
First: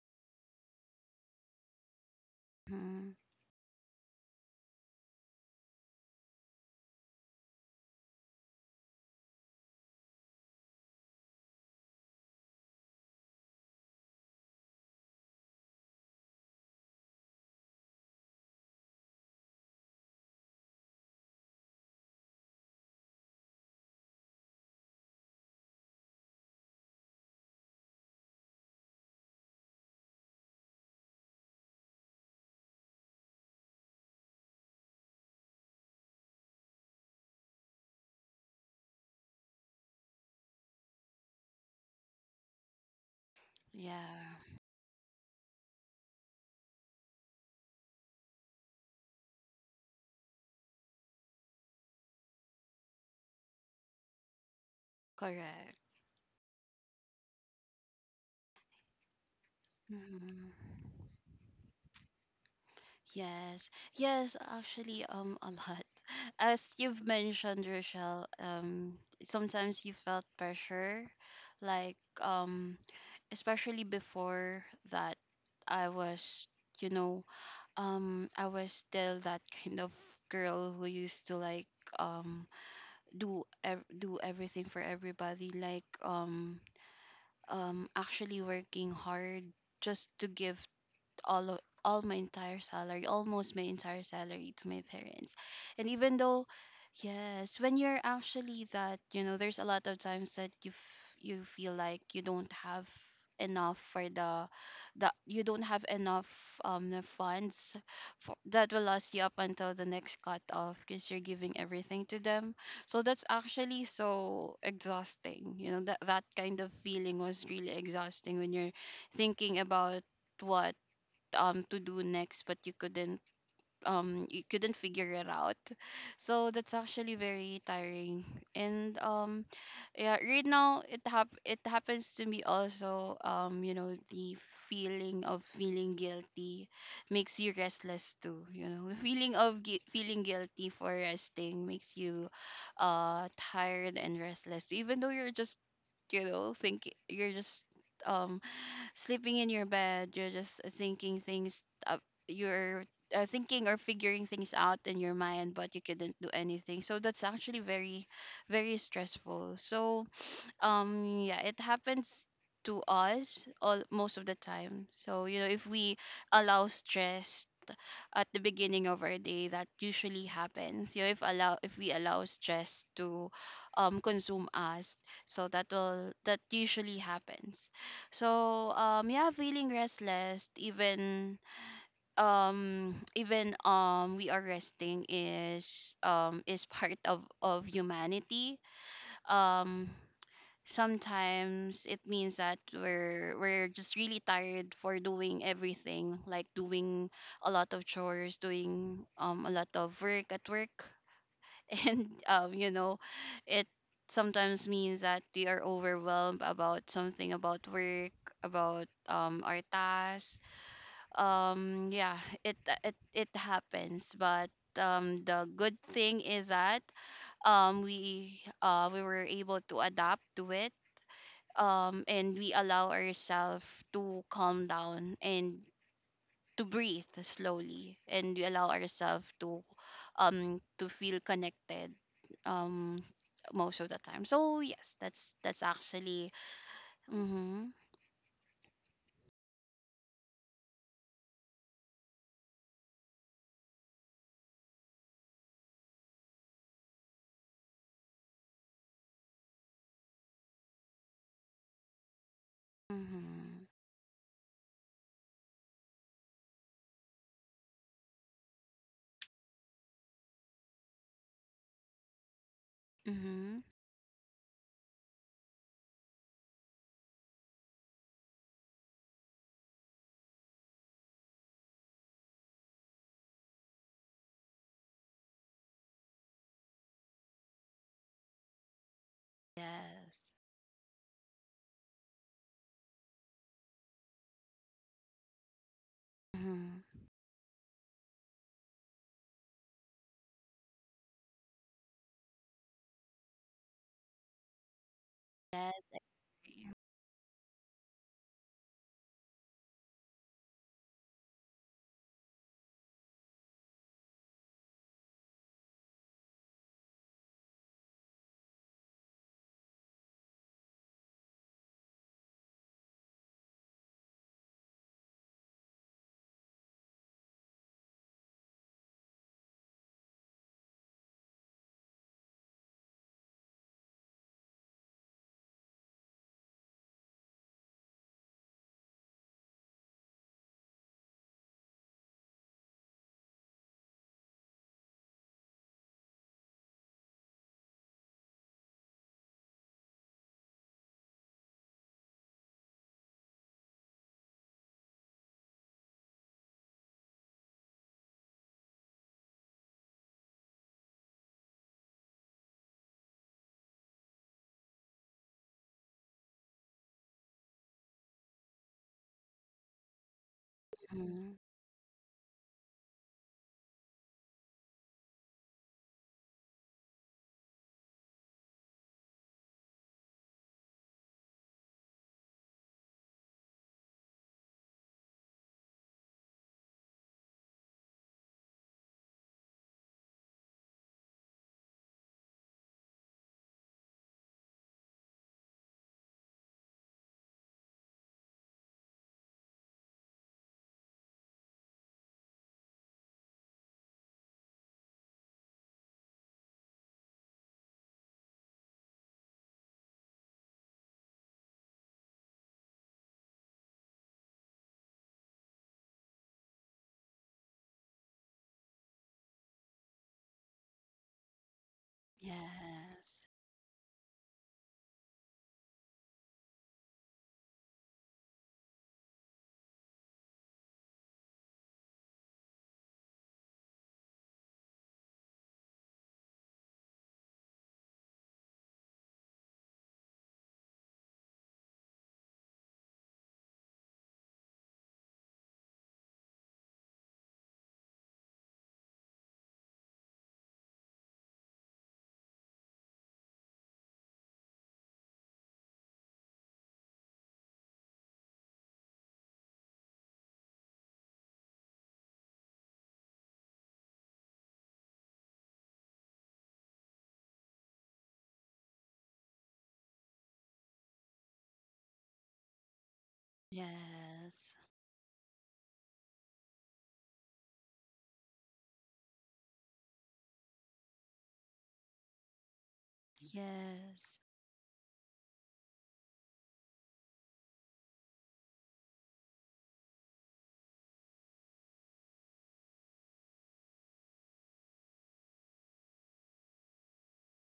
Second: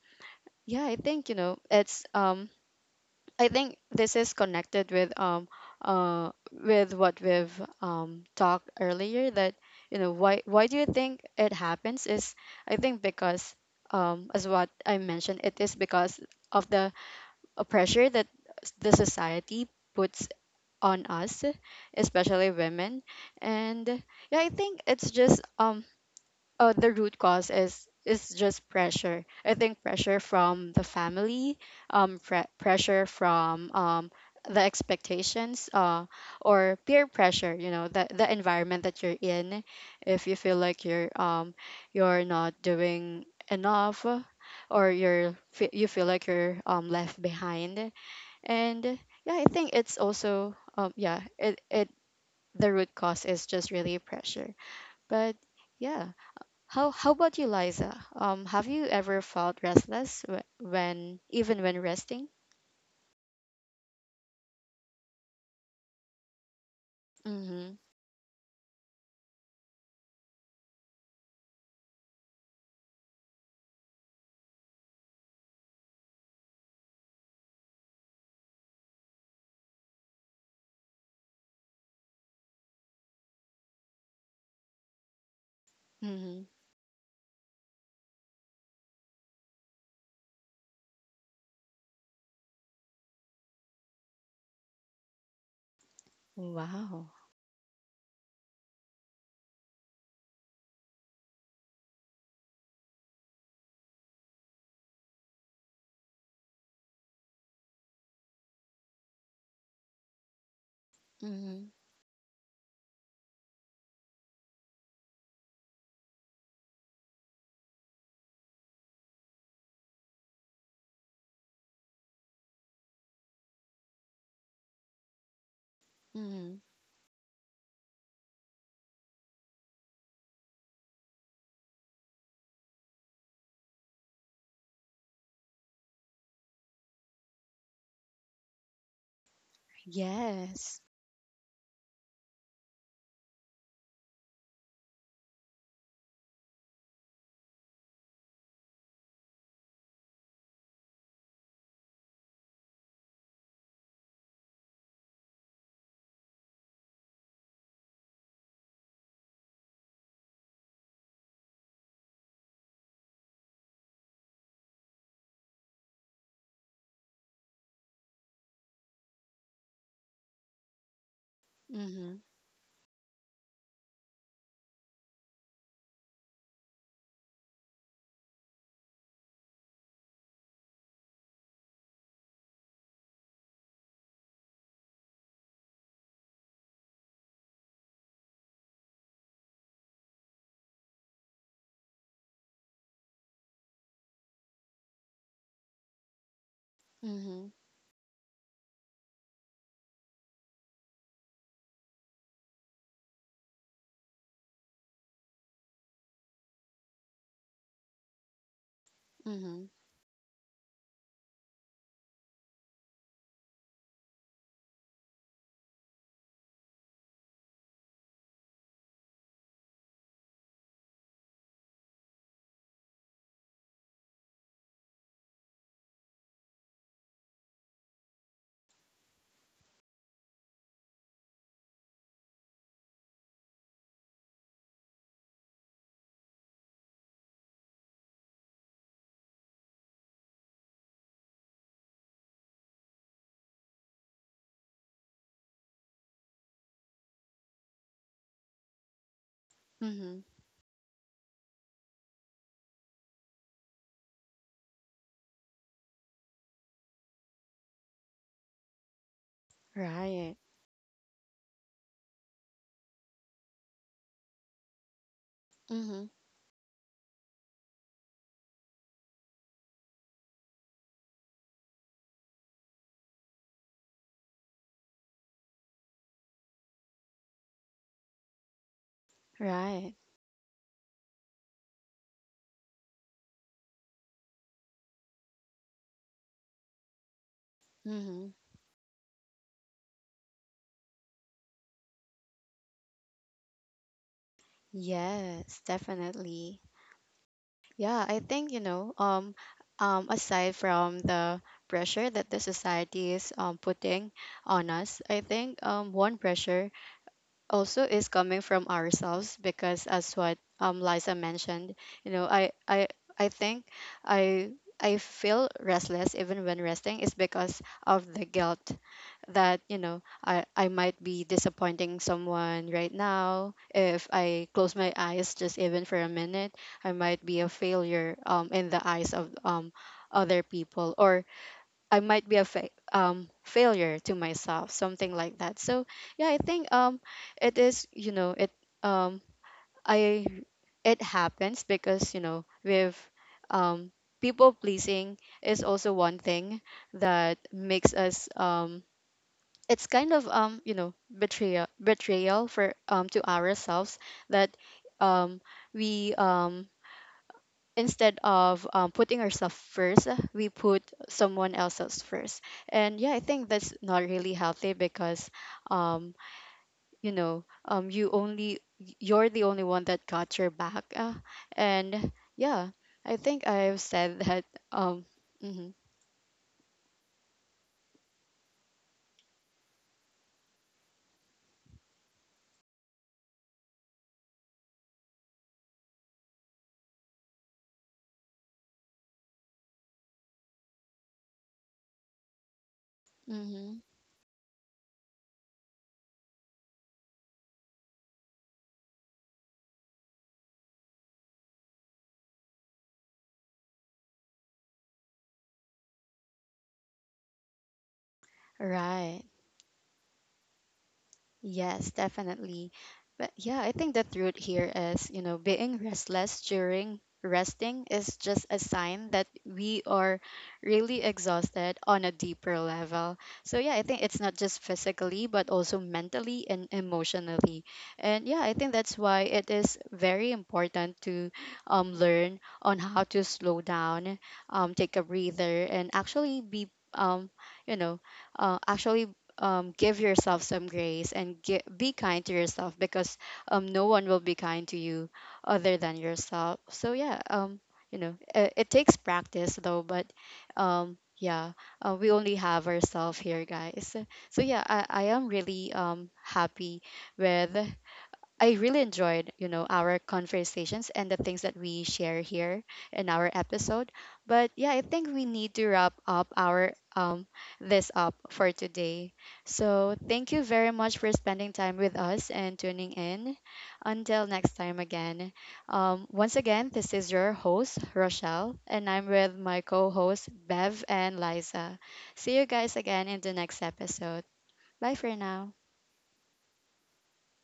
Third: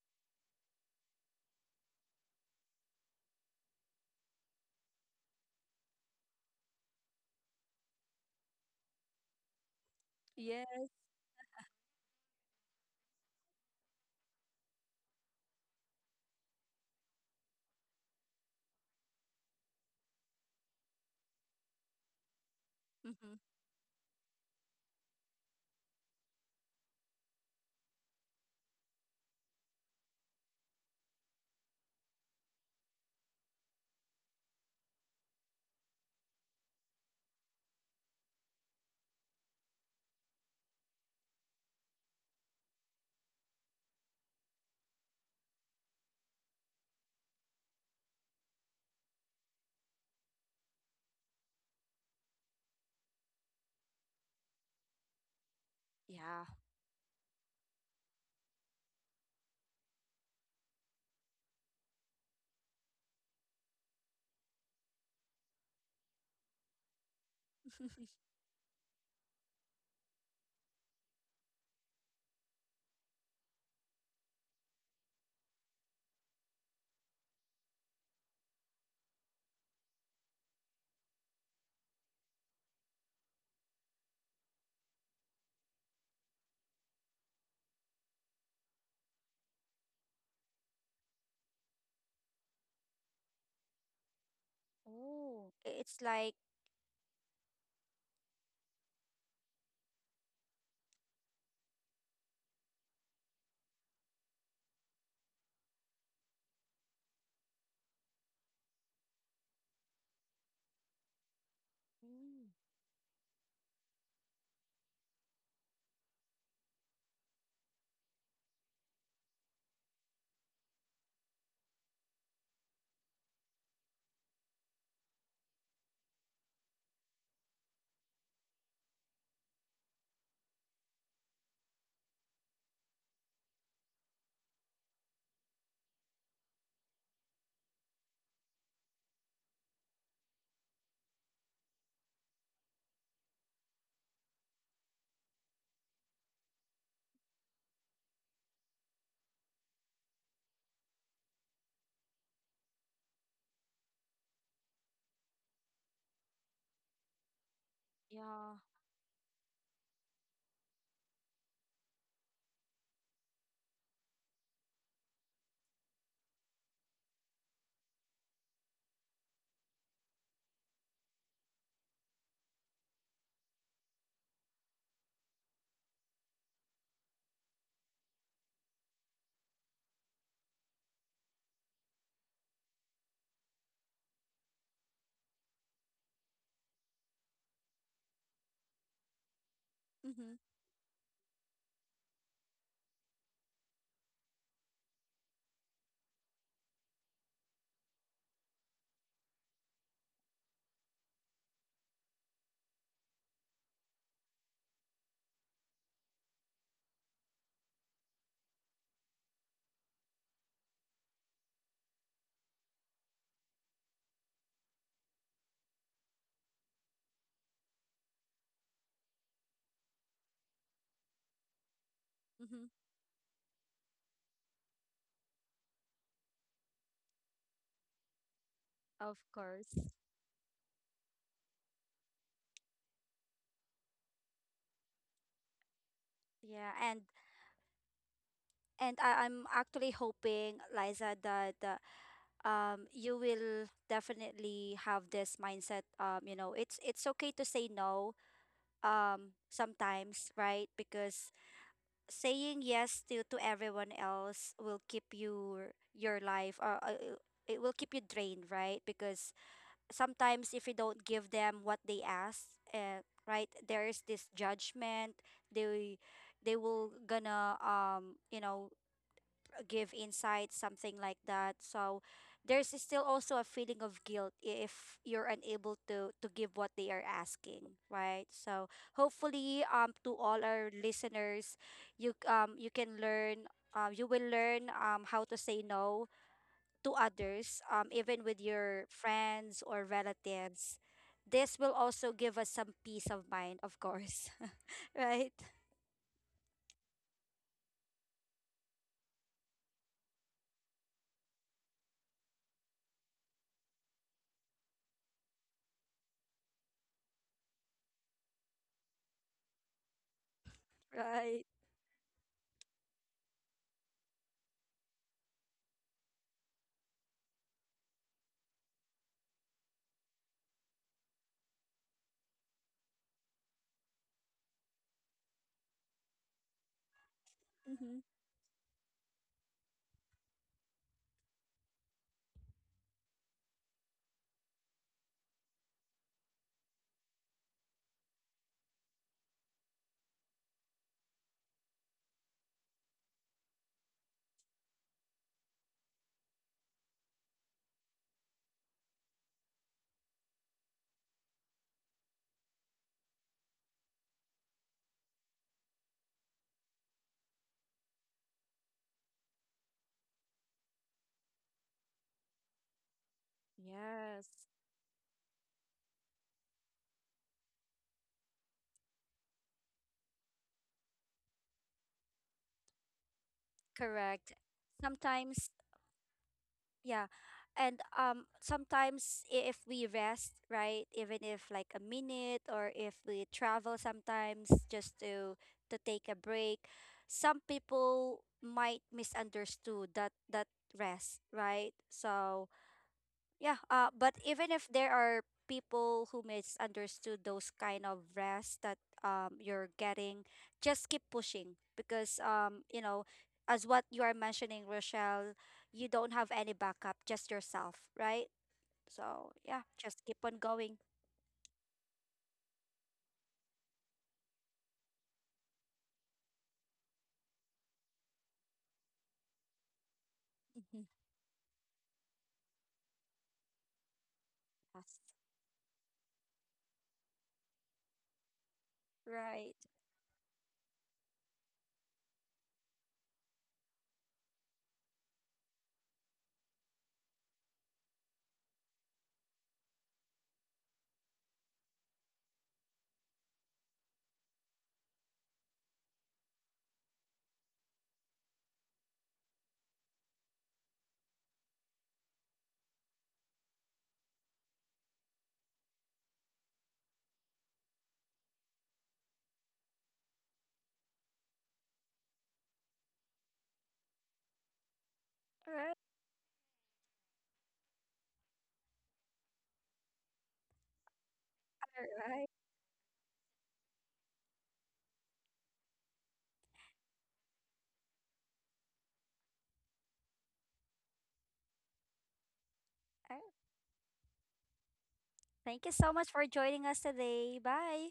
Speaker 1: yeah, I think, you know, it's
Speaker 3: Hmm.
Speaker 1: I think this is connected with what we've talked earlier. That, you know,
Speaker 2: Yeah.
Speaker 1: why do
Speaker 2: Yeah.
Speaker 1: you think it happens is, I think because as what I mentioned, it is because of the pressure that the society puts on us, especially women.
Speaker 2: Mhm.
Speaker 1: And yeah, I think it's just the root cause is just pressure. I think pressure from the family, pressure from, the expectations, or peer pressure. You know, the environment that you're in. If you feel like you're not doing enough,
Speaker 3: Yeah,
Speaker 1: or you're you feel like you're left behind. And yeah, I think it's also yeah, it the root cause is just really pressure. But
Speaker 3: correct.
Speaker 1: yeah,
Speaker 2: Yeah.
Speaker 1: how about you, Liza? Have you ever felt restless
Speaker 3: Hmm.
Speaker 1: when even when resting?
Speaker 3: Yes, yes, actually, a lot. *laughs* As you've mentioned,
Speaker 1: Mm-hmm.
Speaker 3: Rochelle, sometimes you felt pressure, like, especially before that I was, you know, I was still that kind of girl who used to like, um, do ev- do everything for everybody, like,
Speaker 1: Mm-hmm.
Speaker 3: actually working hard just to give all o- all my entire salary, almost my entire salary to my parents.
Speaker 2: Oh, I- it's
Speaker 3: And
Speaker 2: like
Speaker 3: even though
Speaker 1: Wow.
Speaker 3: yes, when you're actually that, you know, there's a lot of times that you you feel like you don't have enough for the you don't have enough the funds for, that will last you up until the next cut off because you're giving
Speaker 1: Mm-hmm.
Speaker 3: everything to them. So that's actually so exhausting, you know, that that kind of feeling was really exhausting when you're thinking about what to do next, but you couldn't figure it out. So
Speaker 1: Mm-hmm.
Speaker 3: that's actually very tiring. And yeah, right now it it happens to me also, you know, the feeling of feeling guilty makes you restless too, you know. *laughs* The feeling of feeling guilty
Speaker 1: Yes.
Speaker 3: for resting makes you tired and restless, even though you're just, you know, thinking, you're just um sleeping in your bed, you're just thinking things, you're thinking or figuring things out in your mind, but you couldn't do anything. So that's actually very
Speaker 2: yeah.
Speaker 3: very stressful. So yeah, it happens to us all most of the time. So you know, if we allow stress at the beginning of our day, that usually happens. You know, if allow if we
Speaker 1: Mm-hmm.
Speaker 3: allow stress to consume us, so that will that usually happens. So yeah, feeling restless even even we are resting is part of humanity. um
Speaker 2: Mhm.
Speaker 3: Sometimes it means that we're just really tired for doing everything, like doing a
Speaker 1: Mm-hmm.
Speaker 3: lot of chores, doing a lot of work at work, *laughs* and you know, it sometimes means that we are overwhelmed about something, about work, about our
Speaker 1: Mm-hmm.
Speaker 3: tasks. Yeah, it it happens, but the good thing is that we were able to adapt to it,
Speaker 2: Mhm.
Speaker 3: and we allow ourselves to calm down and to breathe slowly, and we allow
Speaker 2: Of
Speaker 3: ourselves
Speaker 2: course.
Speaker 3: to feel connected, um, most of the time. So yes, that's
Speaker 2: Yeah,
Speaker 3: actually.
Speaker 2: and
Speaker 3: Mm-hmm.
Speaker 2: I, I'm actually hoping, Liza, that you will definitely have this mindset. You know, it's okay to say no. Sometimes,
Speaker 1: Mm-hmm.
Speaker 2: right? Because saying yes to everyone
Speaker 3: Mm-hmm.
Speaker 2: else will keep your life. It will keep you drained, right? Because sometimes if you
Speaker 1: Right.
Speaker 2: don't give them what they ask, uh, right, there
Speaker 3: Mm-hmm.
Speaker 2: is this judgment. They
Speaker 1: Mm-hmm.
Speaker 2: will gonna you know give insight, something like that. So there's still also a feeling of guilt if you're unable to give what they are asking, right? So hopefully to
Speaker 1: Right.
Speaker 2: all
Speaker 3: Yes.
Speaker 2: our listeners, you you can learn, you will learn how to say no to
Speaker 3: Mm-hmm.
Speaker 2: others, even with
Speaker 1: Mm-hmm.
Speaker 2: your friends or relatives, this will also give us some peace of mind, of course. *laughs* Right?
Speaker 1: Yes,
Speaker 3: Yes. I
Speaker 1: definitely.
Speaker 3: agree.
Speaker 1: Yeah, I think, you know, aside from the pressure that the society is putting on us, I think one pressure also is coming from ourselves. Because as what Liza
Speaker 2: Right.
Speaker 1: mentioned, you know, I I think I I feel restless even when resting is because of the guilt. That, you know, I might be disappointing someone right now if I close my eyes just even for a minute, I might be a
Speaker 2: Mm-hmm.
Speaker 1: failure in the eyes of, other people, or I might be a failure to myself, something like that. So yeah, I think it is, you know, it um, I it happens because, you know, with um, people pleasing is also one thing that makes us it's kind of, you know, betrayal for, to ourselves. That um, we instead of putting ourselves first, we put
Speaker 3: Mhm.
Speaker 1: someone else's first. And yeah, I think that's not really
Speaker 2: Yes.
Speaker 1: healthy because, um, you know, you only, you're the only one that got your back. And yeah, I think I've said that.
Speaker 2: Correct.
Speaker 1: um,
Speaker 2: Sometimes,
Speaker 1: mhm,
Speaker 2: yeah. And sometimes, if we rest, right, even if like a minute or if we travel sometimes just to take a break, some people might misunderstood that rest, right? So yeah, but
Speaker 1: mhm,
Speaker 2: even if there are people who misunderstood those kind of rest that, you're getting, just keep pushing because, you know, as what you are mentioning, Rochelle, you don't have any backup, just yourself, right? So yeah,
Speaker 1: right.
Speaker 2: just keep on going.
Speaker 1: Yes, definitely.
Speaker 3: Yes.
Speaker 1: But yeah, I think the truth here is, you know, being restless during resting is just a sign that we are
Speaker 2: Mhm.
Speaker 1: really exhausted on a deeper level. So yeah, I think it's not
Speaker 2: Yes.
Speaker 1: just physically, but also mentally and emotionally. And yeah, I think that's
Speaker 2: Right.
Speaker 1: why it is very important to learn on how to slow down, take a breather, and actually be um, you know, actually give yourself some grace and be kind to yourself. Because no one will be kind to you other than yourself. So yeah, you know, it takes practice though, but yeah, we only have ourselves here, guys. So yeah, I am really happy with, I really enjoyed, you know, our conversations and the things that we share here in our episode.
Speaker 3: Yes.
Speaker 1: But yeah, I
Speaker 2: All
Speaker 1: think
Speaker 2: right.
Speaker 1: we need to wrap up our this up for today. So thank you very much for
Speaker 2: All
Speaker 1: spending
Speaker 2: right.
Speaker 1: time with us and tuning in.
Speaker 3: Yes.
Speaker 1: Until next time again. Once again, this is your host Rochelle, and I'm with my co-hosts Bev and Liza. See you
Speaker 2: All right.
Speaker 1: guys again in the next episode. Bye for
Speaker 2: Thank you so
Speaker 1: now.
Speaker 2: much for joining us today. Bye.